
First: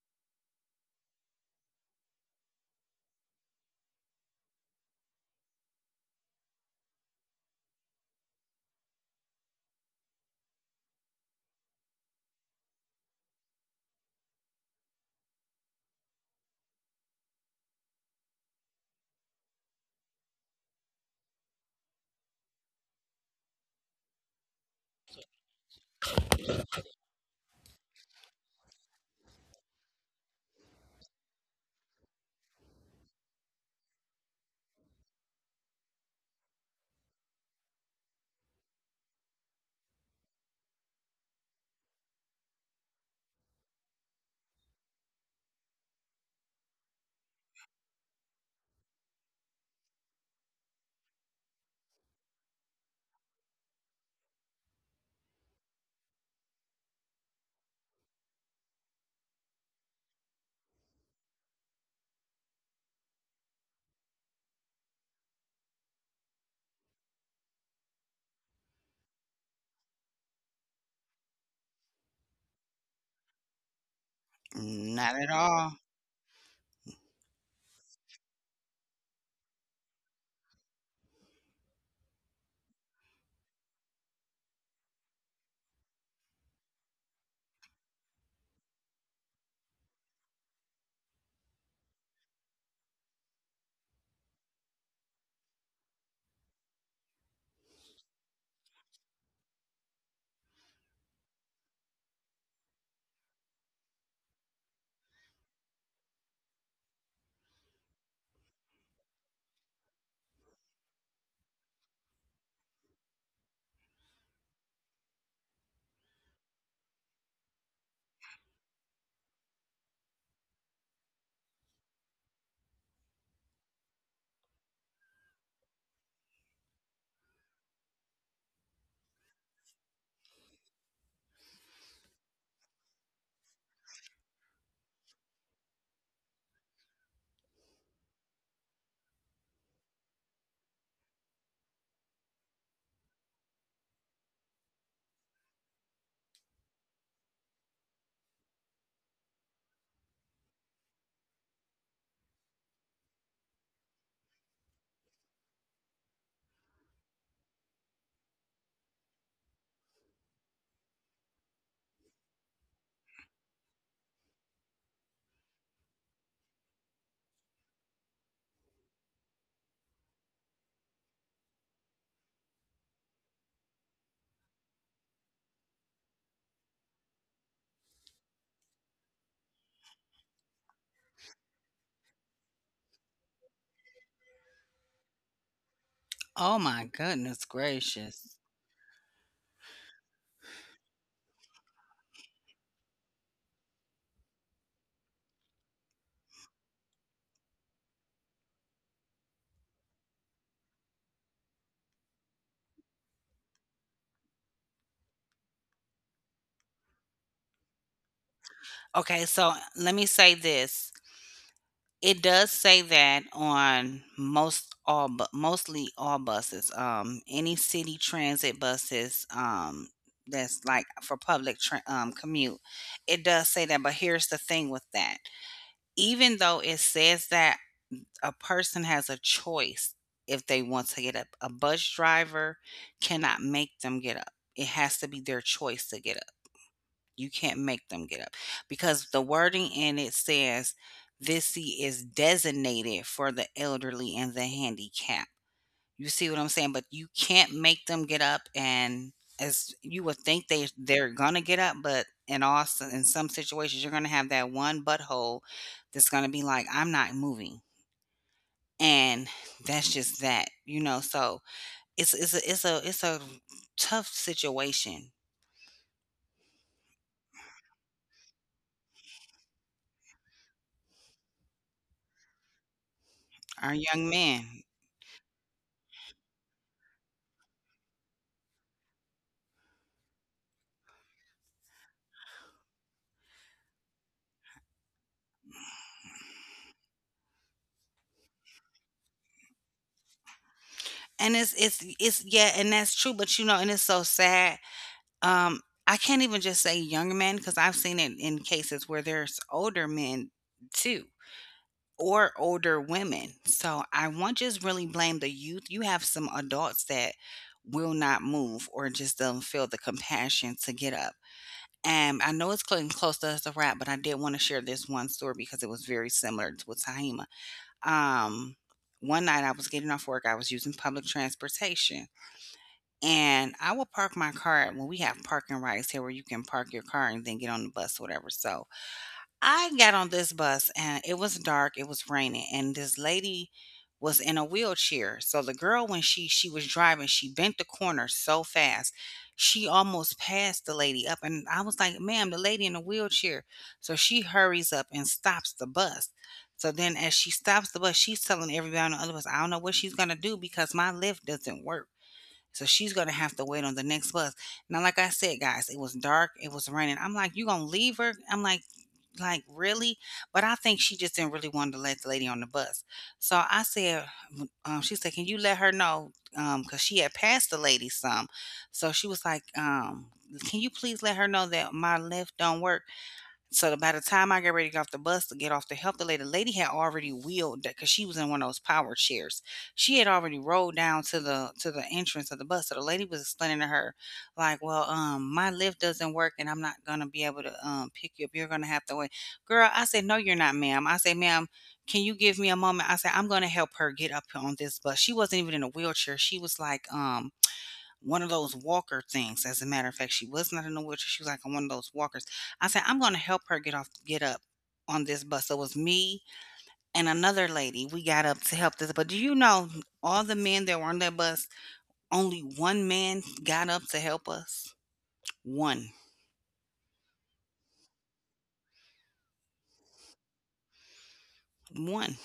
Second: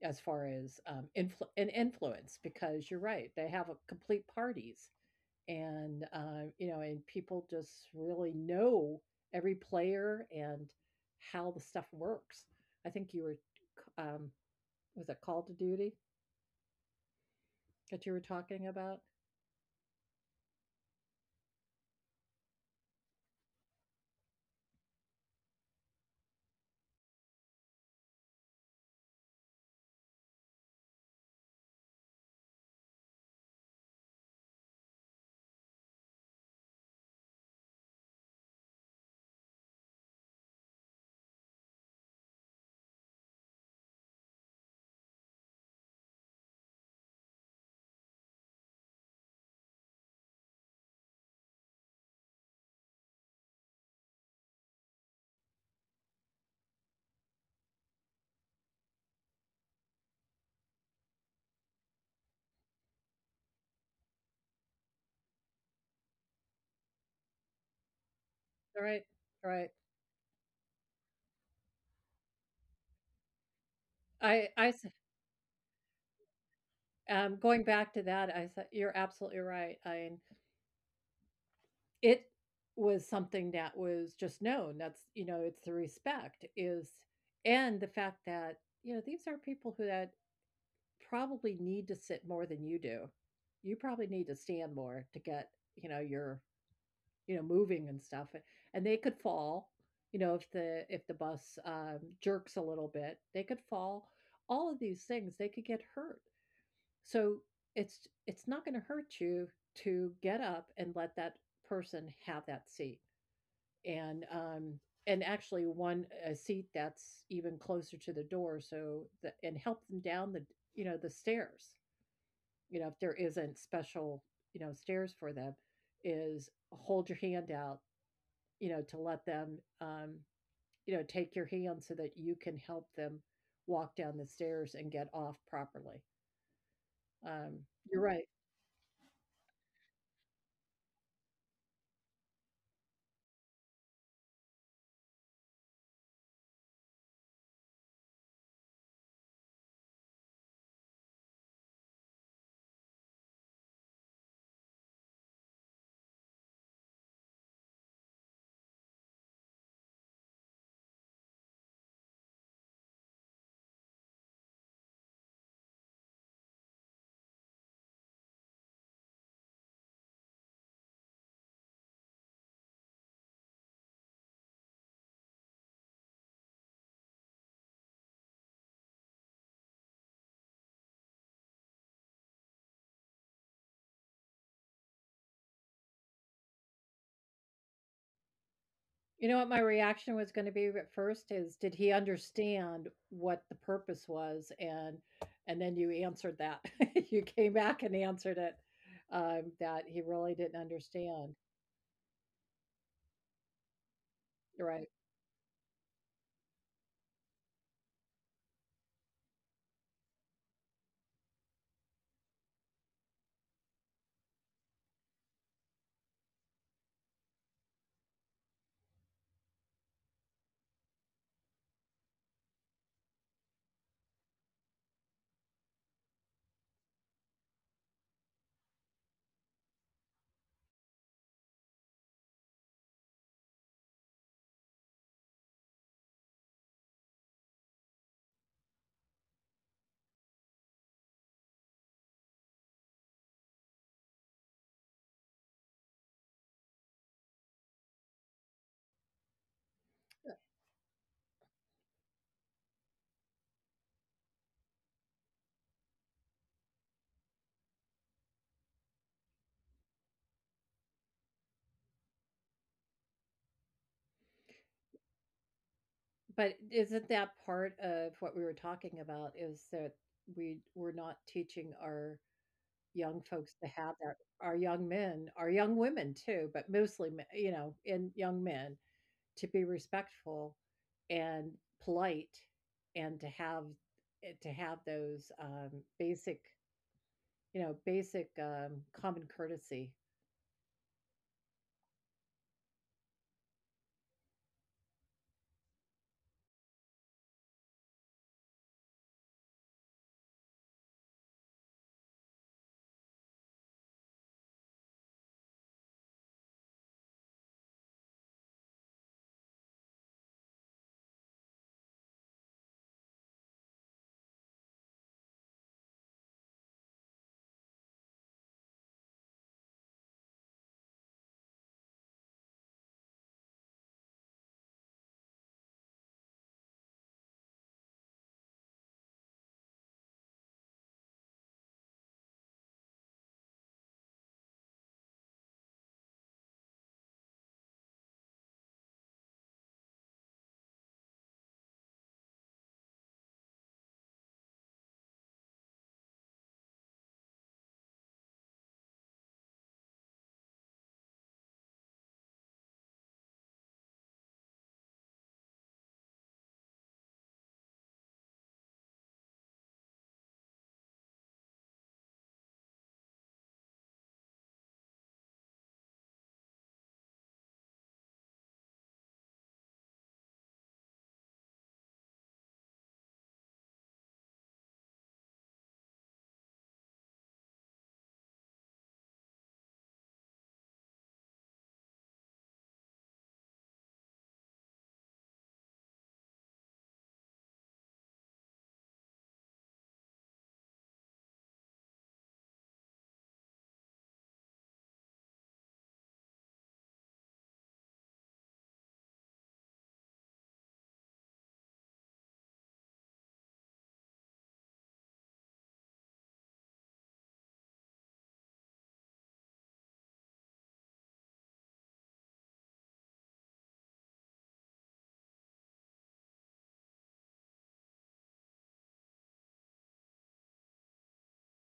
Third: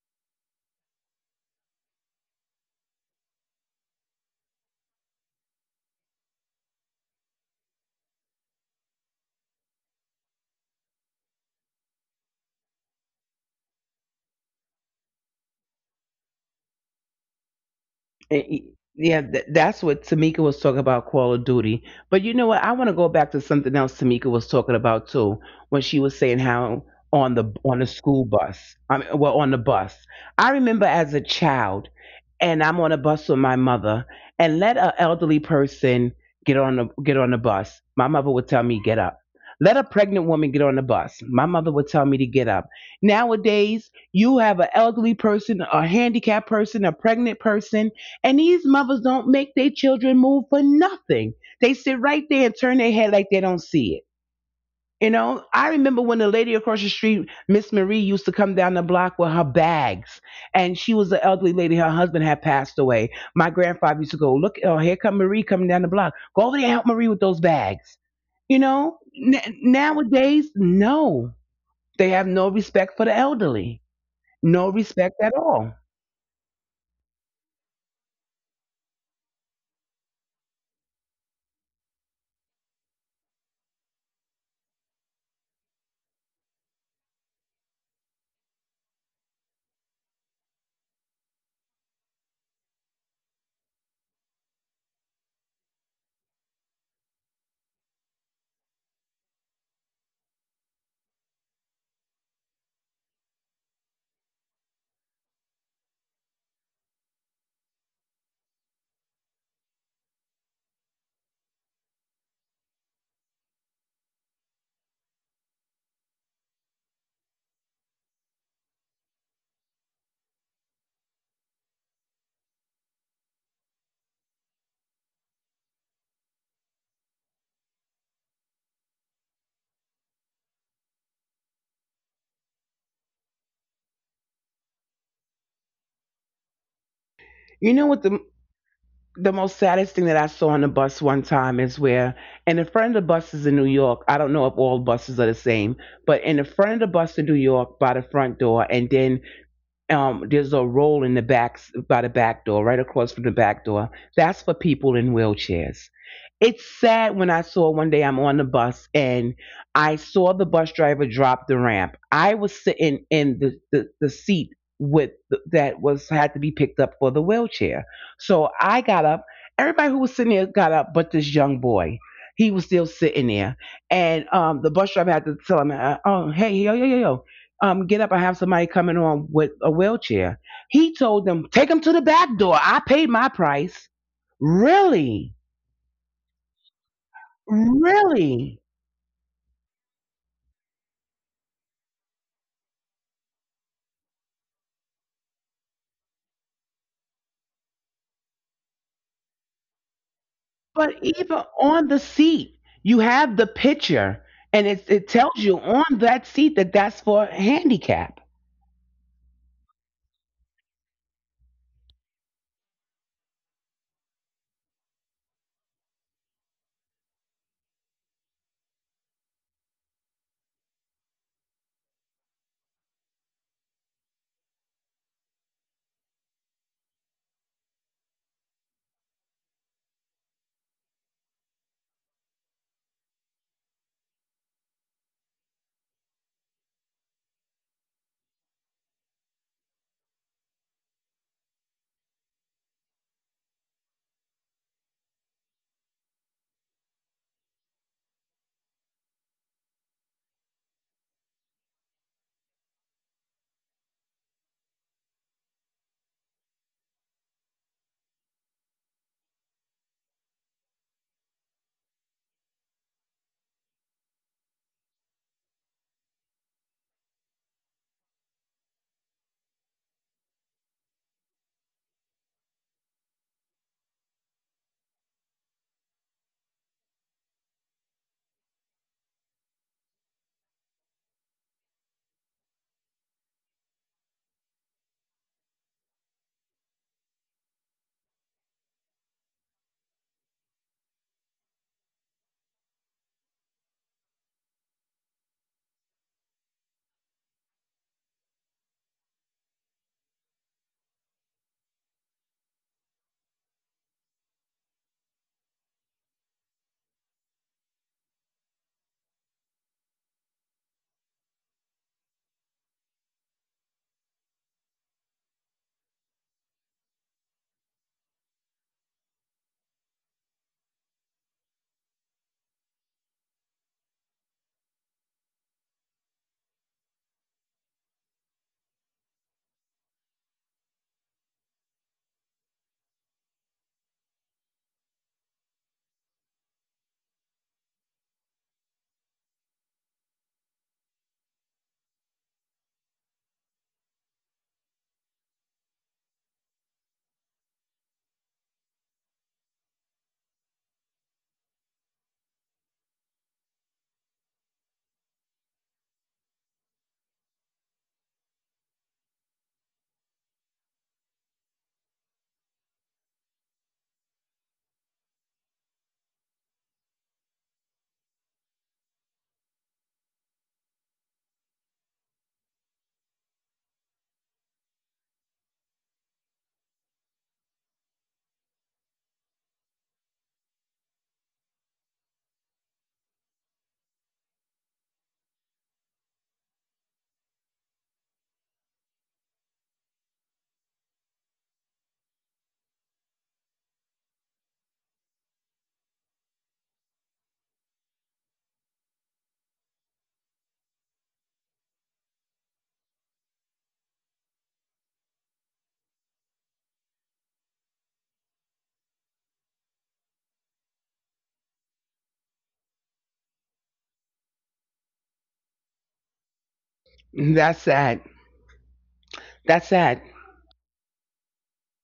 Speaker 1: as far as um, influ- and influence because you're right, they have a complete parties. And uh, you know, and people just really know every player and how the stuff works. I think you were um, was it call to duty that you were
Speaker 2: Eh, eh,
Speaker 1: talking about?
Speaker 2: Yeah, th- that's what Tamika was talking about, Call of Duty. But you know what? I want to go back to something else Tamika was talking about too, when she was saying how on the on the school bus, I mean, well, on the bus. I remember as a child, and I'm on a bus with my mother, and let an elderly person get on the get on the bus. My mother would tell me get up. Let a pregnant woman get on the bus. My mother would tell me to get up. Nowadays, you have an elderly person, a handicapped person, a pregnant person and these mothers don't make their children move for nothing. They sit right there and turn their head like they don't see it. You know, I remember when the lady across the street, Miss Marie, used to come down the block with her bags, and she was an elderly lady. Her husband had passed away. My grandfather used to go, "Look, oh, here come Marie coming down the block. Go over there and help Marie with those bags." You
Speaker 1: All
Speaker 2: know,
Speaker 1: right,
Speaker 2: N-
Speaker 1: all right.
Speaker 2: nowadays, no, they have no respect for the elderly,
Speaker 1: i
Speaker 2: no
Speaker 1: i s-
Speaker 3: Not
Speaker 2: respect
Speaker 3: at
Speaker 2: at
Speaker 3: all.
Speaker 2: all.
Speaker 1: um, Going back to that, I thought you're absolutely right. I It was something that was just known. That's, you know, it's the respect is, and the fact that, you know, these are people who that probably need to sit more than you do. You probably need to stand more to get, you know, your, you know, moving and stuff. And they could fall, you know, if the if the bus um, jerks a little bit, they could fall. All of these things, they could get hurt. So it's it's not going to hurt you to get up and let that person have that seat. And um and actually one a seat that's even closer to the door, so the, and help them down the, you know, the stairs, you know, if there isn't special, you know, stairs for them, is hold your hand out, you know, to let them, um you know, take your hand so that you can help them walk down the stairs and get off properly. um
Speaker 2: You know
Speaker 1: you're
Speaker 2: what the
Speaker 1: right.
Speaker 2: the most saddest thing that I saw on the bus one time is where, and in front of the buses in New York, I don't know if all buses are the same, but in the front of the bus in New York by the front door, and then um, there's a roll in the back by the back door, right across from the back door. That's for people in wheelchairs. It's sad when I saw one day I'm on the bus and I saw the bus driver drop the ramp. I was sitting in the, the, the seat with that was had to be picked up for the wheelchair. So I got up. Everybody who was sitting there got up, but this young boy. He was still sitting there, and um, the bus driver had to tell him, uh, "Oh, hey, yo, yo, yo, yo." Um, get up. I have somebody coming on with a wheelchair. He told them, take him to the back door. I paid my price. Really?
Speaker 3: Oh my goodness gracious.
Speaker 2: Really?
Speaker 1: You know what my reaction was gonna be at first is, did he understand what the purpose was? And and then you answered that. [laughs] You came back and answered it, um, that he really didn't
Speaker 2: But even
Speaker 1: understand,
Speaker 2: on the seat, you have the picture and it,
Speaker 1: right?
Speaker 2: it tells you on that seat that that's for handicap.
Speaker 3: Okay, so let me say this. It does say that on most all, but mostly all buses. Um, any city transit buses, um, that's like for public tra- um, commute. It does say that, but here's the thing with that. Even though it says that, a person has a choice. If they want to get up, a bus driver cannot make them get up. It has to be their choice to get up. You can't make them get up, because the wording in it says this seat is designated for the elderly and the handicapped. You see what I'm saying? But you can't make them get up, and as you would think, they they're gonna get up, but in all s- in some situations you're gonna have that one butthole that's gonna be like, "I'm not moving." And that's just that, you know. So it's it's a it's a it's a tough situation.
Speaker 1: But isn't that part of what we were talking about is that we we're not teaching our young
Speaker 3: Our
Speaker 1: folks
Speaker 3: young
Speaker 1: to have
Speaker 3: man.
Speaker 1: that, our young men, our young women too, but mostly, me, you know, in young men, to be respectful and polite and to have eh, to have those um, basic, you know, basic um, common courtesy.
Speaker 3: And it's it's it's yeah, and that's true, but, you know, and it's so sad, um, I can't even just say young men, because 'cause I've seen it in cases where there's older men too, or older women, so I won't just really blame the youth. You have some adults that will not move or just don't feel the compassion to get up, and I know it's getting close to us to wrap, but I did wanna share this one story because it was very similar to with Tahima. Um, One night I was getting off work, I was using public transportation, and I will park my car at- well, we have parking rights here where you can park your car and then get on the bus or whatever. So I got on this bus and it was dark, it was raining, and this lady was in a wheelchair. So the girl, when she she was driving, she bent the corner so fast. She almost passed the lady up, and I was like, "Ma'am, the lady in the wheelchair." So she hurries up and stops the bus. So then as she stops the bus, she's telling everybody on the other bus, "I don't know what she's going to do because my lift doesn't work." So she's gonna have to wait on the next bus. Now, like I said, guys, it was dark, it was raining. I'm like, you gonna leave her? I'm like, like really? But I think she just didn't really want to let the lady on the bus. So I said, um, she said, can you let her know? Um, cause she had passed the lady some. So she was like, um, can you please let her know that my lift don't work? So by the time I got ready to get off the bus to get off to help the lady, the lady had already wheeled because she was in one of those power chairs. She had already rolled down to the to the entrance of the bus. So the lady was explaining to her, like, "Well, um, my lift doesn't work, and I'm not gonna be able to um pick you up. You're gonna have to wait." Girl, I said, "No, you're not, ma'am." I said, "Ma'am, can you give me a moment?" I said, "I'm gonna help her get up on this bus." She wasn't even in a wheelchair. She was like, um one of those walker things. As a matter of fact, she was not in a wheelchair. She was like on one of those walkers. I said, I'm going to help her get off, get up on this bus. So it was me and another lady. We got up to help this. But do you know all the men that were on that bus? Only one man got up to help us. One,
Speaker 2: That's sad. That's sad.
Speaker 3: one.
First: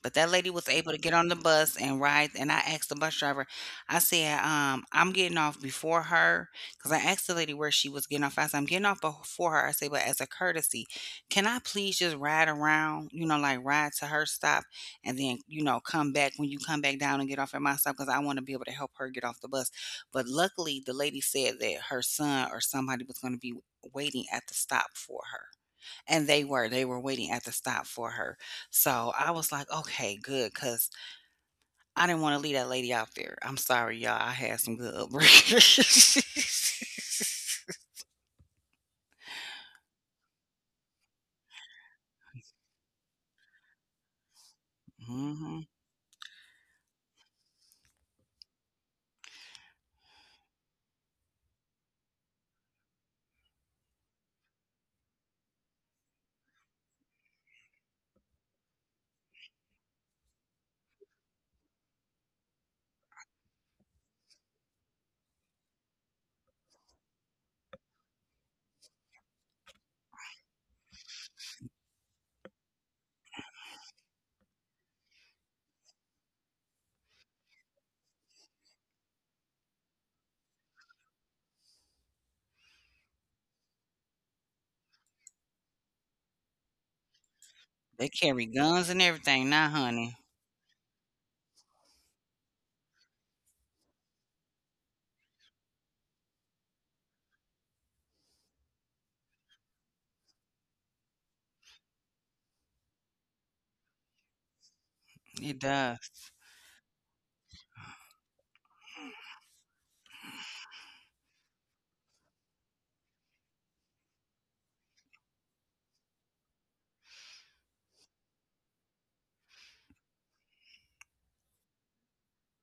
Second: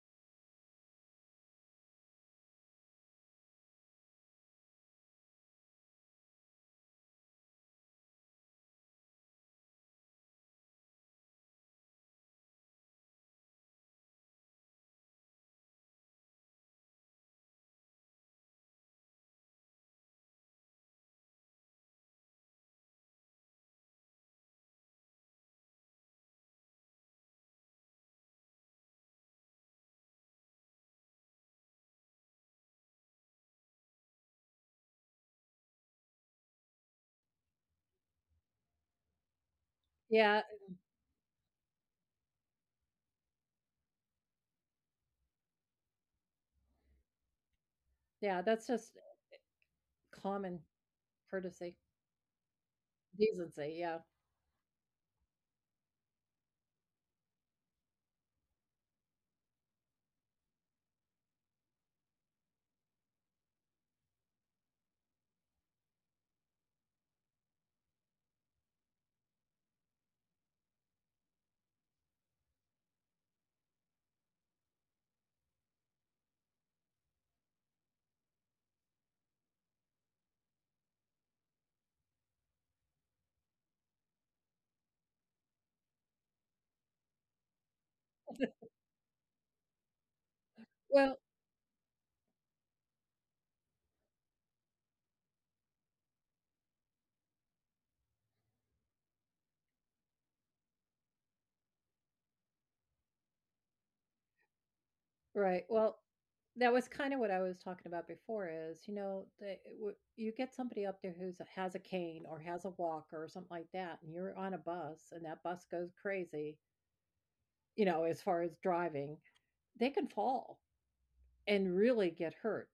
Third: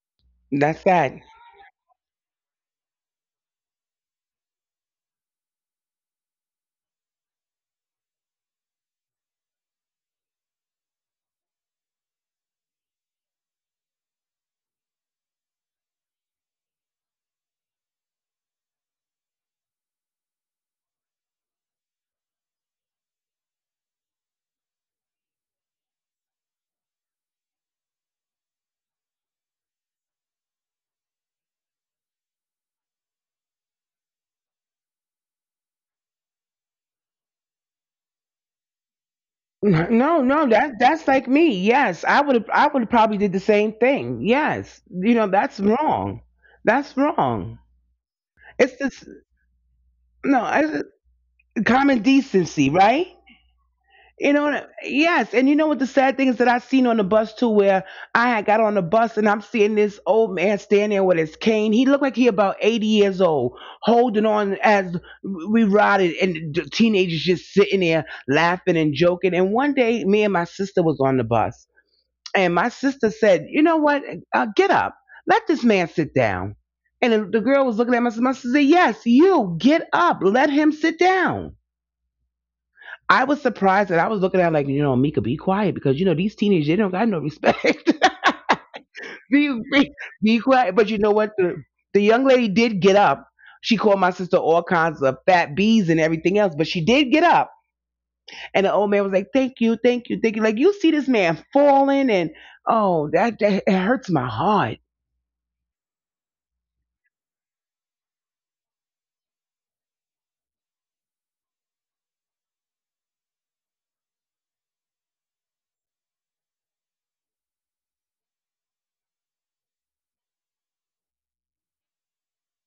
Speaker 3: But that lady was
Speaker 2: That's
Speaker 3: able to get
Speaker 2: sad.
Speaker 3: on the bus and ride. And I asked the bus driver, I said, um, I'm getting off before her. Because I asked the lady where she was getting off. I said, I'm getting off before her. I said, but as a courtesy, can I please just ride around, you know, like ride to her stop and then, you know, come back when you come back down and get off at my stop? Because I want to be able to help her get off the bus. But luckily, the lady said that her son or somebody was going to be waiting at the stop for her. And they were. They were waiting at the stop for her. So I was like, okay, good, because I didn't want to leave that lady out there. I'm sorry, y'all. I had some good upbringing. [laughs]
Speaker 2: N- No,
Speaker 1: Yeah.
Speaker 2: no, that that's like me. Yes, I would I would have probably did the same thing. Yes, you know that's
Speaker 3: Hmm.
Speaker 2: wrong. That's wrong.
Speaker 1: Yeah, that's
Speaker 2: It's
Speaker 1: just
Speaker 2: just no
Speaker 1: common
Speaker 2: it's
Speaker 1: courtesy.
Speaker 2: common decency, right?
Speaker 1: Decency, yeah.
Speaker 2: You know, and- yes, and you know what the sad thing is that I seen on the bus too, where I had got on the bus and I'm seeing this old man standing there with his cane. He looked like he about eighty years old, holding on as we rotted, and the teenagers just sitting there laughing and joking. And one day, me and my sister was on the bus And my sister said, you know what? Uh, get up. Let this man sit down. And the the girl was looking at my sister. My sister said, yes, you get up. Let him sit down. I was surprised that I was looking at her like, you know, Mika, be quiet because, you know, these teenagers, they don't got no respect.
Speaker 3: They carry
Speaker 2: [laughs]
Speaker 3: guns and everything
Speaker 2: be,
Speaker 3: now,
Speaker 2: be,
Speaker 3: honey.
Speaker 2: be quiet. But you know
Speaker 1: Well,
Speaker 2: what? The, the young lady did get up. She called my sister all kinds of fat bees and everything else, but she did get up. And the old man was like, Thank you, thank you, thank you. Like, you see this man falling, and oh, that, that it hurts my heart.
Speaker 1: right,
Speaker 3: It
Speaker 1: well,
Speaker 3: does.
Speaker 1: that was kind of what I was talking about before is, you know, the, eh, w- you get somebody up there who's has a cane or has a walker or something like that, and you're on a bus and that bus goes crazy, you know, as far as driving, they can fall and really get hurt.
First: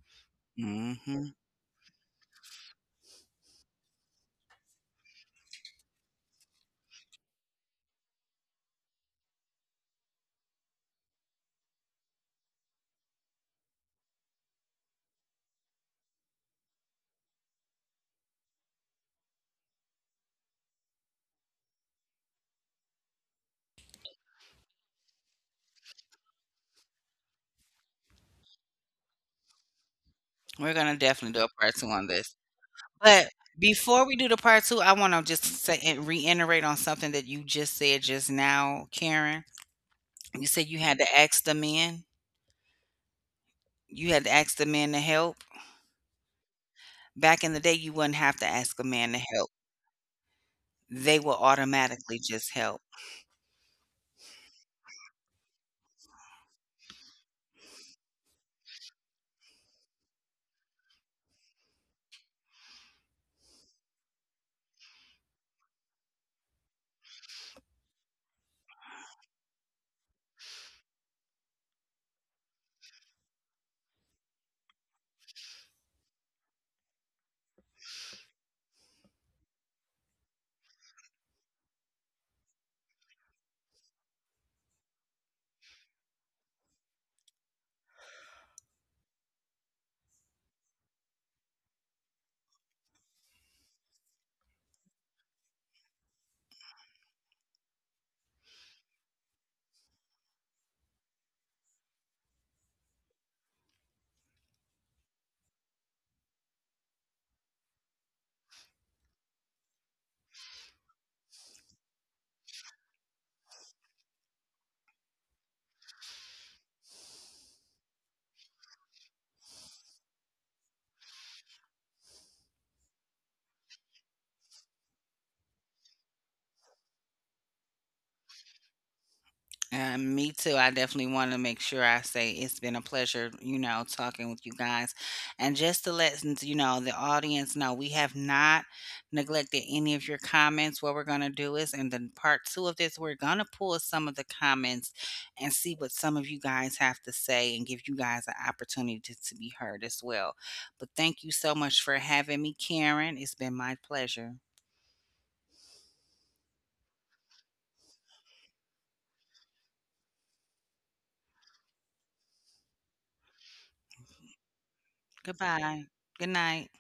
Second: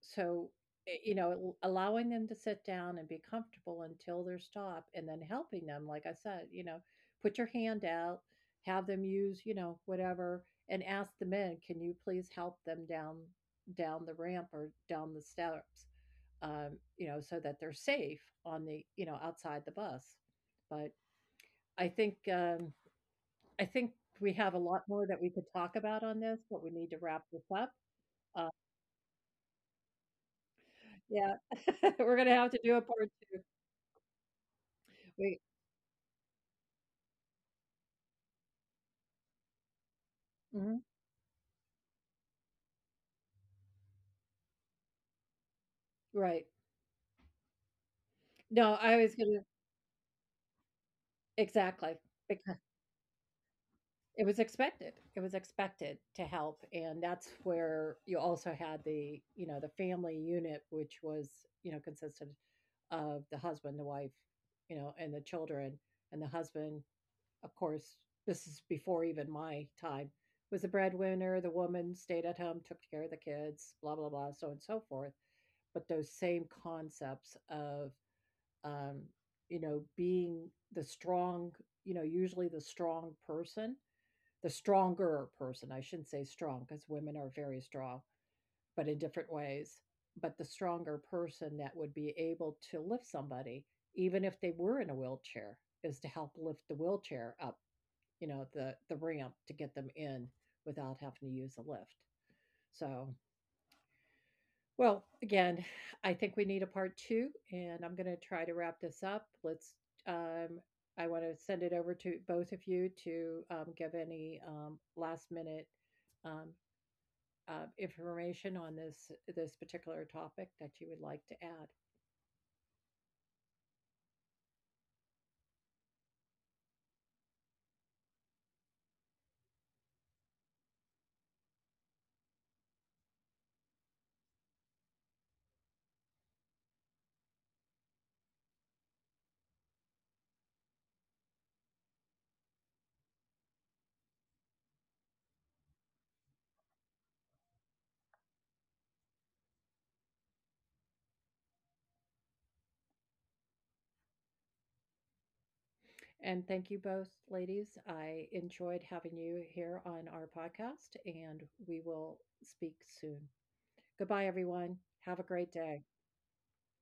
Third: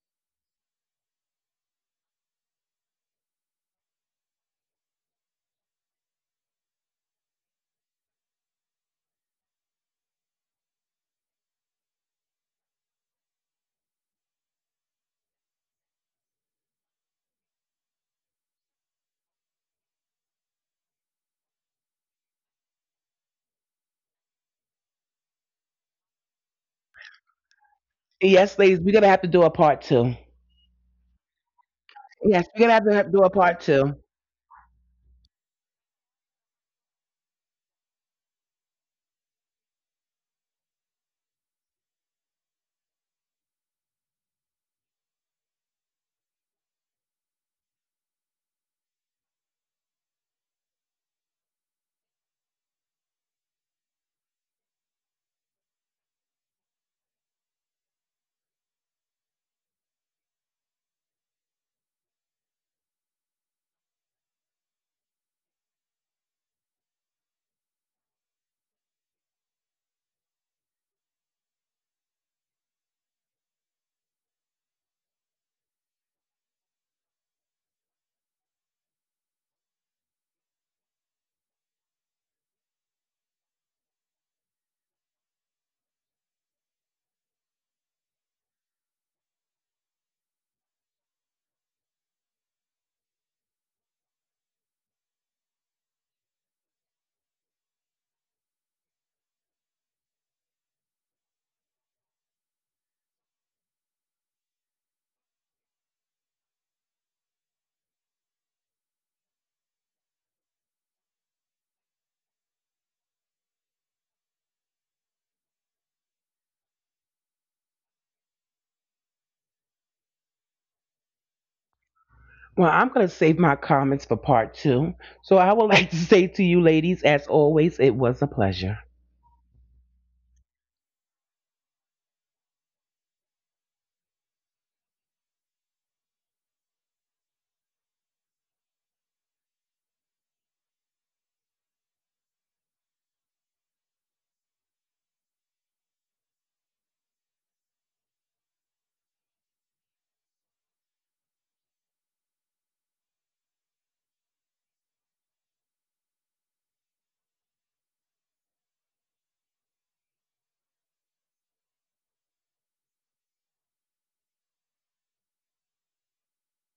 Speaker 1: So, eh, you know,
Speaker 3: Hmm.
Speaker 1: l- allowing them to sit down and be comfortable until they're stopped and then helping them, like I said, you know, put your hand out, have them use, you know, whatever, and ask the men, can you please help them down, down the ramp or down the steps? Um, you know, so that they're safe on the, you know, outside the bus. But I think um I think we have a lot more that we could talk about on this, but we need to wrap this up. Uh,
Speaker 2: Yes, ladies, we're gonna have to do a part two.
Speaker 3: We're going to
Speaker 1: Yeah.
Speaker 3: definitely do a part two
Speaker 1: [laughs]
Speaker 3: on
Speaker 1: We're gonna
Speaker 3: this.
Speaker 2: Yes,
Speaker 1: have to
Speaker 2: we're gonna
Speaker 1: do a
Speaker 2: have to
Speaker 1: part
Speaker 2: have- do
Speaker 3: But
Speaker 2: a
Speaker 1: two.
Speaker 2: part two.
Speaker 3: before we do the part two, I want to just
Speaker 1: We,
Speaker 3: say and reiterate on something that you just said just now, Karen. You said you had
Speaker 1: mhm,
Speaker 3: to ask the men. You had to ask the men to help.
Speaker 1: right.
Speaker 3: Back in the day, you wouldn't have to ask a man
Speaker 1: No,
Speaker 3: to
Speaker 1: I
Speaker 3: help.
Speaker 1: was gonna,
Speaker 3: They will automatically
Speaker 1: exactly,
Speaker 3: just
Speaker 1: because
Speaker 3: help.
Speaker 1: it was expected. It was expected to help, and that's where you also had the, you know, the family unit, which was, you know, consisted of the husband, the wife, you know, and the children, and the husband, of course, this is before even my time, was the breadwinner, the woman stayed at home, took care of the kids, blah, blah, blah, so on and so forth. But those same concepts of um, you know, being the strong, you know, usually the strong person, the stronger person. I shouldn't say strong because women are very strong, but in different ways. But the stronger person that would be able to lift somebody, even if they were in a wheelchair, is to help lift the wheelchair up, you know, the the ramp to get them in without having to use a lift. So, well, again, I think we need a part two, and I'm going to try to wrap this up. Let's. Um, I want to send it over to both of you to um, give any um, last minute um, uh, information on this this particular topic that you would like to add.
Speaker 2: Well, I'm gonna save my comments for part two. So I would like to [laughs] say to you, ladies, as always, it was a pleasure.
Speaker 3: Uh, me too. I definitely want to make sure I say it's been a pleasure, you know, talking with you guys. And just to let, s- you know, the audience know, we have not neglected any of your comments. What we're going to do is in the part two of this, we're going to pull some of the comments and see what some of you guys have to say and give you guys an opportunity to, to be heard as well. But thank you so much for having me, Karen. It's been my pleasure.
Speaker 1: And thank you both, ladies. I enjoyed having you here on our podcast, and we will speak soon. Goodbye, everyone. Have a great day.
Speaker 3: Goodbye. Good night.